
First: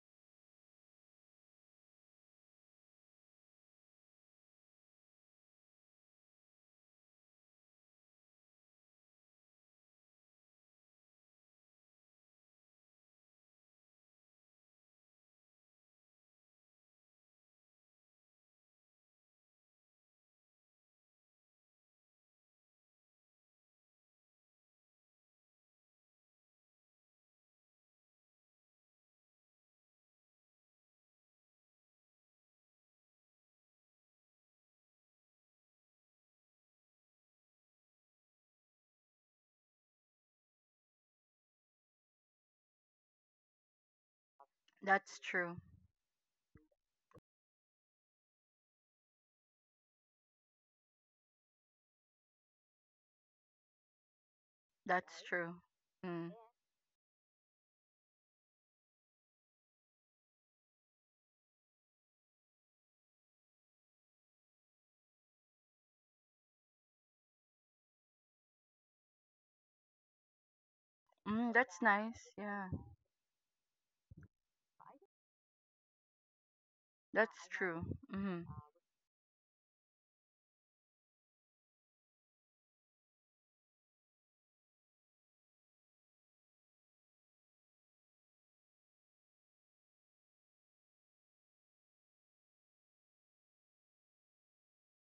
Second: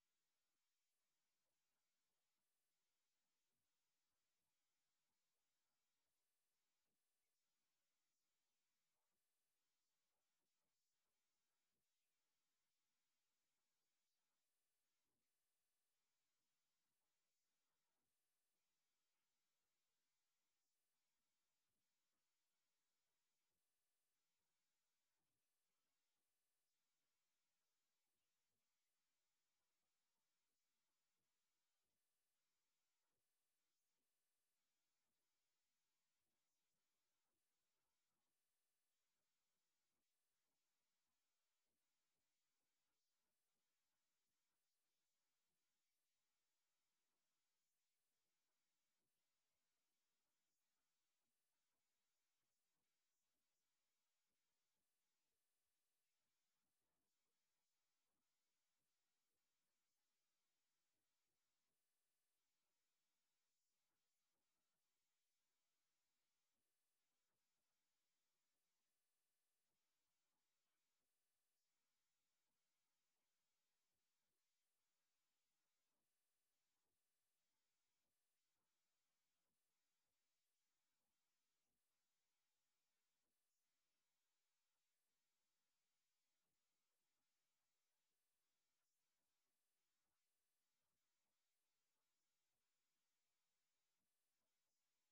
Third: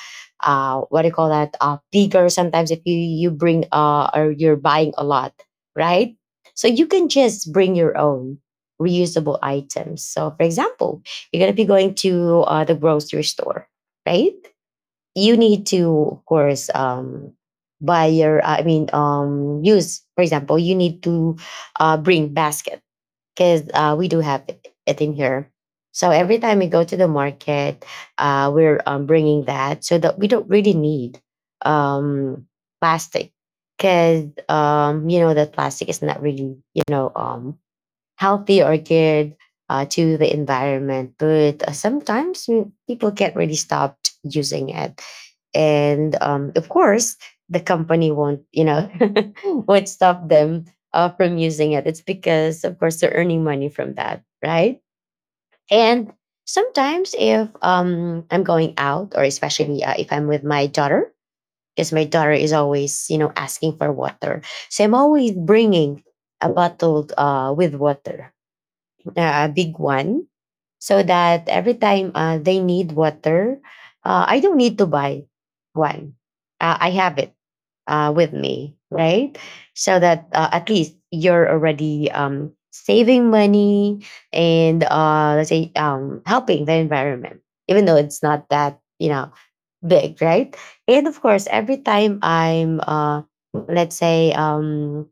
S1: uh, what do you call that? Bigger. Sometimes if you you bring or you're buying a lot, right? So you can just bring your own reusable items. So, for example, you're going to be going to the grocery store, right? You need to, of course, buy your, I mean, use, for example, you need to bring basket because we do have it in here. So every time we go to the market, we're bringing that so that we don't really need um, plastic, because you know that plastic is not really you know healthy or good to the environment. But sometimes people can't really stop using it,
S3: That's true.
S1: and of course, the company won't, you know, won't stop them from using it. It's because, of course, they're earning money from that, right?
S3: That's true.
S1: And
S3: Mm.
S1: sometimes, if I'm going out, or especially if I'm with my daughter. Because my daughter is always, you know, asking for water. So I'm always bringing a bottle with water, a big one, so that
S3: Mm,
S1: every
S3: that's
S1: time
S3: nice.
S1: they
S3: Yeah,
S1: need water, I don't need to buy one. I have it
S3: that's true.
S1: with
S3: Mm-hmm.
S1: me, right? So that at least you're already saving money and let's say helping the environment, even though it's not that you know big, right? And of course, every time I'm let's say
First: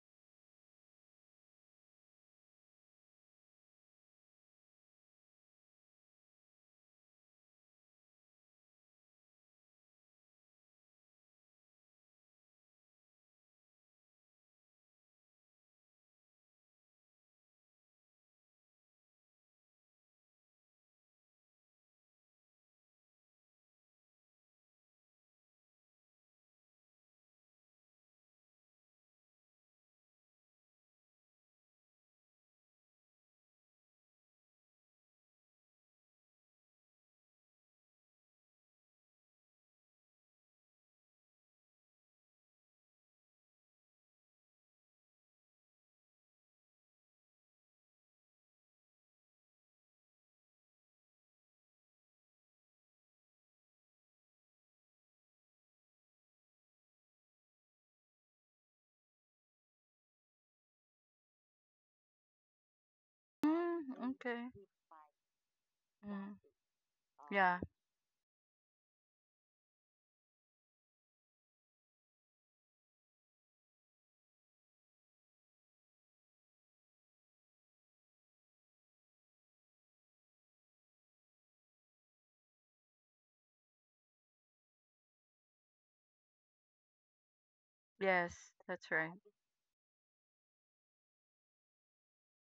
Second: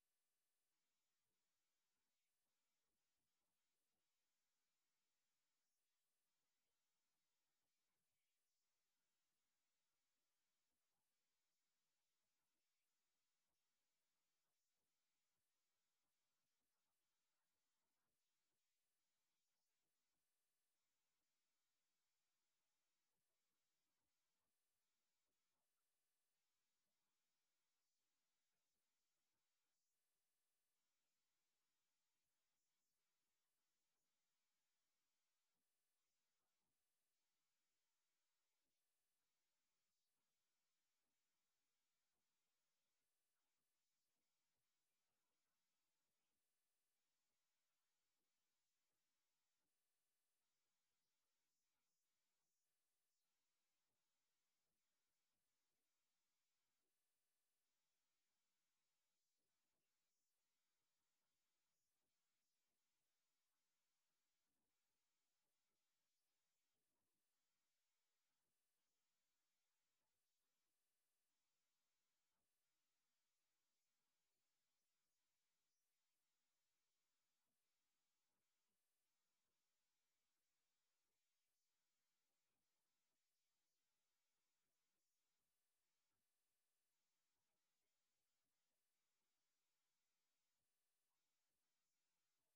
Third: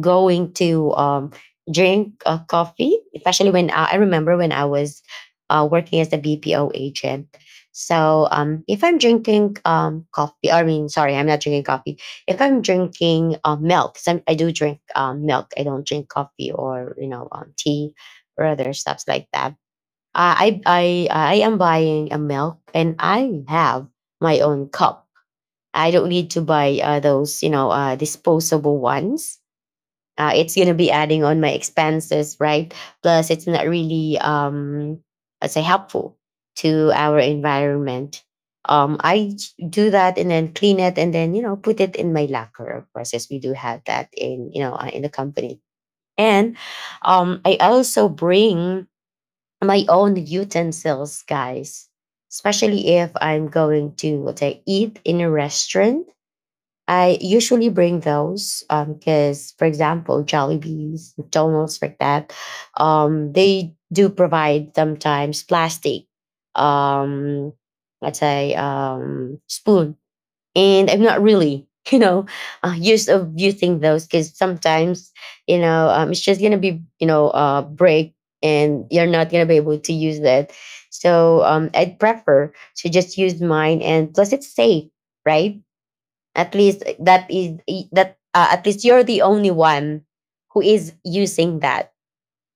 S1: going to drink coffee, especially when I remember when I was working as a BPO agent. So if I'm drinking coffee, I mean, sorry, I'm not drinking coffee. If I'm drinking milk, 'cause I do drink milk. I don't drink coffee or you know tea or other stuffs like that. Uh, I I I am buying a milk, and I have my own cup. I don't need to buy those, you know, disposable ones. Uh, it's going to be adding on my expenses, right? Plus it's not really I'd say helpful to our environment. I do that and then clean it and then you know put it in my locker, of course, as we do have that in you know in the company. And I also bring my own utensils, guys, especially if I'm going to let's say eat in a restaurant. I usually bring those because, for example, Jollibees, McDonald's, like that, they do
S3: Mm, okay.
S1: provide sometimes plastic,
S3: Mm.
S1: um,
S3: Yeah.
S1: let's say, spoon. And I'm not really, you know, used of using those, because sometimes, you know, it's just gonna be, you know, break, and you're not gonna be able to use that. So I'd prefer to just use mine, and plus it's safe, right? At least that is that
S3: Yes,
S1: at least
S3: that's
S1: you're
S3: right.
S1: the only one who is using that,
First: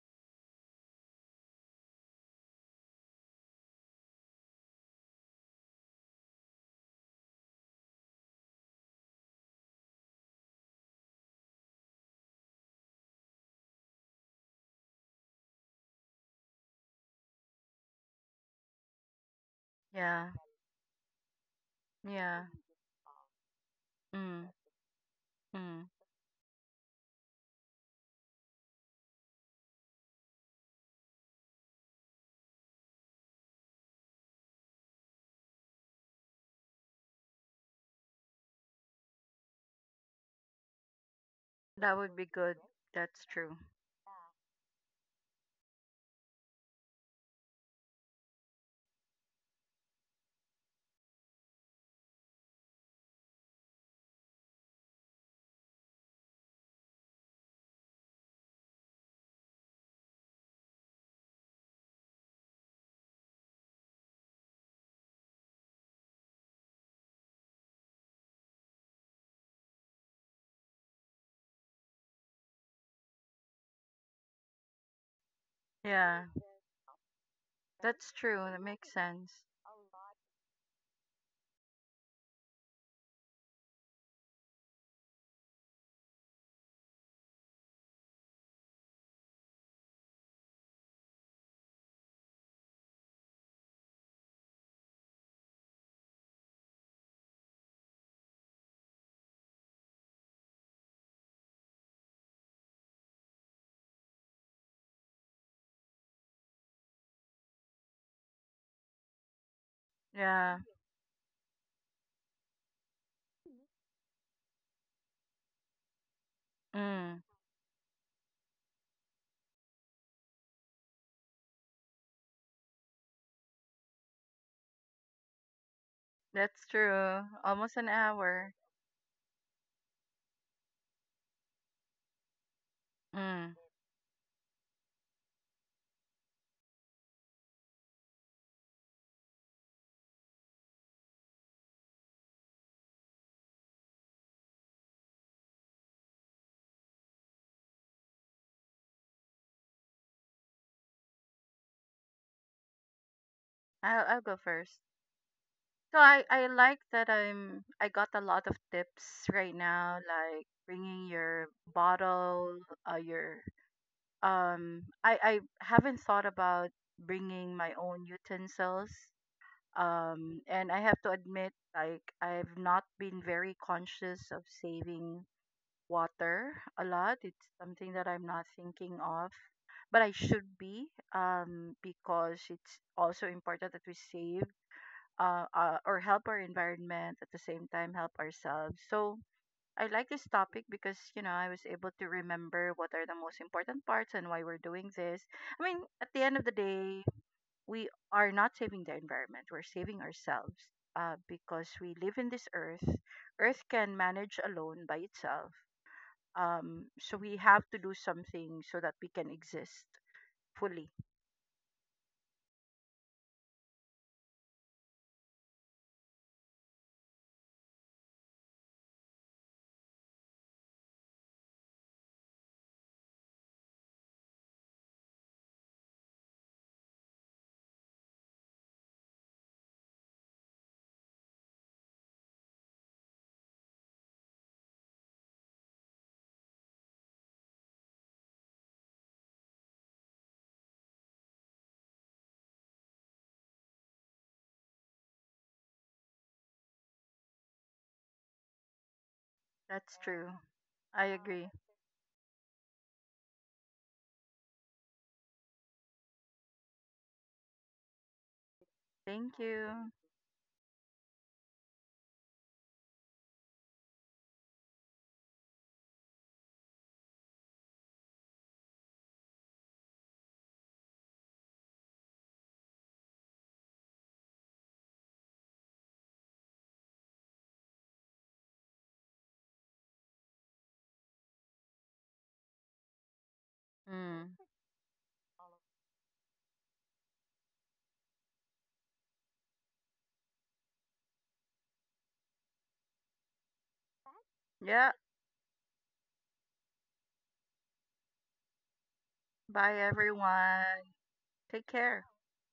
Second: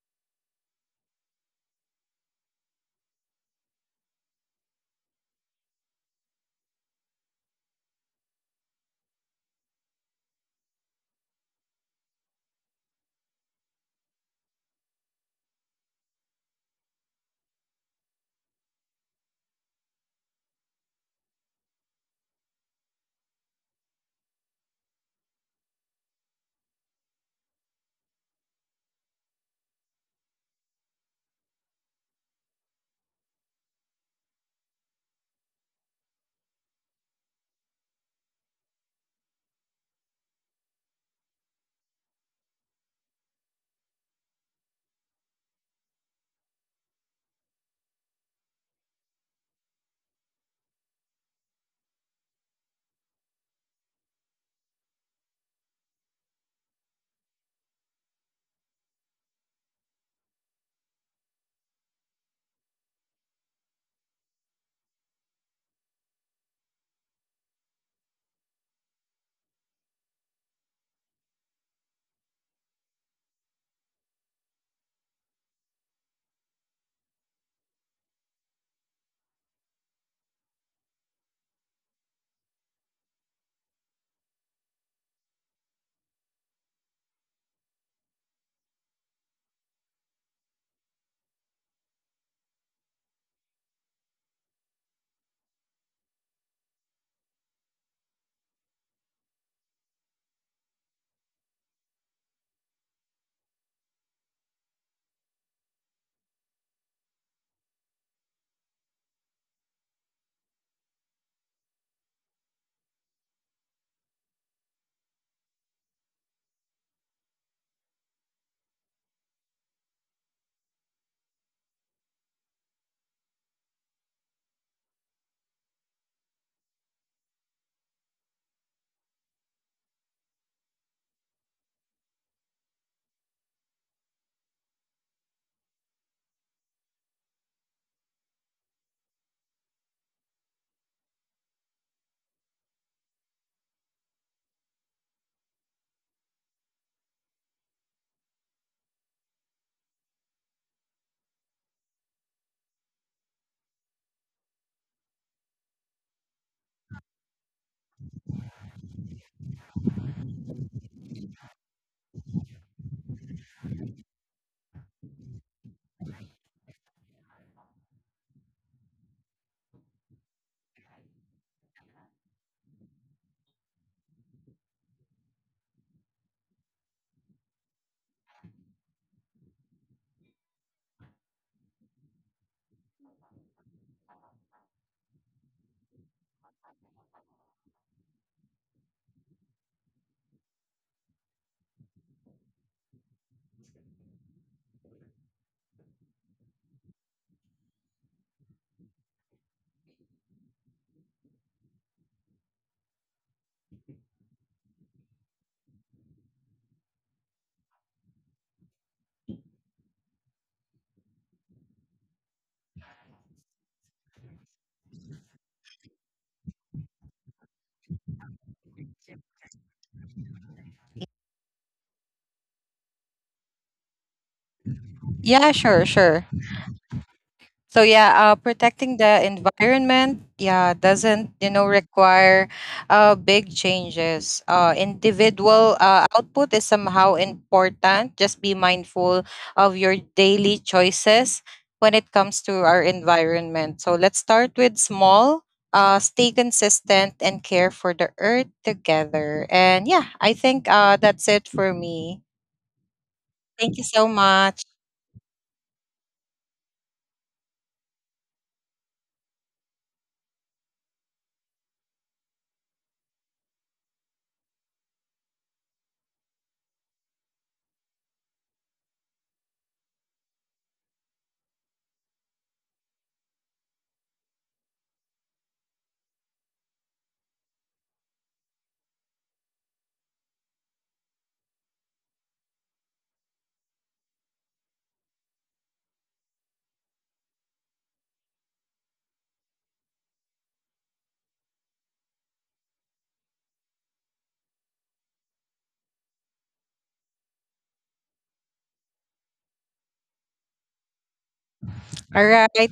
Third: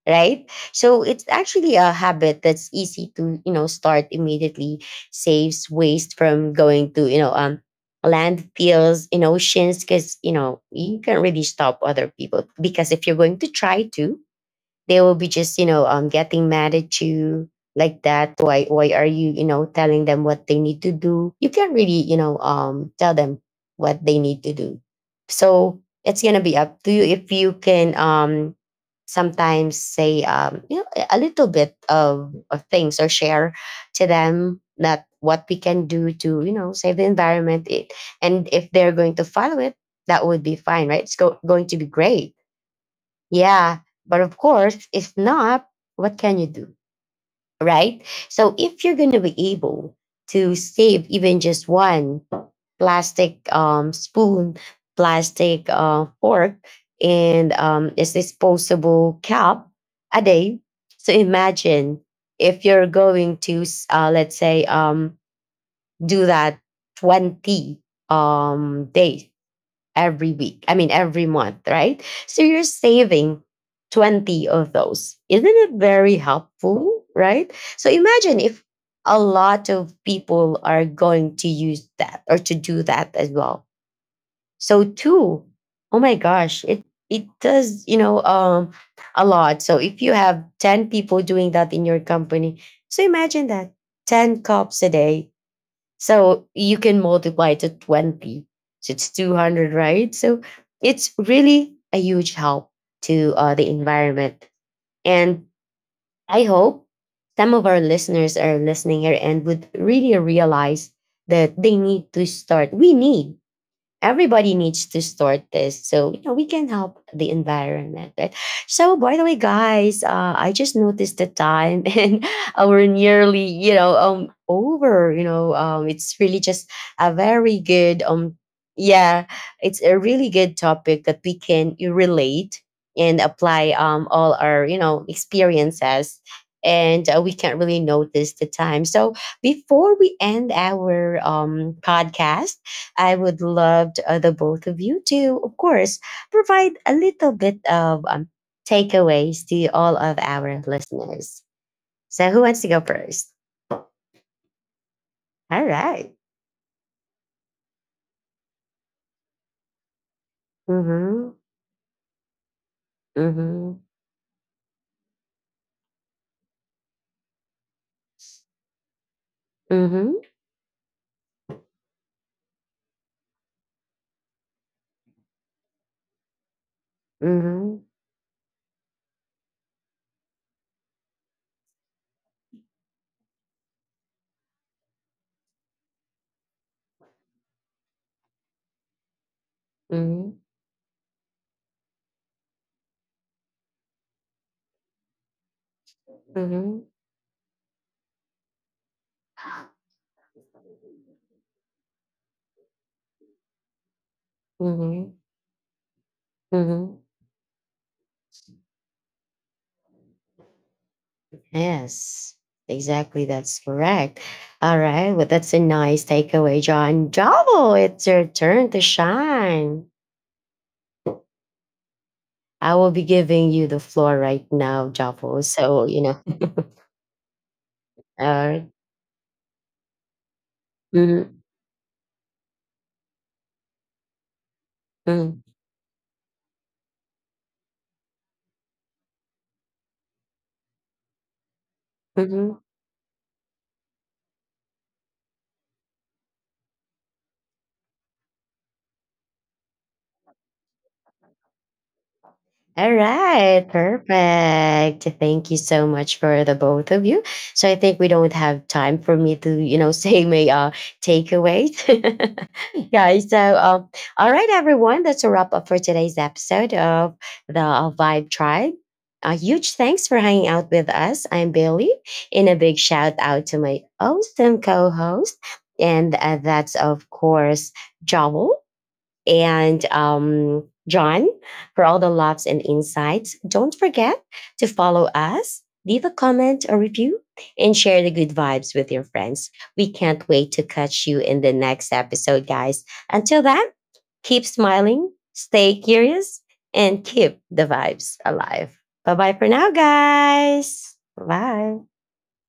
S1: right? So it's actually a habit that's easy to you know start immediately. Saves waste from going to you know landfills in oceans, because you know you can't really stop other people, because if you're going to try to, they will be just you know getting mad at you, like that, why are you you know telling them
S3: Yeah.
S1: what they need to do. You can't really you know
S3: Yeah.
S1: tell them what they need
S3: Mm.
S1: to do, so
S3: Mm.
S1: it's gonna be up to you if you can sometimes say you know a little bit of things, or share to them that what we can do to you know save the environment it, and if they're going to follow it, that would be fine, right? It's going to be
S3: That would be
S1: great,
S3: good. That's true.
S1: yeah, but of course, if not, what can you do? Right? So if you're going to be able to save even just one plastic spoon, plastic fork, and this disposable cup a day, so imagine if you're going to, let's say, do that 20 days every week. I mean, every month, right? So you're saving 20 of those. Isn't it very
S3: Yeah.
S1: helpful, right? So
S3: That's
S1: imagine
S3: true. That
S1: if
S3: makes
S1: a
S3: sense.
S1: lot of people are going to use that or to do that as well. So two, oh my gosh, it does, you know, a lot. So if you have 10 people doing that in your company, so imagine that 10 cups a day, so you can multiply to 20. So it's 200, right? So it's really a huge help to the environment. And I hope some of our listeners are listening here and would really
S3: Yeah.
S1: realize that they need to start. We need everybody needs to start this so you know we can help
S3: Mm.
S1: the environment, right? So by the way, guys, I just noticed the time and we're nearly you know over you know it's really just
S3: That's
S1: a
S3: true.
S1: very
S3: Almost an
S1: good
S3: hour.
S1: yeah it's a really good topic that we can relate and
S3: Mm.
S1: apply all our you know experiences, and we can't really notice the time. So before we end our podcast, I would love to, the both of you to, of course, provide a little bit of takeaways to all of our listeners. So, who wants to go first?
S3: I'll go first.
S1: All
S3: So
S1: right.
S3: I like that, I got a lot of tips right now, like bringing
S1: Mm-hmm.
S3: your bottle, your.
S1: Mm-hmm.
S3: I haven't thought about bringing my own utensils.
S1: Mm-hmm.
S3: And I have to admit, like I've not been very conscious of saving water a lot. It's
S1: Mm-hmm.
S3: something that I'm not thinking of, but I should be, because it's also important that we save, or help our environment, at the same time help ourselves. So I like this
S1: Mm-hmm.
S3: topic because you know I was able to remember what are the most important parts and why we're doing this. I mean, at the end of the
S1: Mm-hmm.
S3: day, we are not saving the environment; we're saving ourselves, because we live in this earth. Earth can manage alone by
S1: Mm-hmm.
S3: itself,
S1: Mm-hmm.
S3: so we have to do something so that we can exist fully.
S1: Yes, exactly. That's correct. All right. Well, that's a nice takeaway, John. Javo, it's your turn to shine. I will be giving you the floor right now, Javo.
S2: Yeah,
S1: So,
S2: sure,
S1: you know,
S2: sure. So yeah,
S1: all.
S2: protecting the environment, yeah,
S1: Mm-hmm.
S2: doesn't you know require big changes. Individual output is somehow important. Just be mindful of your daily choices when it comes to our environment. So let's start with small. Stay consistent and care for the earth together. And yeah,
S3: That's
S2: I
S3: true.
S2: think
S3: I
S2: that's it
S3: agree.
S2: for me.
S1: All
S2: Thank
S1: right,
S2: you so much.
S1: perfect. Thank you so much for the both of you. So I think we don't have time for me
S3: Thank
S1: to, you know,
S3: you.
S1: say my takeaways. Yeah, so all right, everyone, that's a wrap up for today's episode of the Vibe Tribe. A huge thanks for hanging out with us. I'm Bailey, and a big shout out to my awesome co-host, and that's of course Joel, and John, for all the loves and insights. Don't forget
S3: Mm.
S1: to follow us, leave a comment or review, and share the good vibes with your friends. We can't wait to catch you in the next episode, guys. Until then, keep
S3: Yeah.
S1: smiling, stay curious, and keep the vibes alive. Bye bye for now,
S3: Bye,
S1: guys.
S3: everyone. Take
S1: Bye.
S3: care.
S2: All right.